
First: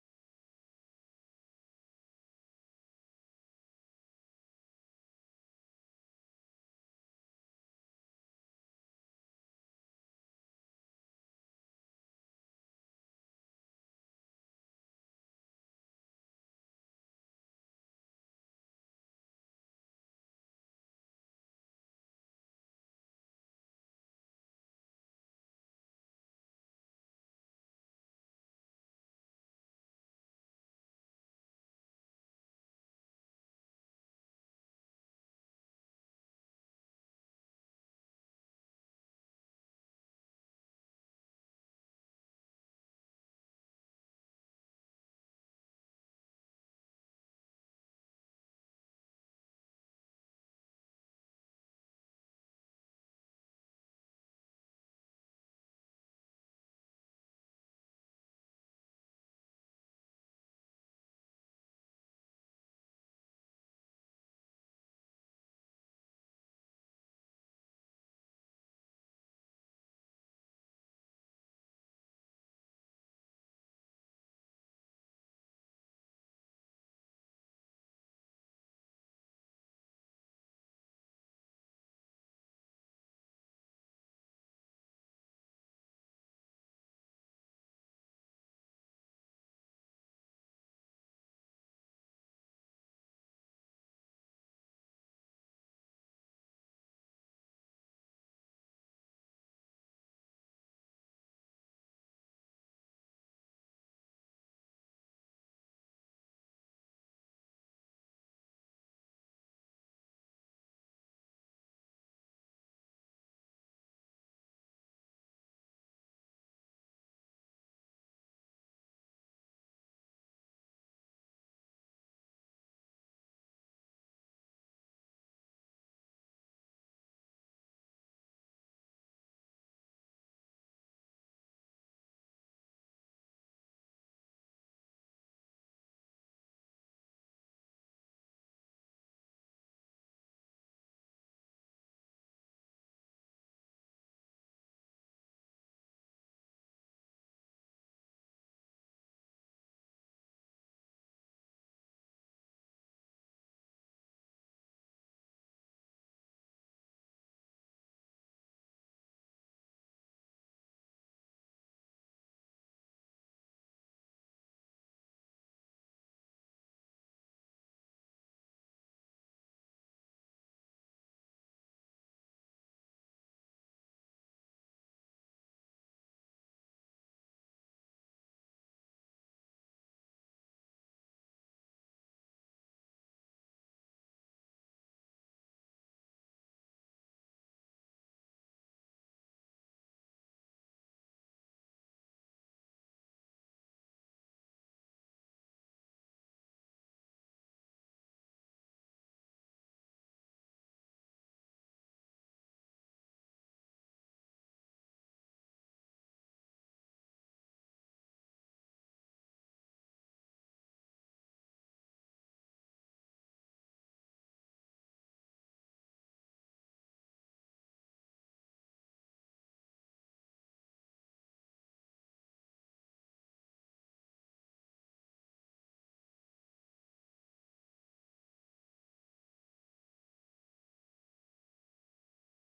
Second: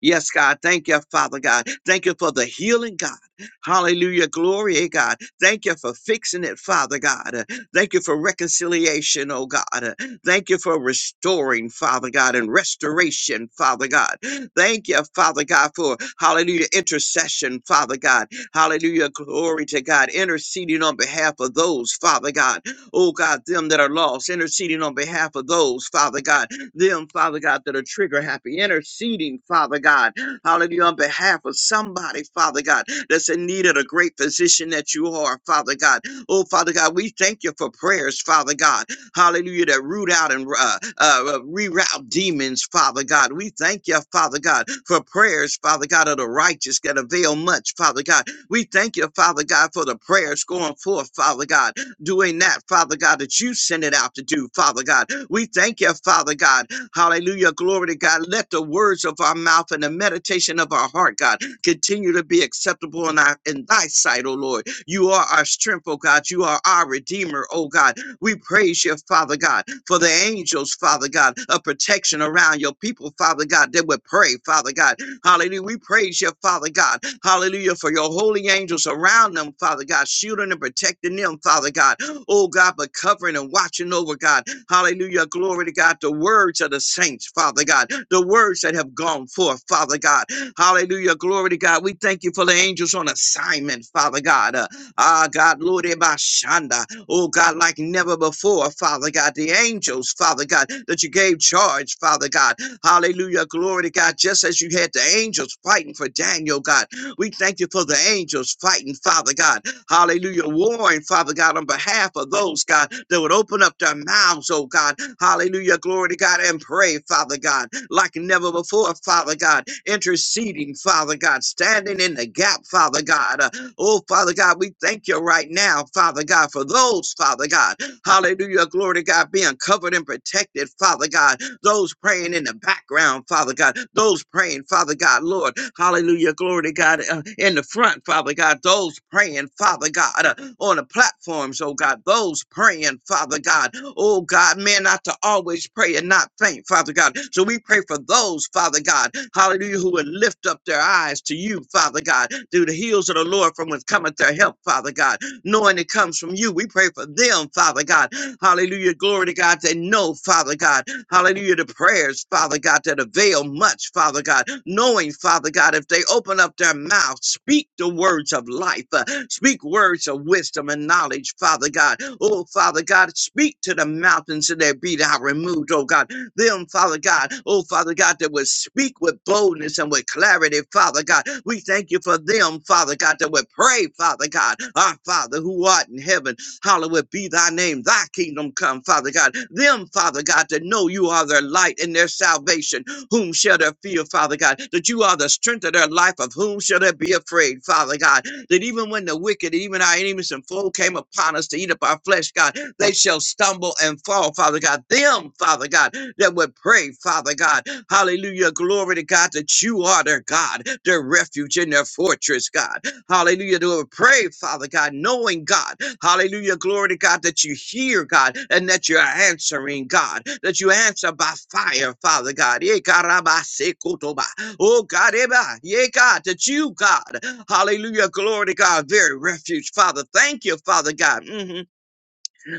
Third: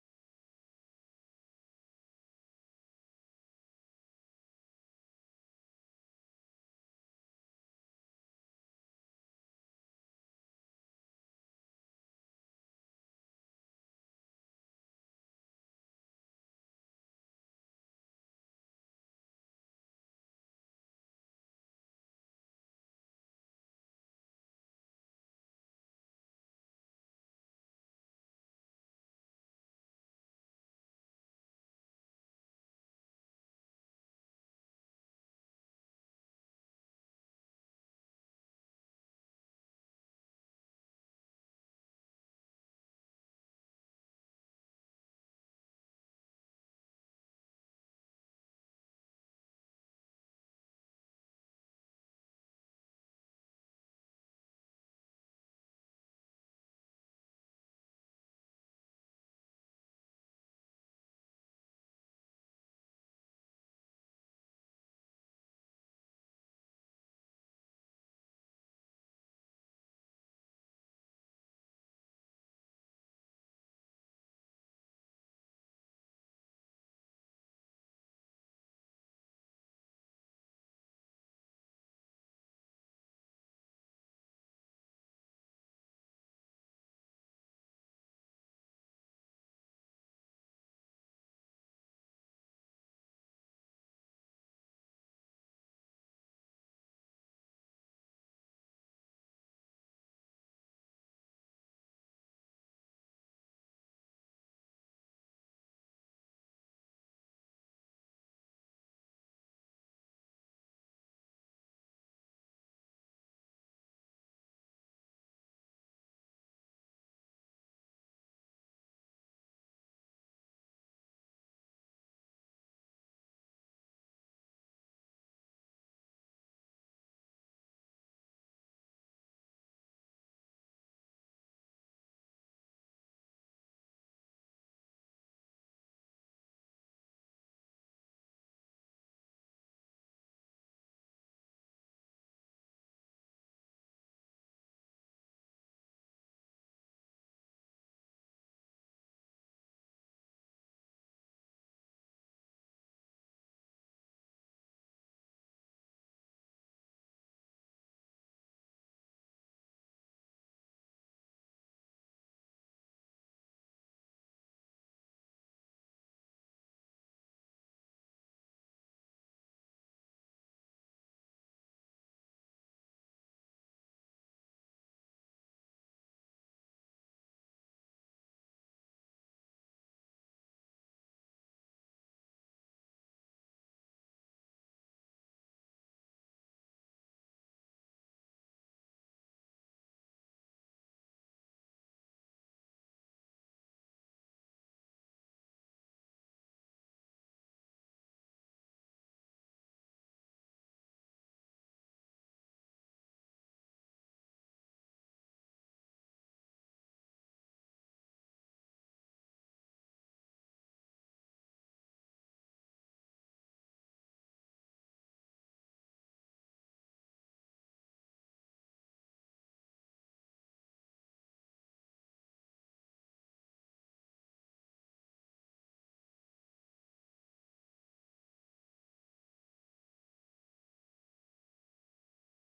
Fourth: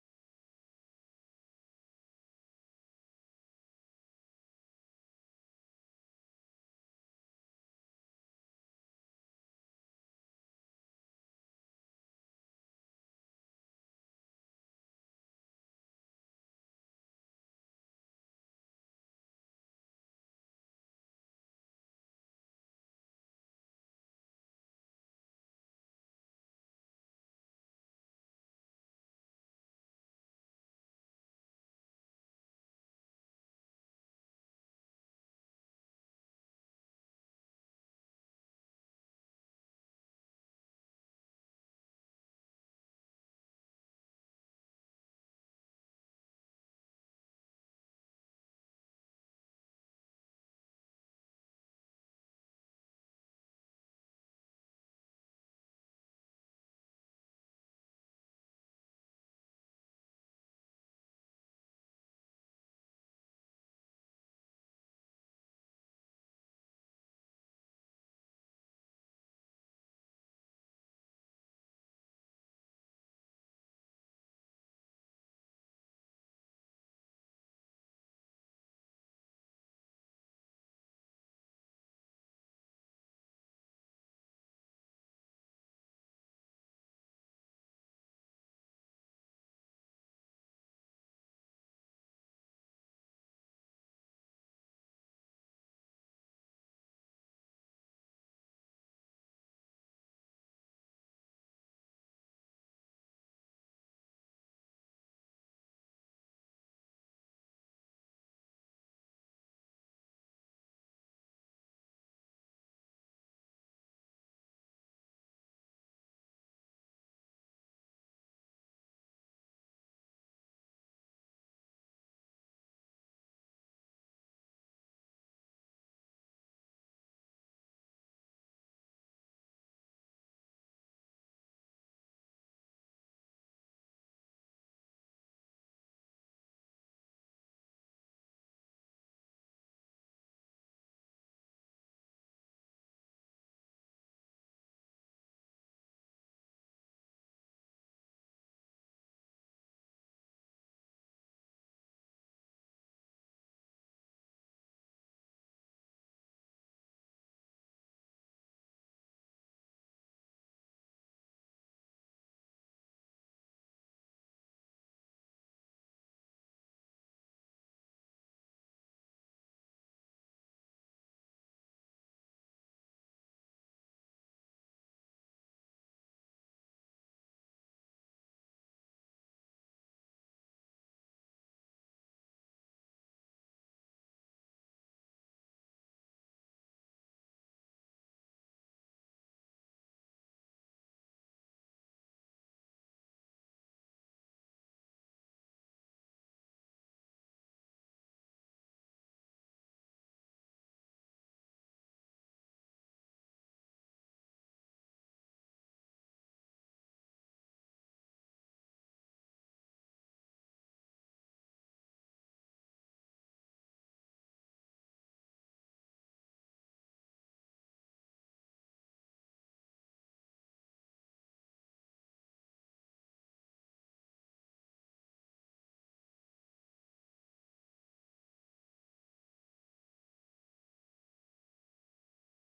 D: Yes, God. Thank you, Father God. Thank you for the healing, God. Hallelujah. Glory, eh, God. Thank you for fixing it, Father God. Uh, Thank you for reconciliation, oh God. Uh, Thank you for restoring, Father God, and restoration, Father God. Thank you, Father God, for hallelujah intercession, Father God. Hallelujah. Glory to God. Interceding on behalf of those, Father God. Oh God, them that are lost, interceding on behalf of those, Father God them, Father God, that are trigger happy, interceding, Father God, hallelujah, on behalf of somebody, Father God, that's in need of a great physician that you are, Father God. Oh, Father God, we thank you for prayers, Father God, hallelujah, that root out and uh, uh, uh, reroute demons, Father God. We thank you, Father God, for prayers, Father God, of the righteous that avail much, Father God. We thank you, Father God, for the prayers going forth, Father God doing that, Father God, that you sent it out to do, Father God. We thank you, Father God. Hallelujah. Glory to God. Let the words of our mouth and the meditation of our heart, God, continue to be acceptable in, our, in thy sight, O Lord. You are our strength, O God. You are our Redeemer, O God. We praise you, Father God, for the angels, Father God, of protection around your people, Father God, that would pray, Father God, Hallelujah. We praise you, Father God. Hallelujah. For your holy angels around them, Father God, shielding and protecting them, Father God. Oh God, but covering and watching over God. Hallelujah. Glory to God. The words of the saints, Father God. The words that have gone forth, Father God. Hallelujah. Glory to God. We thank you for the angels on assignment, Father God. Uh, ah, God, Lord, Ebashanda. Oh God, like never before, Father God. The angels, Father God, that you gave charge, Father God. Hallelujah. Glory to God. Just as you had the angels fighting for Daniel, God, we thank you for the angels fighting, Father God. Hallelujah. Warring, Father God, on behalf of those, God, that would open up their mouths, oh God. Hallelujah. Glory to God and pray, Father God, like never before, Father God. Interceding, Father God. Standing in the gap, Father God. Uh, oh, Father God, we thank you right now, Father God, for those, Father God. Hallelujah. Glory to God, being covered and protected, Father God those praying in the background, Father God, those praying, Father God, Lord, hallelujah, glory to God, uh, in the front, Father God, those praying, Father God, uh, on the platforms, oh God, those praying, Father God, oh God, man, not to always pray and not faint, Father God. So we pray for those, Father God, hallelujah, who would lift up their eyes to you, Father God, through the heels of the Lord from whence cometh their help, Father God knowing it comes from you. We pray for them, Father God. Hallelujah. Glory to God. They know, Father God. Hallelujah. The prayers, Father God, that avail much, Father God. Knowing, Father God, if they open up their mouth, speak the words of life, uh, speak words of wisdom and knowledge, Father God. Oh, Father God, speak to the mountains and they be thou removed, oh God them, Father God. Oh, Father God, that would speak with boldness and with clarity, Father God. We thank you for them, Father God, that would pray, Father God. Our Father who art in heaven, hallowed be thy name, thy kingdom come, Father God. Them, Father God, that know you are their light and their salvation. Whom shall they fear, Father God? That you are the strength of their life, of whom shall they be afraid, Father God? that even when the wicked, even our enemies and foe came upon us to eat up our flesh, God, they shall stumble and fall, Father God. Them, Father God, that would pray, Father God. Hallelujah. Glory to God that you are their God, their refuge and their fortress, God. Hallelujah. They would pray, Father God, knowing God. Hallelujah. Glory to God that you hear, God, and that you're answering, God, that you answer by fire, Father God. Eh, karabasekotoba. Oh, God, eba. yeah, God, that you, God, hallelujah, glory to God, very refuge, Father. Thank you, Father God. Mhm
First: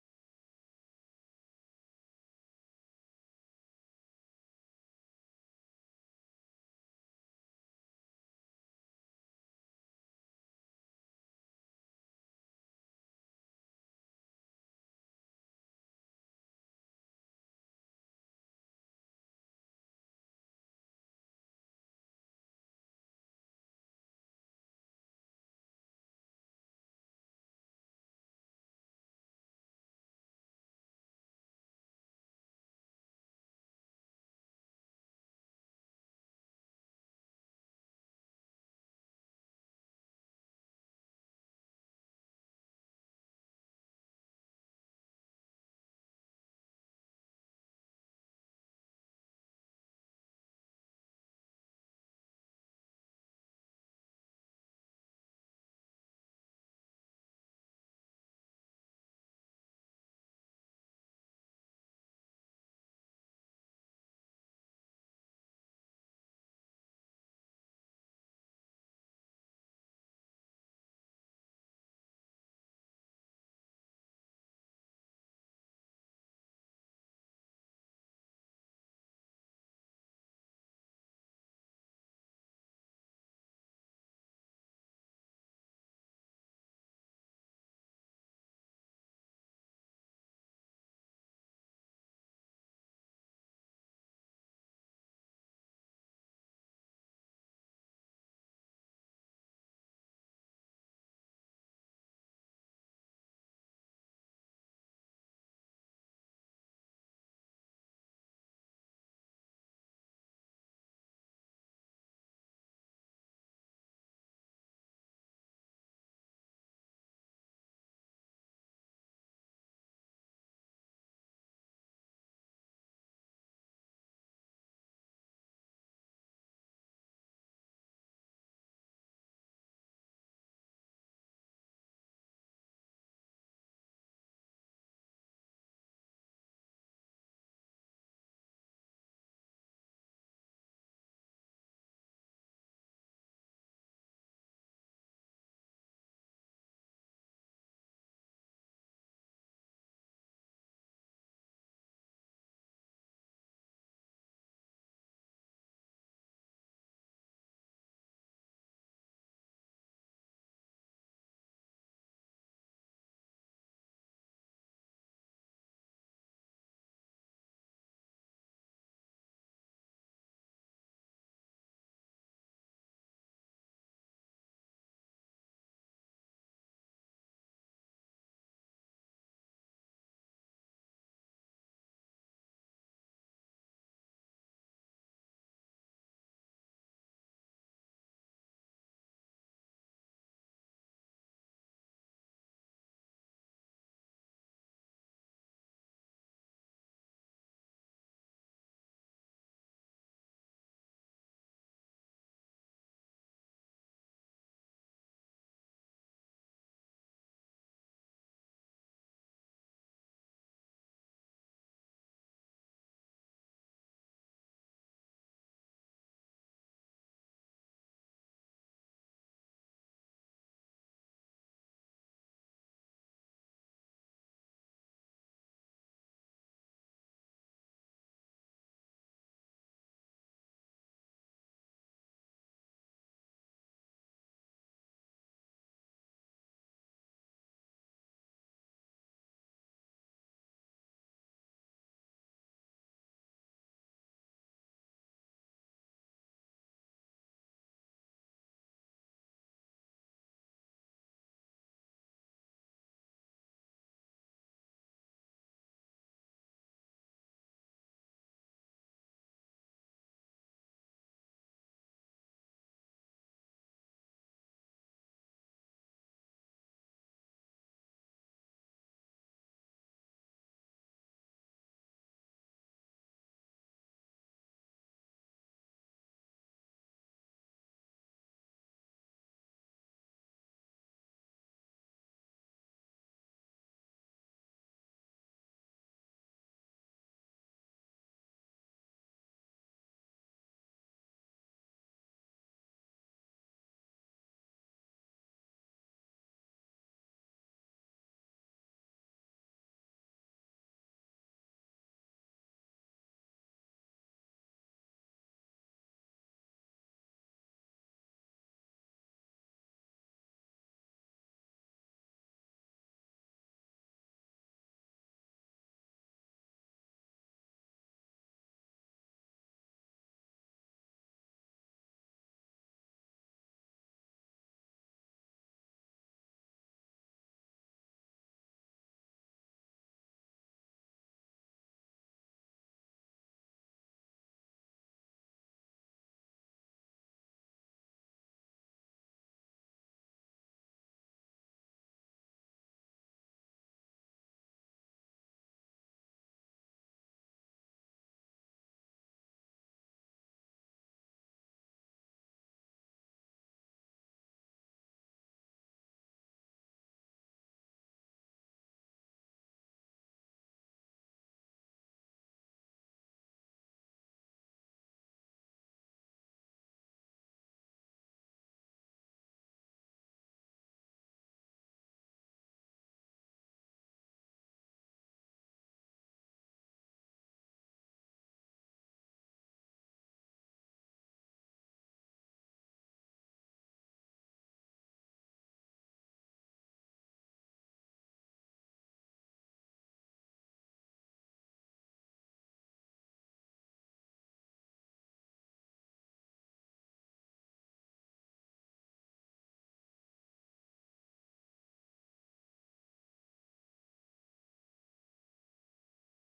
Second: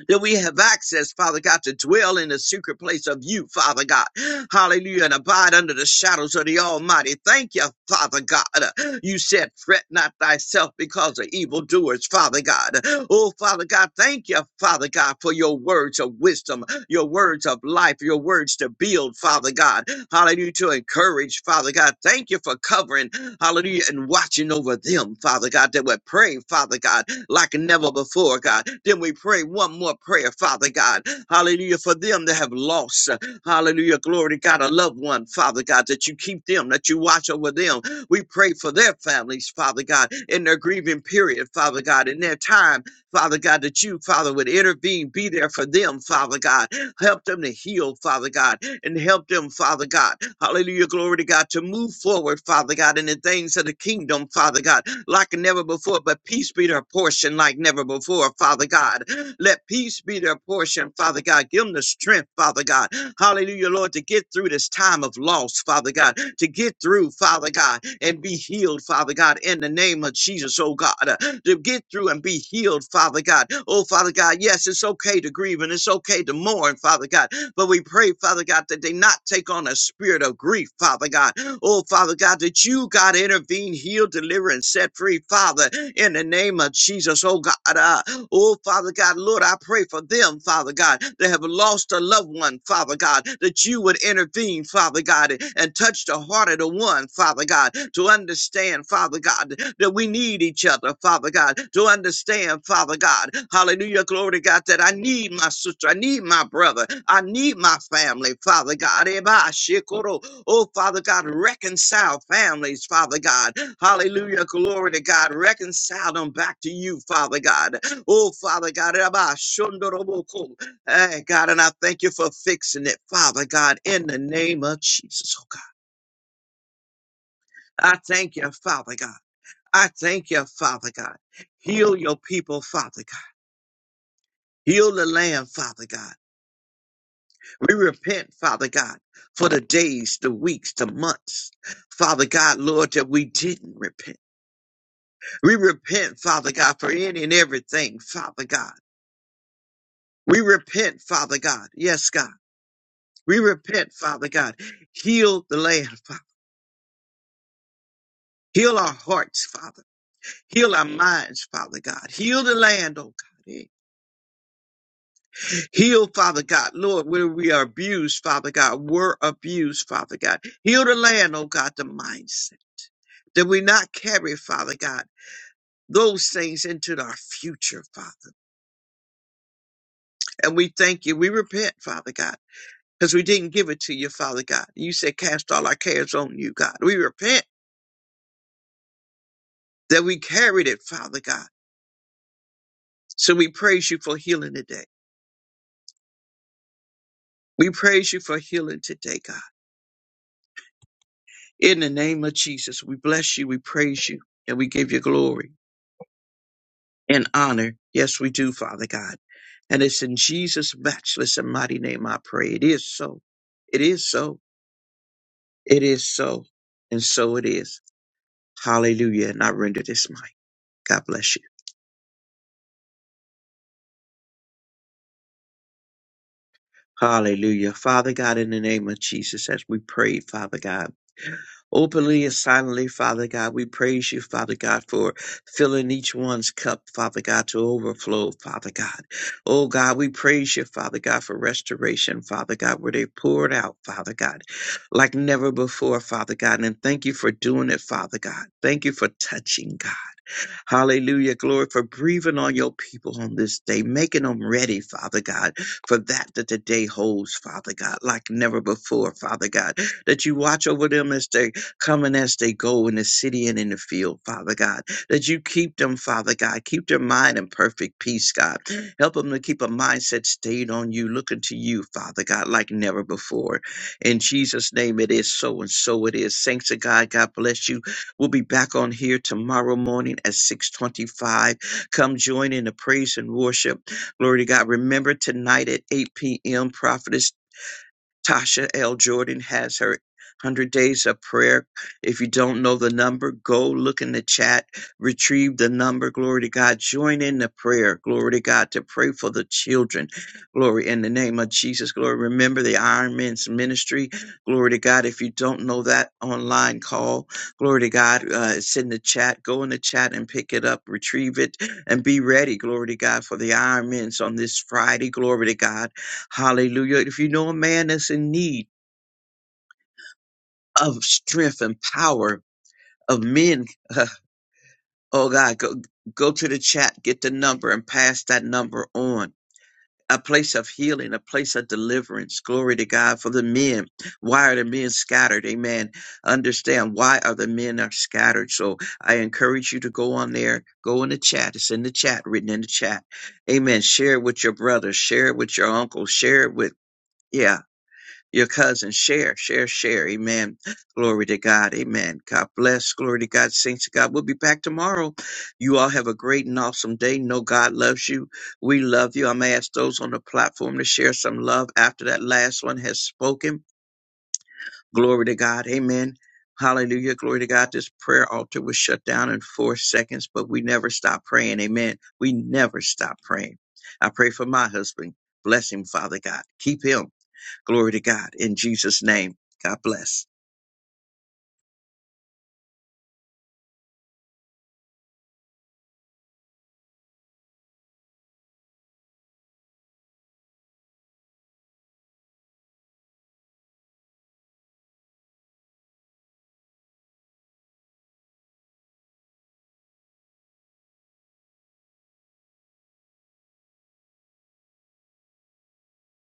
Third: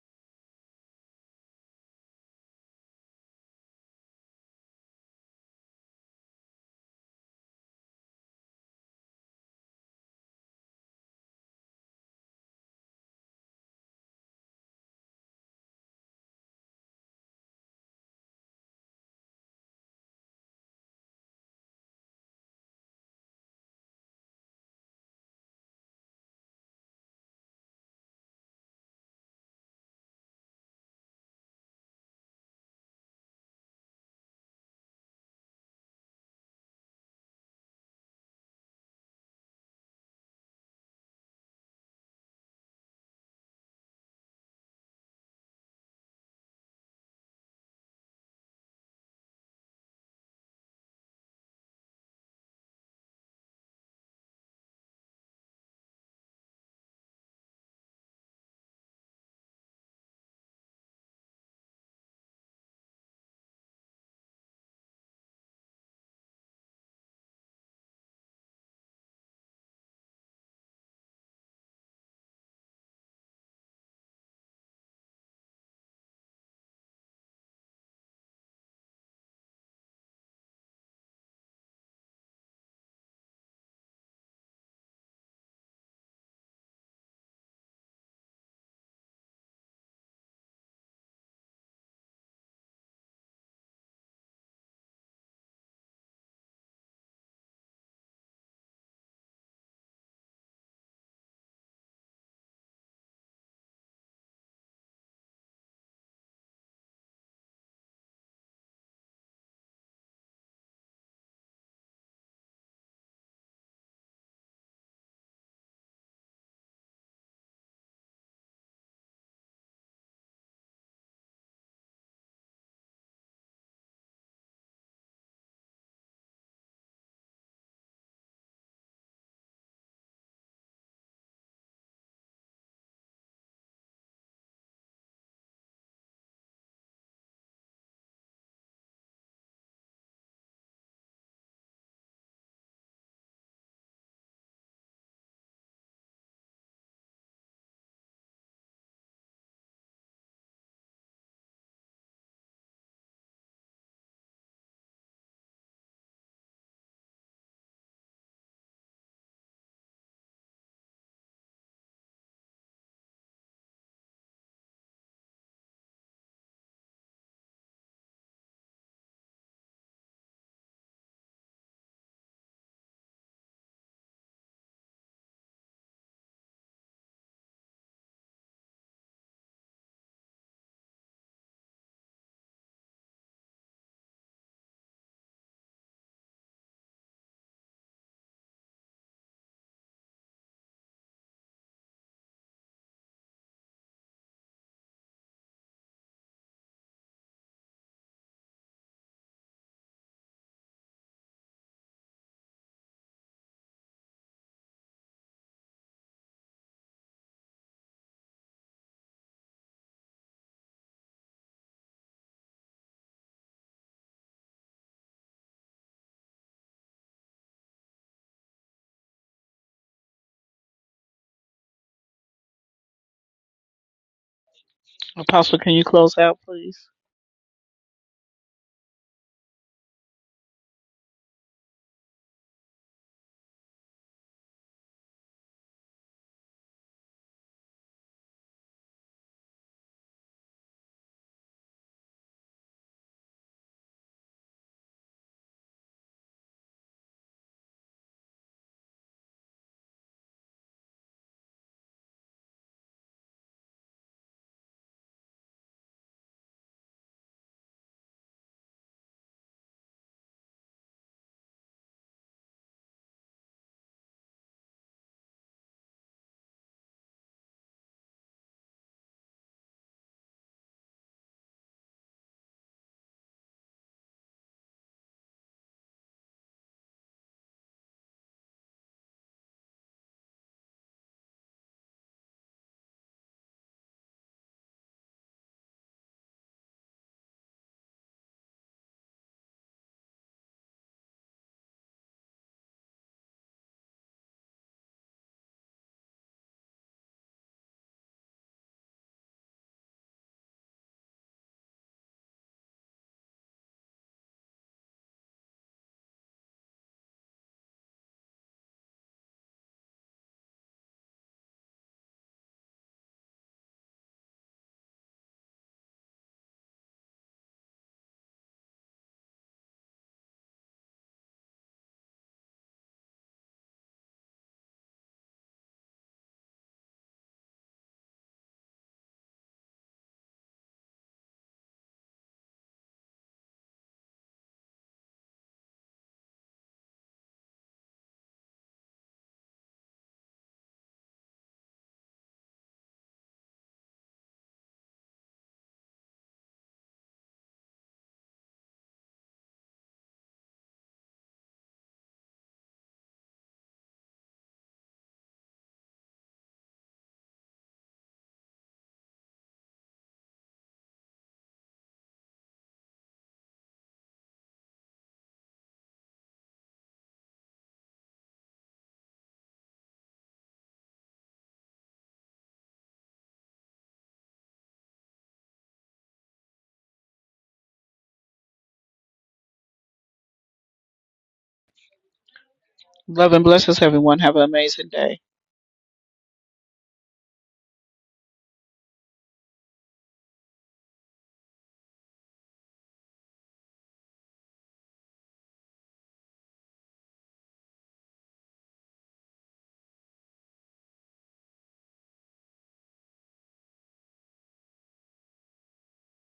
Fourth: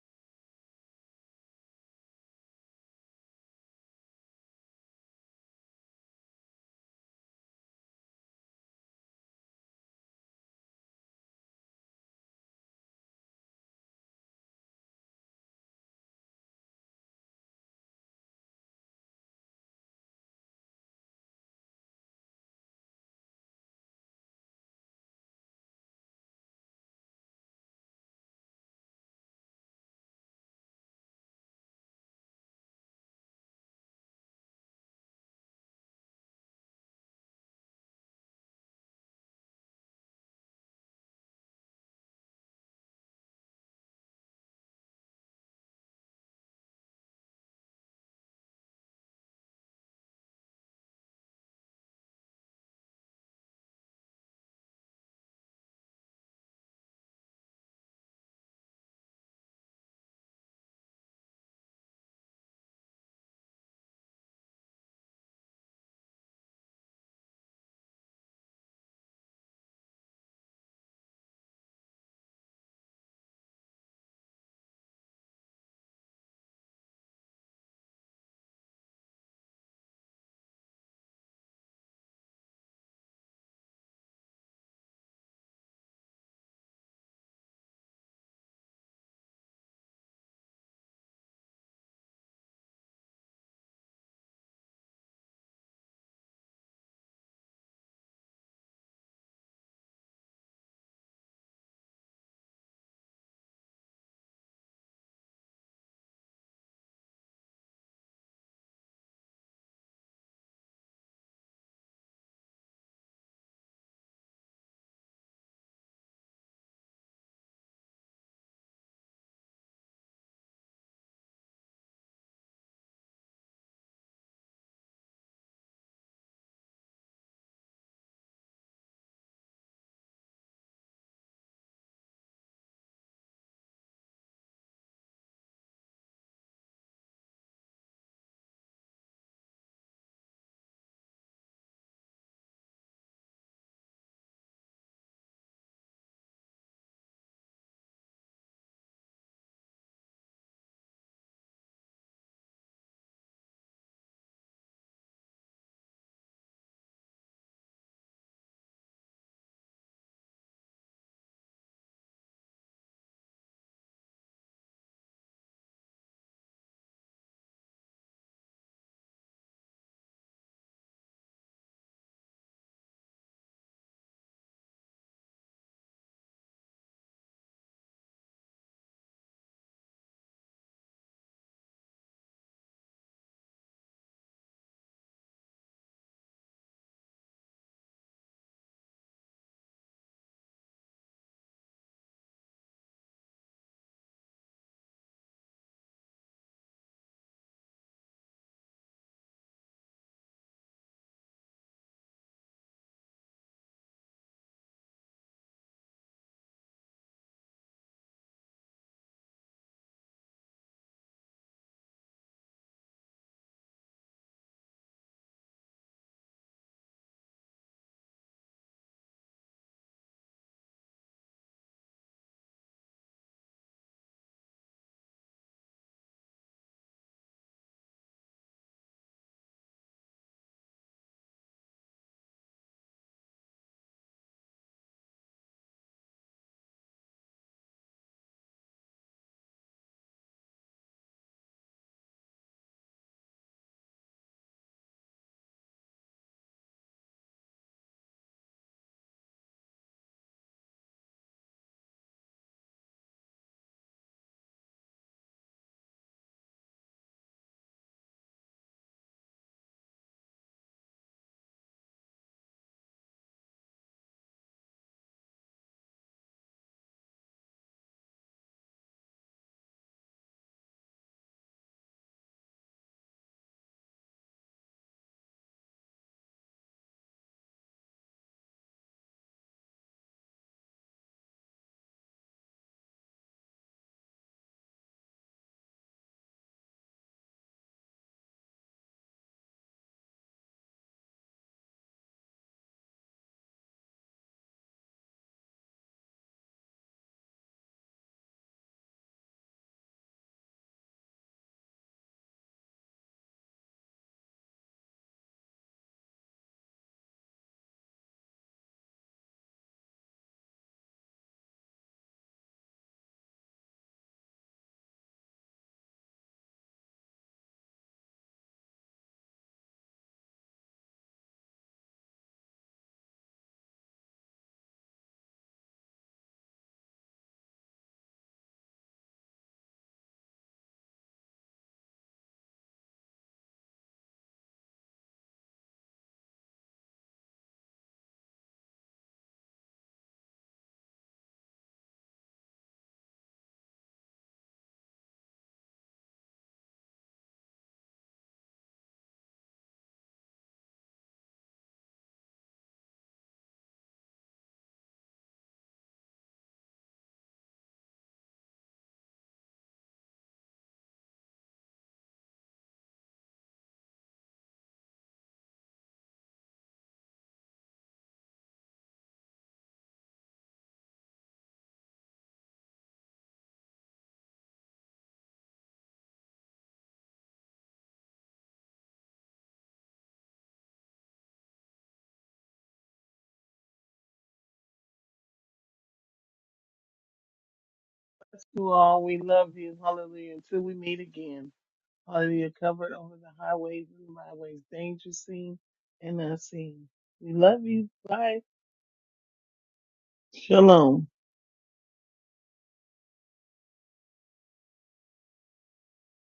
D: that we have access, Father God, to dwell in the secret place of you, Father God. Hallelujah. And abide under the shadows of the Almighty. Thank you, Father God. You said, fret not thyself because of evildoers, Father God. Oh, Father God, thank you, Father God, for your words of wisdom, your words of life, your words to build, Father God. Hallelujah. To encourage, Father God. Thank you for covering, hallelujah, and watching over them, Father God, that would pray, Father God like never before, God. Then we pray one more prayer, Father God. Hallelujah. For them that have lost, uh, hallelujah, glory to God, a loved one, Father God, that you keep them, that you watch over them. We pray for their families, Father God, in their grieving period, Father God, in their time, Father God, that you, Father, would intervene, be there for them, Father God. Help them to heal, Father God, and help them, Father God. Hallelujah, glory to God, to move forward, Father God, in the things of the kingdom, Father God, like never before. But peace be their portion, like never before, Father God. Let peace be their portion, Father God. Give them the strength, Father God. Hallelujah, Lord, to get through this time of loss, Father God, to get through, Father God, and be healed, Father God, in the name of Jesus, oh God, uh, to get through and be healed, Father God. Oh, Father God, yes, it's okay to grieve and it's okay to mourn, Father God, but we pray, Father God, that they not take on a spirit of grief, Father God. Oh, Father God, that you, God, intervene, heal, deliver, and set free, Father, in the name of Jesus, oh God. Uh, oh, Oh, Father God, Lord, I pray for them, Father God, that have lost a loved one, Father God, that you would intervene, Father God, and and touch the heart of the one, Father God, to understand, Father God, that we need each other, Father God, to understand, Father God. Hallelujah, glory to God, that I need my sister, I need my brother, I need my family, Father God. Eba shikoro. Oh, Father God, reconcile families, Father God. Hallelujah, glory to God. Reconcile them back to you, Father God. Oh, Father God, Rabba Shondoroboko. Hey, God, and I thank you for fixing it, Father God, in the name of Jesus, oh God. I thank you, Father God. I thank you, Father God. Heal your people, Father God. Heal the land, Father God. We repent, Father God, for the days, the weeks, the months, Father God, Lord, that we didn't repent. We repent, Father God, for any and everything, Father God. We repent, Father God. Yes, God. We repent, Father God. Heal the land, Father. Heal our hearts, Father. Heal our minds, Father God. Heal the land, oh God. Eh. Heal, Father God, Lord, where we are abused, Father God, were abused, Father God. Heal the land, oh God, the mindset that we not carry, Father God, those things into our future, Father. And we thank you. We repent, Father God, because we didn't give it to you, Father God. You said, cast all our cares on you, God. We repent that we carried it, Father God So we praise you for healing today. We praise you for healing today, God. In the name of Jesus, we bless you, we praise you, and we give you glory and honor. Yes, we do, Father God. And it's in Jesus' matchless and mighty name I pray. It is so. It is so. It is so. And so it is. Hallelujah. And I render this mic. God bless you.
A: Apostle, can you close out, please?
D: Hallelujah. Father God, in the name of Jesus, as we prayed, Father God. Openly and silently, Father God, we praise you, Father God, for filling each one's cup, Father God, to overflow, Father God. Oh God, we praise you, Father God, for restoration, Father God, where they poured out, Father God, like never before, Father God. And thank you for doing it, Father God. Thank you for touching, God. Hallelujah. Glory for breathing on your people on this day, making them ready, Father God, for that that the day holds, Father God, like never before, Father God. That you watch over them as they come and as they go in the city and in the field, Father God. That you keep them, Father God. Keep their mind in perfect peace, God. Help them to keep a mindset stayed on you, looking to you, Father God, like never before. In Jesus' name, it is so and so it is. Saints of God, God bless you. We'll be back on here tomorrow morning at 625. Come join in the praise and worship. Glory to God. Remember tonight at 8 p.m., Prophetess Tasha L. Jordan has her 100 Days of Prayer. If you don't know the number, go look in the chat, retrieve the number. Glory to God. Join in the prayer. Glory to God to pray for the children. Glory in the name of Jesus. Glory. Remember the Iron Men's ministry. Glory to God. If you don't know that online call, glory to God. Uh, it's in the chat. Go in the chat and pick it up, retrieve it, and be ready. Glory to God for the Iron Men's on this Friday. Glory to God Hallelujah. If you know a man that's in need of strength and power of men, oh God, go, go to the chat, get the number and pass that number on. A place of healing, a place of deliverance. Glory to God for the men. Why are the men scattered? Amen. Understand why are the men are scattered. So I encourage you to go on there, go in the chat. It's in the chat, written in the chat. Amen. Share it with your brother, share it with your uncle, share it with yeah your cousin. Share, share, share. Amen. Glory to God. Amen. God bless. Glory to God. Saints of God. We'll be back tomorrow. You all have a great and awesome day. Know God loves you. We love you. I'm going to ask those on the platform to share some love after that last one has spoken. Glory to God. Amen. Hallelujah. Glory to God. This prayer altar was shut down in four seconds, but we never stop praying. Amen. We never stop praying. I pray for my husband. Bless him, Father God. Keep him. Glory to God. In Jesus' name, God bless.
A: Love and blessings, everyone. Have an amazing day.
C: To all, we love you. Hallelujah. Until we meet again. Hallelujah. Covered over the highways and byways, danger seen and unseen. We love you. Bye. Shalom.